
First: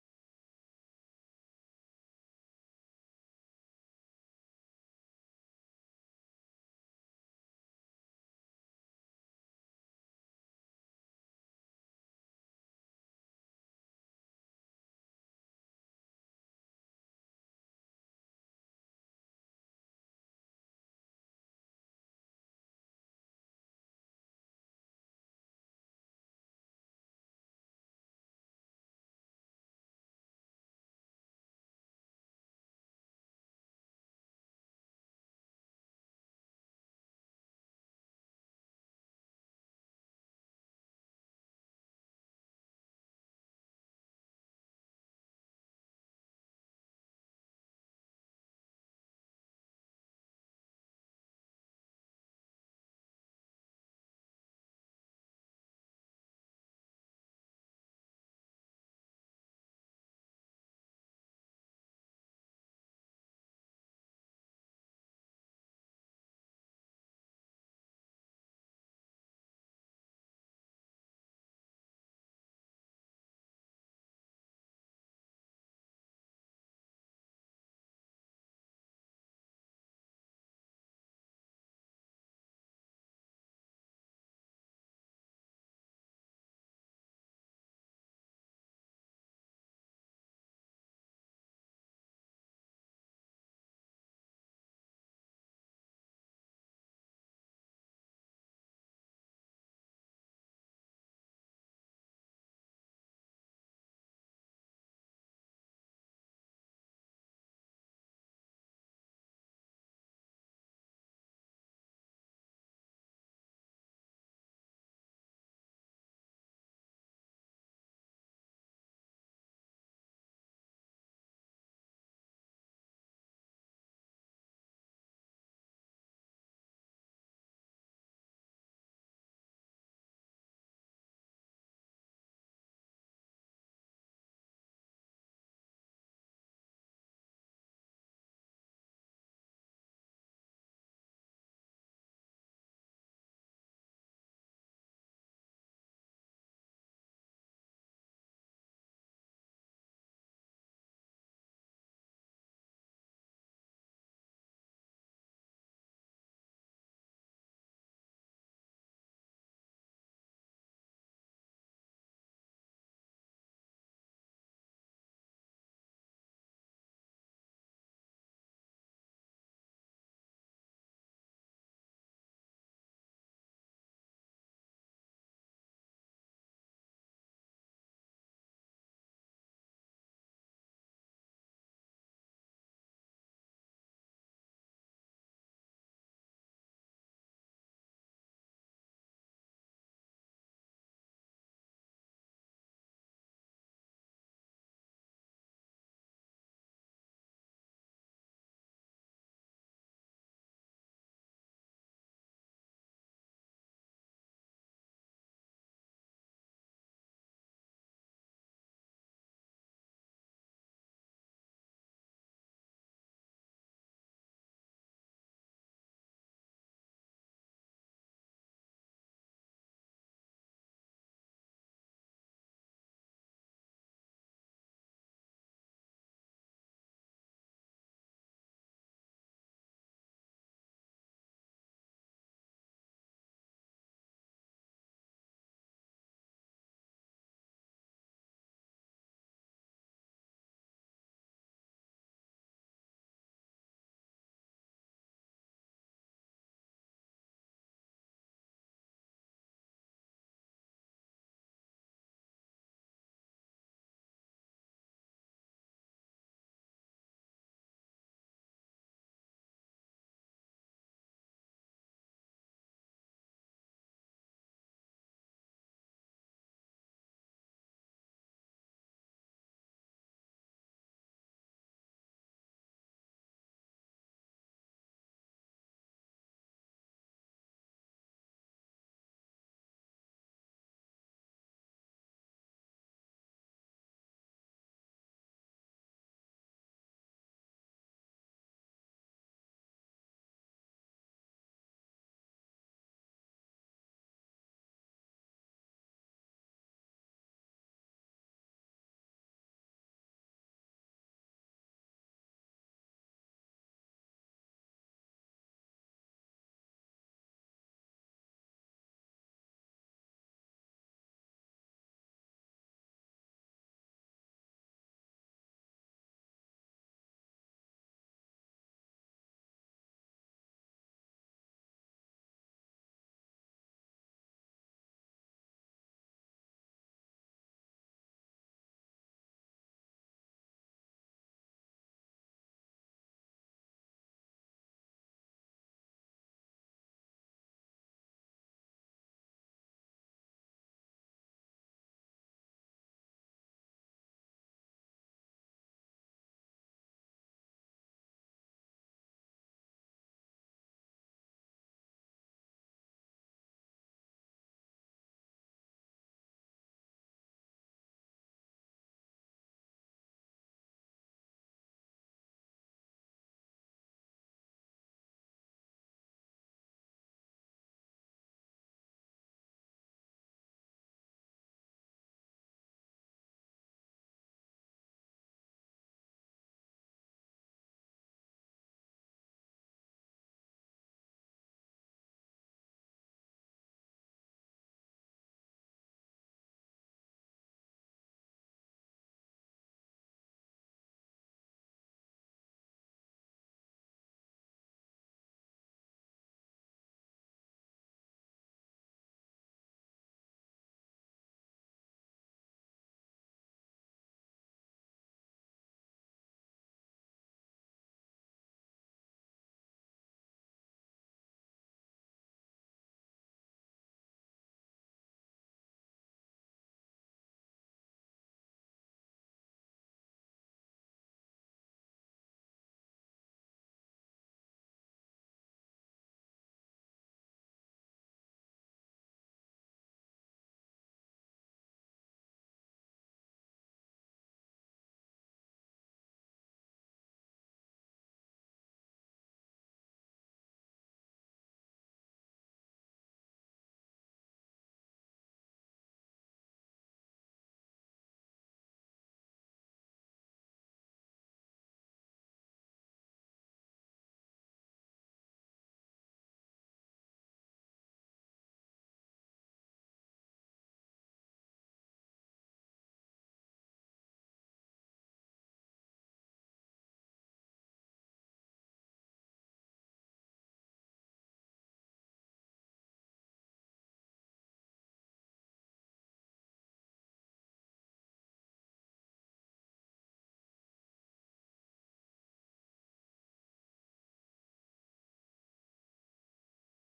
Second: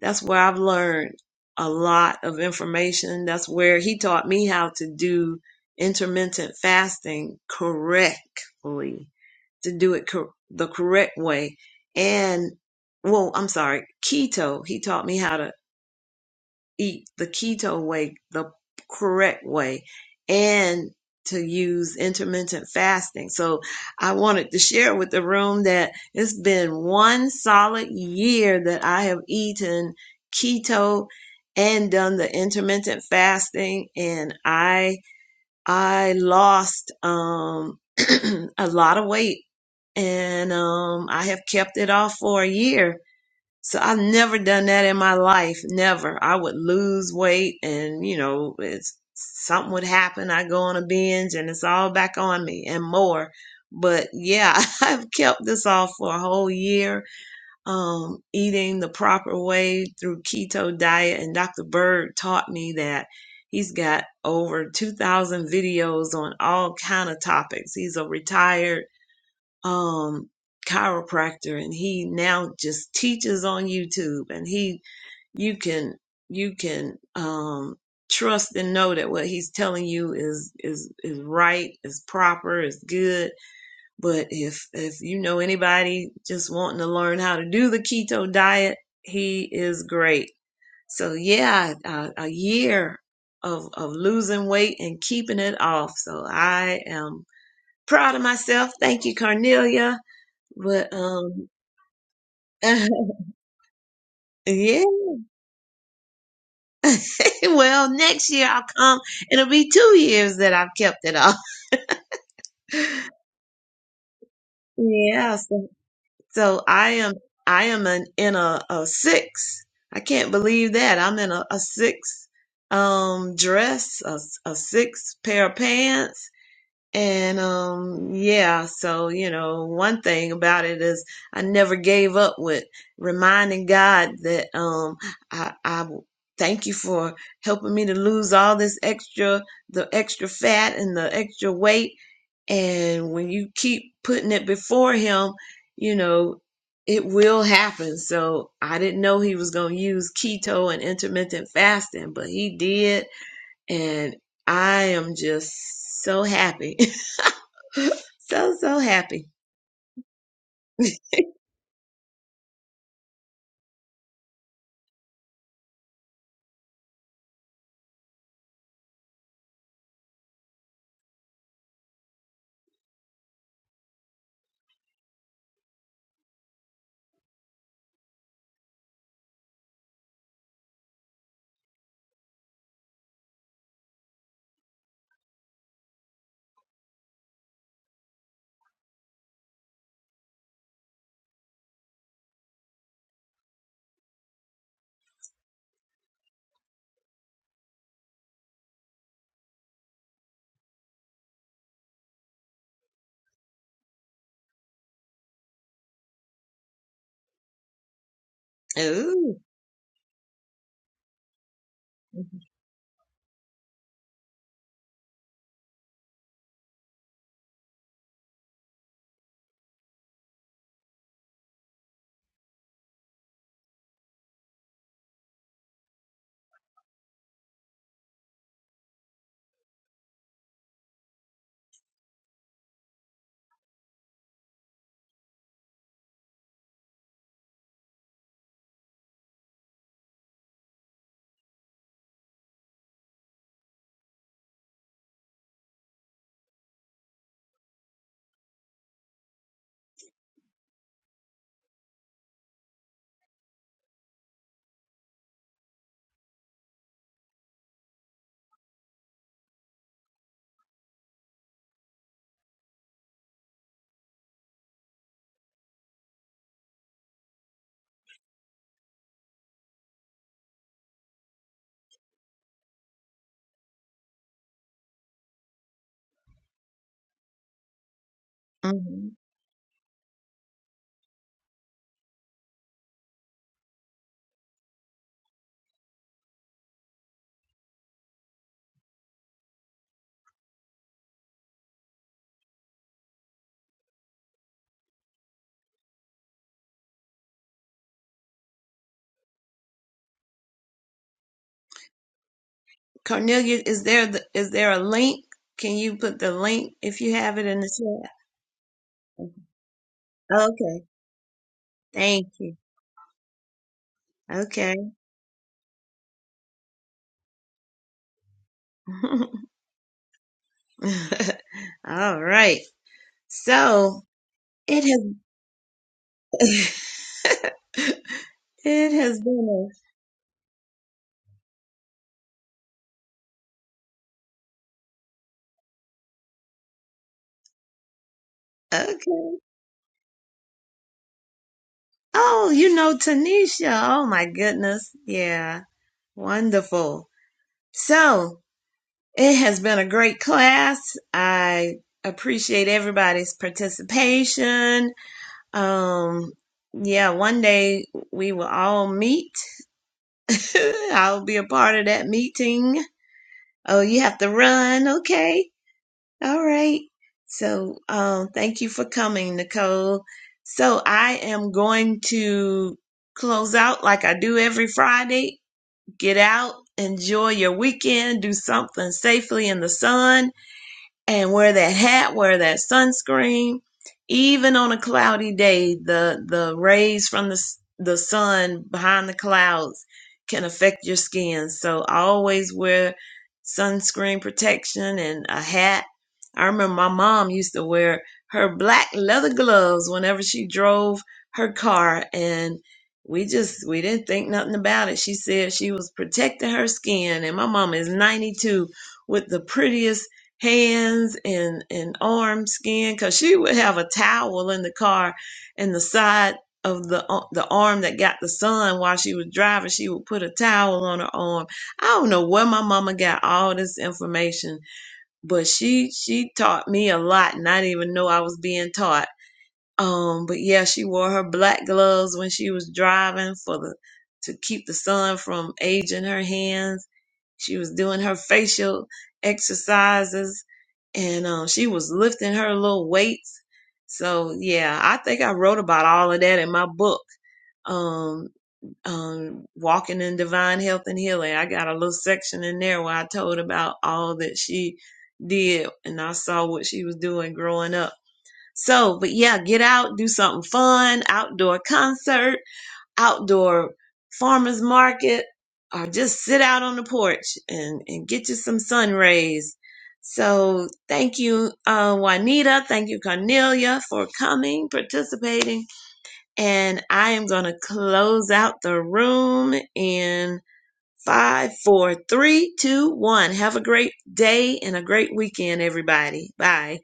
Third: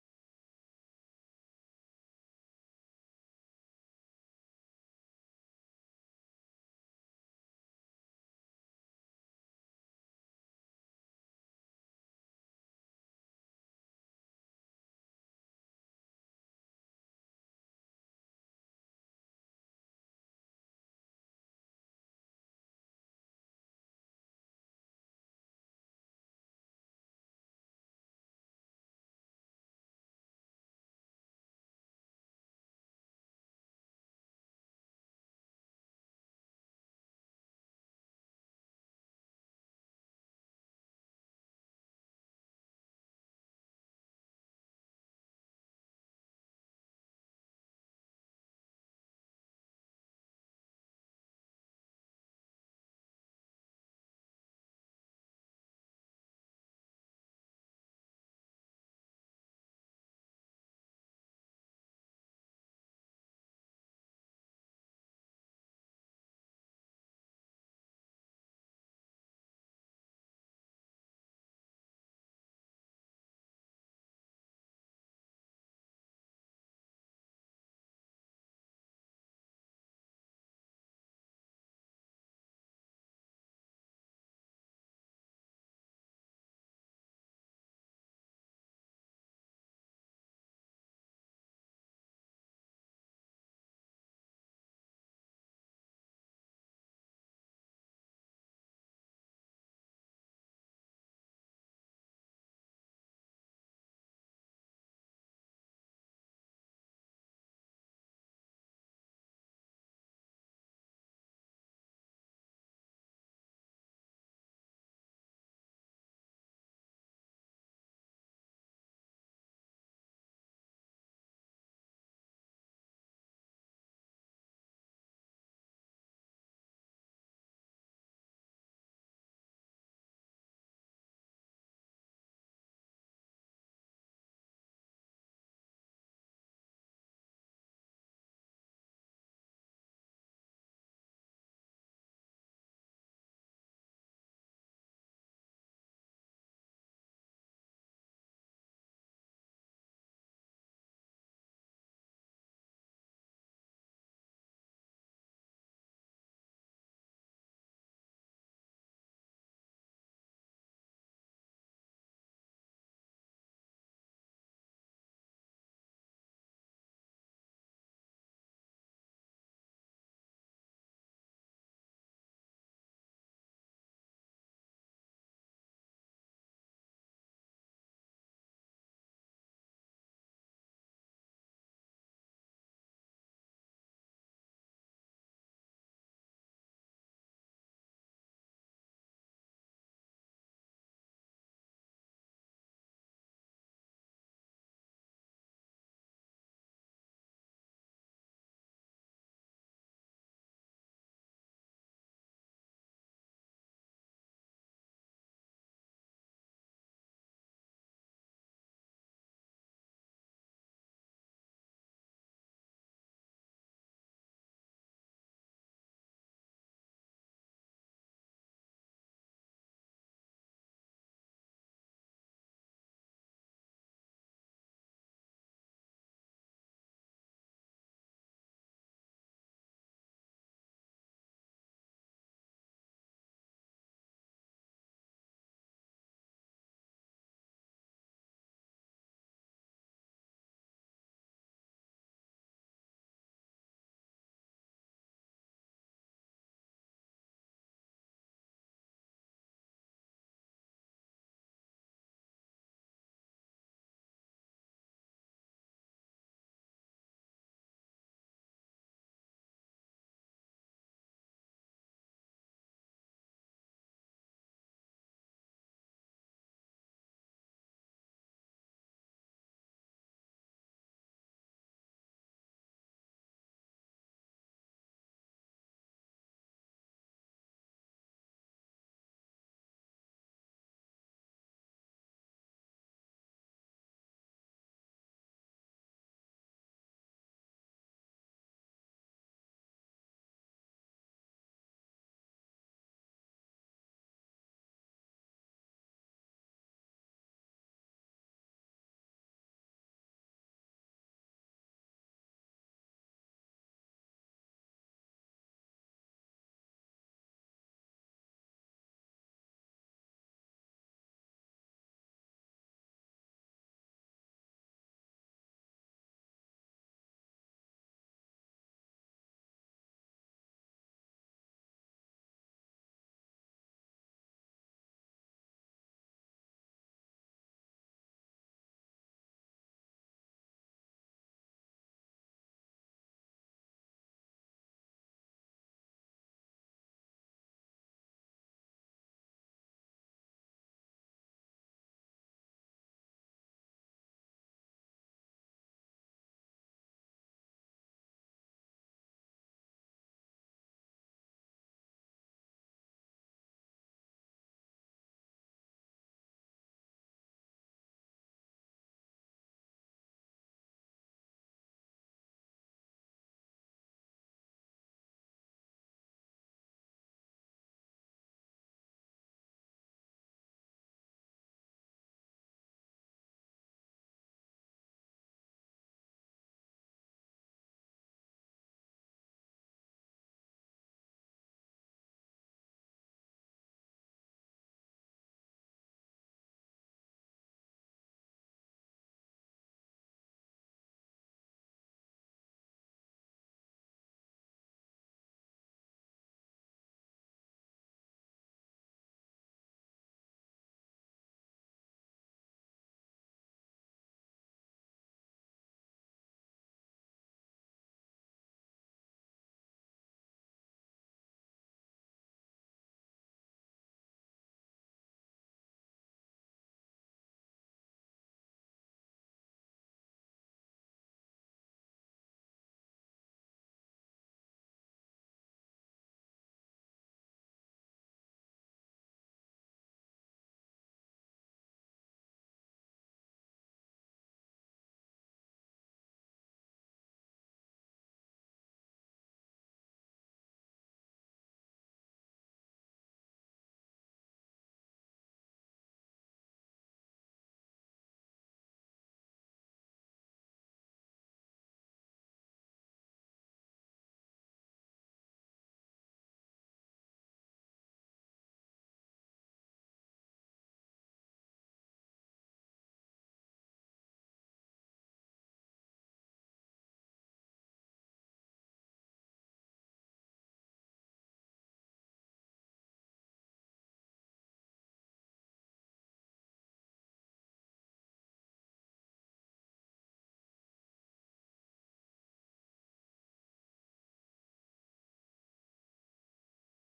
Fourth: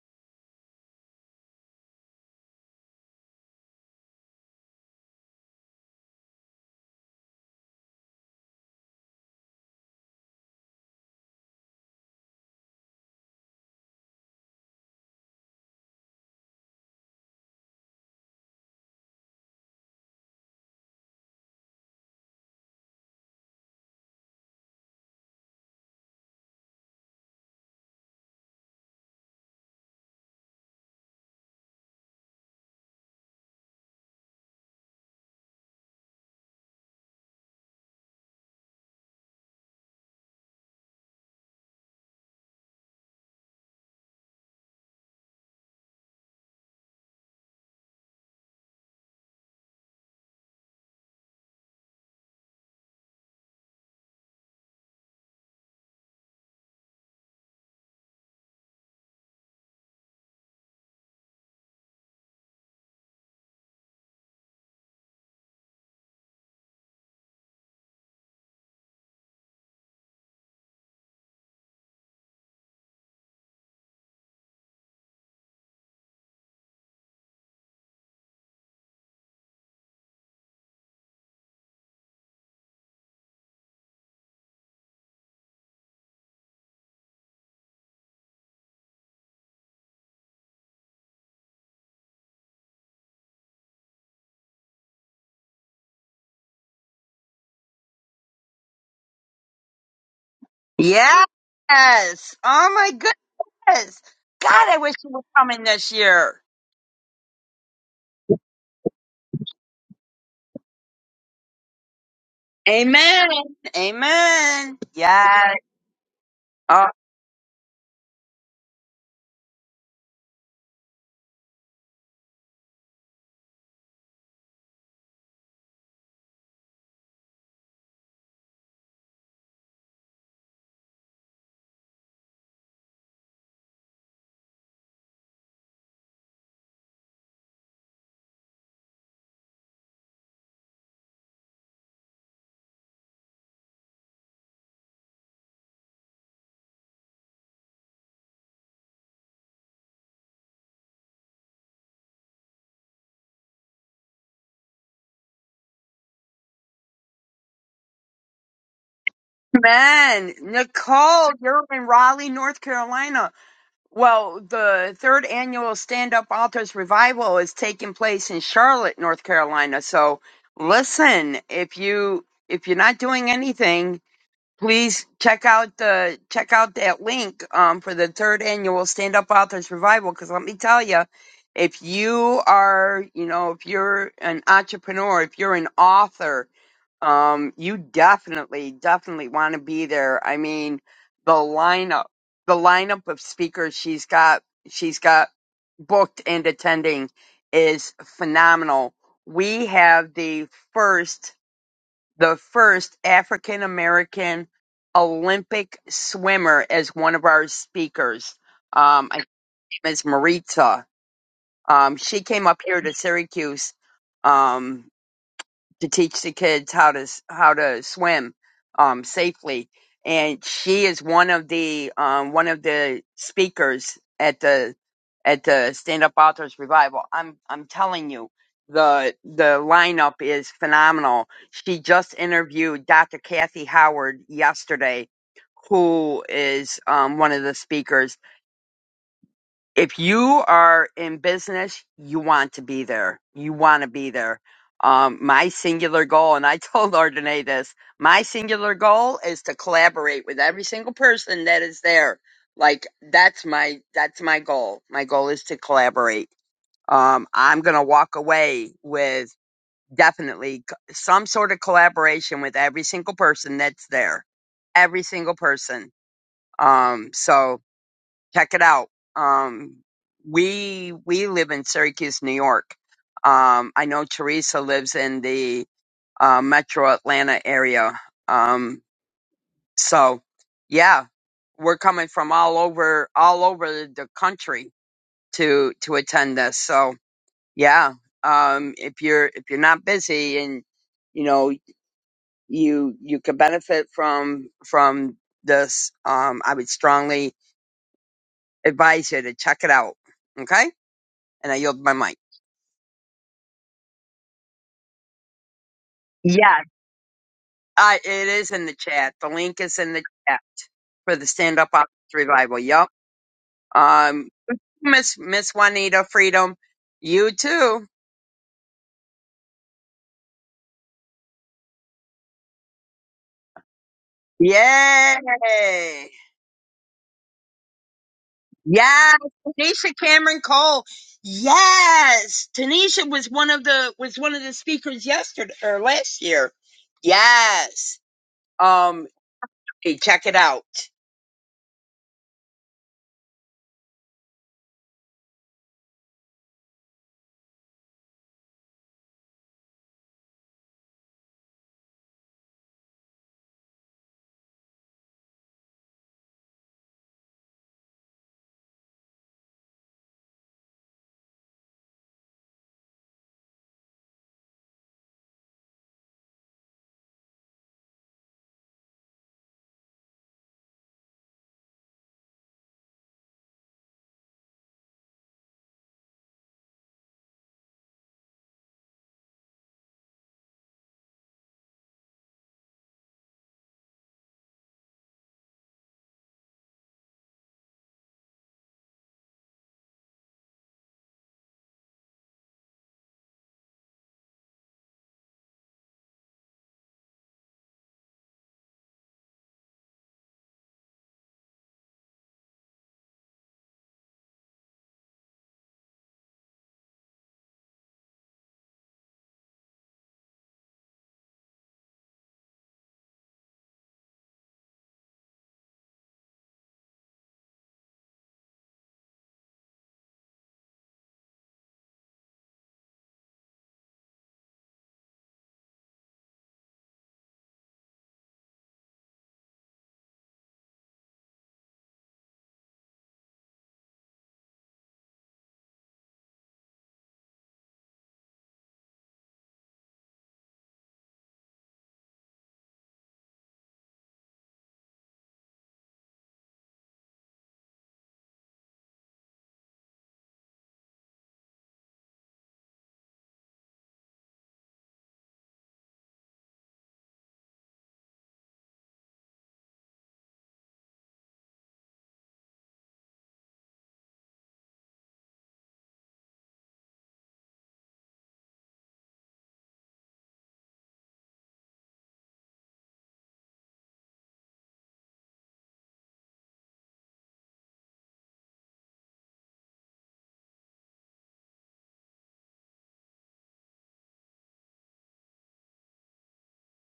that's where I've learned a lot of information. That's where he taught me how to do intermittent fasting correctly, to do it cor- the correct way. And, well, I'm sorry, keto. He taught me how to eat the keto way, the correct way, and to use intermittent fasting. So I wanted to share with the room that it's been one solid year that I have eaten keto and done the intermittent fasting and I I lost um [clears throat] a lot of weight and um I have kept it off for a year so I've never done that in my life. Never. I would lose weight and, you know, it's something would happen. I go on a binge and it's all back on me and more. But yeah, [laughs] I've kept this off for a whole year, um, eating the proper way through keto diet. And Dr. Bird taught me that he's got over 2,000 videos on all kind of topics. He's a retired um chiropractor and he now just teaches on YouTube and he you can you can um trust and know that what he's telling you is is is right, is proper, is good. But if if you know anybody just wanting to learn how to do the keto diet, he is great. So yeah, a, a year of of losing weight and keeping it off. So I am proud of myself. Thank you, Cornelia but
Yes.
um
Oh my
[laughs]
goodness. God, I
yeah.
wish you were coming this year.
[laughs] well, next year I'll come. It'll be two years that I've kept it off. [laughs]
Amen. Amen.
Yeah,
Yes.
so, so I am I am an, in a, a six. I can't believe that. I'm in a, a six um dress, a, a six pair of pants. And um yeah, so you know, one thing about it is I never gave up with reminding God that um I I thank you for helping me to lose all this extra the extra fat and the extra weight and when you keep putting it before him, you know, it will happen. So I didn't know he was going to use keto and intermittent fasting, but he did and I am just so happy [laughs] So, so happy.
Amen.
[laughs]
Nicole, you're in Raleigh, North Carolina. Well, the third annual Stand Up Authors Revival is taking place in Charlotte, North Carolina. So listen, if you if you're not doing anything, please check out the check out that link um, for the third annual Stand Up Authors Revival. Because let me tell you, if you are you know if you're an entrepreneur, if you're an author, um, you definitely, definitely want to be there. I mean, the lineup, the lineup of speakers she's got, she's got booked and attending is phenomenal. We have the first, the first African American Olympic swimmer as one of our speakers. Um, I
Ooh.
name is Maritza. Um, she came up here to Syracuse. Um, to teach the kids how to s- how to swim um, safely. And she is one of the um, one of the speakers at the at the Stand Up Authors Revival. I'm I'm telling you, the the lineup is phenomenal. She just interviewed Dr. Kathy Howard yesterday, who is um, one of the speakers if you are in business, you want to be there. You want to be there. Um, my singular goal, and I [laughs] told Ardenae this, my singular goal is to collaborate with every single person that is there. Like that's my that's my goal. My goal is to collaborate. Um, I'm gonna walk away with definitely c- some sort of collaboration with every single person that's there. Every single person. Um, so check it out. Um, we we live in Syracuse, New York. Um, I know Teresa lives in the uh, Metro Atlanta area. Um,
hmm
so yeah, we're coming from all over all over the country to to attend this. So yeah, um, if you're if you're not busy and you know you you could benefit from from this, um, I would strongly advise you to check it out. Okay. and I yield my mic.
Cornelia, is there the, is there a link? Can you put the
Yes,
link if you have it in the
I, it is in the chat. The
chat?
link is in the chat
Okay.
for the Stand Up Office
Thank you.
Revival. Yup. Um,
Okay.
Miss Miss Juanita Freedom, you too.
[laughs] [laughs] All right. So it has
Yay!
it
Yes,
has been
Tanisha Cameron Cole. Yes, Tanisha was one of the was one of the speakers yesterday or last year. Yes.
a
Um,
okay.
hey, check it out.
Oh, you know Tanisha. Oh my goodness. Yeah. Wonderful. So it has been a great class. I appreciate everybody's participation. Um yeah, one day we will all meet. [laughs] I'll be a part of that meeting. Oh, you have to run. Okay. All right. So, um, thank you for coming, Nicole. So, I am going to close out like I do every Friday. Get out, enjoy your weekend, do something safely in the sun and wear that hat, wear that sunscreen. Even on a cloudy day, the the rays from the the sun behind the clouds can affect your skin. So I always wear sunscreen protection and a hat. I remember my mom used to wear her black leather gloves whenever she drove her car and we just we didn't think nothing about it. She said she was protecting her skin and my mom is 92 with the prettiest hands and and arm skin because she would have a towel in the car and the side of the uh, the arm that got the sun while she was driving she would put a towel on her arm i don't know where my mama got all this information but she she taught me a lot and i didn't even know i was being taught um, but yeah, she wore her black gloves when she was driving for the to keep the sun from aging her hands. She was doing her facial exercises and um she was lifting her little weights. So yeah, I think I wrote about all of that in my book. Um, um, walking in divine health and healing. I got a little section in there where I told about all that she did, and I saw what she was doing growing up so, but yeah, get out, do something fun, outdoor concert, outdoor farmers market, or just sit out on the porch and, and get you some sun rays. So thank you, uh, Juanita. Thank you, Cornelia, for coming, participating. And I am going to close out the room in five, four, three, two, one. Have a great day and a great weekend, everybody. Bye.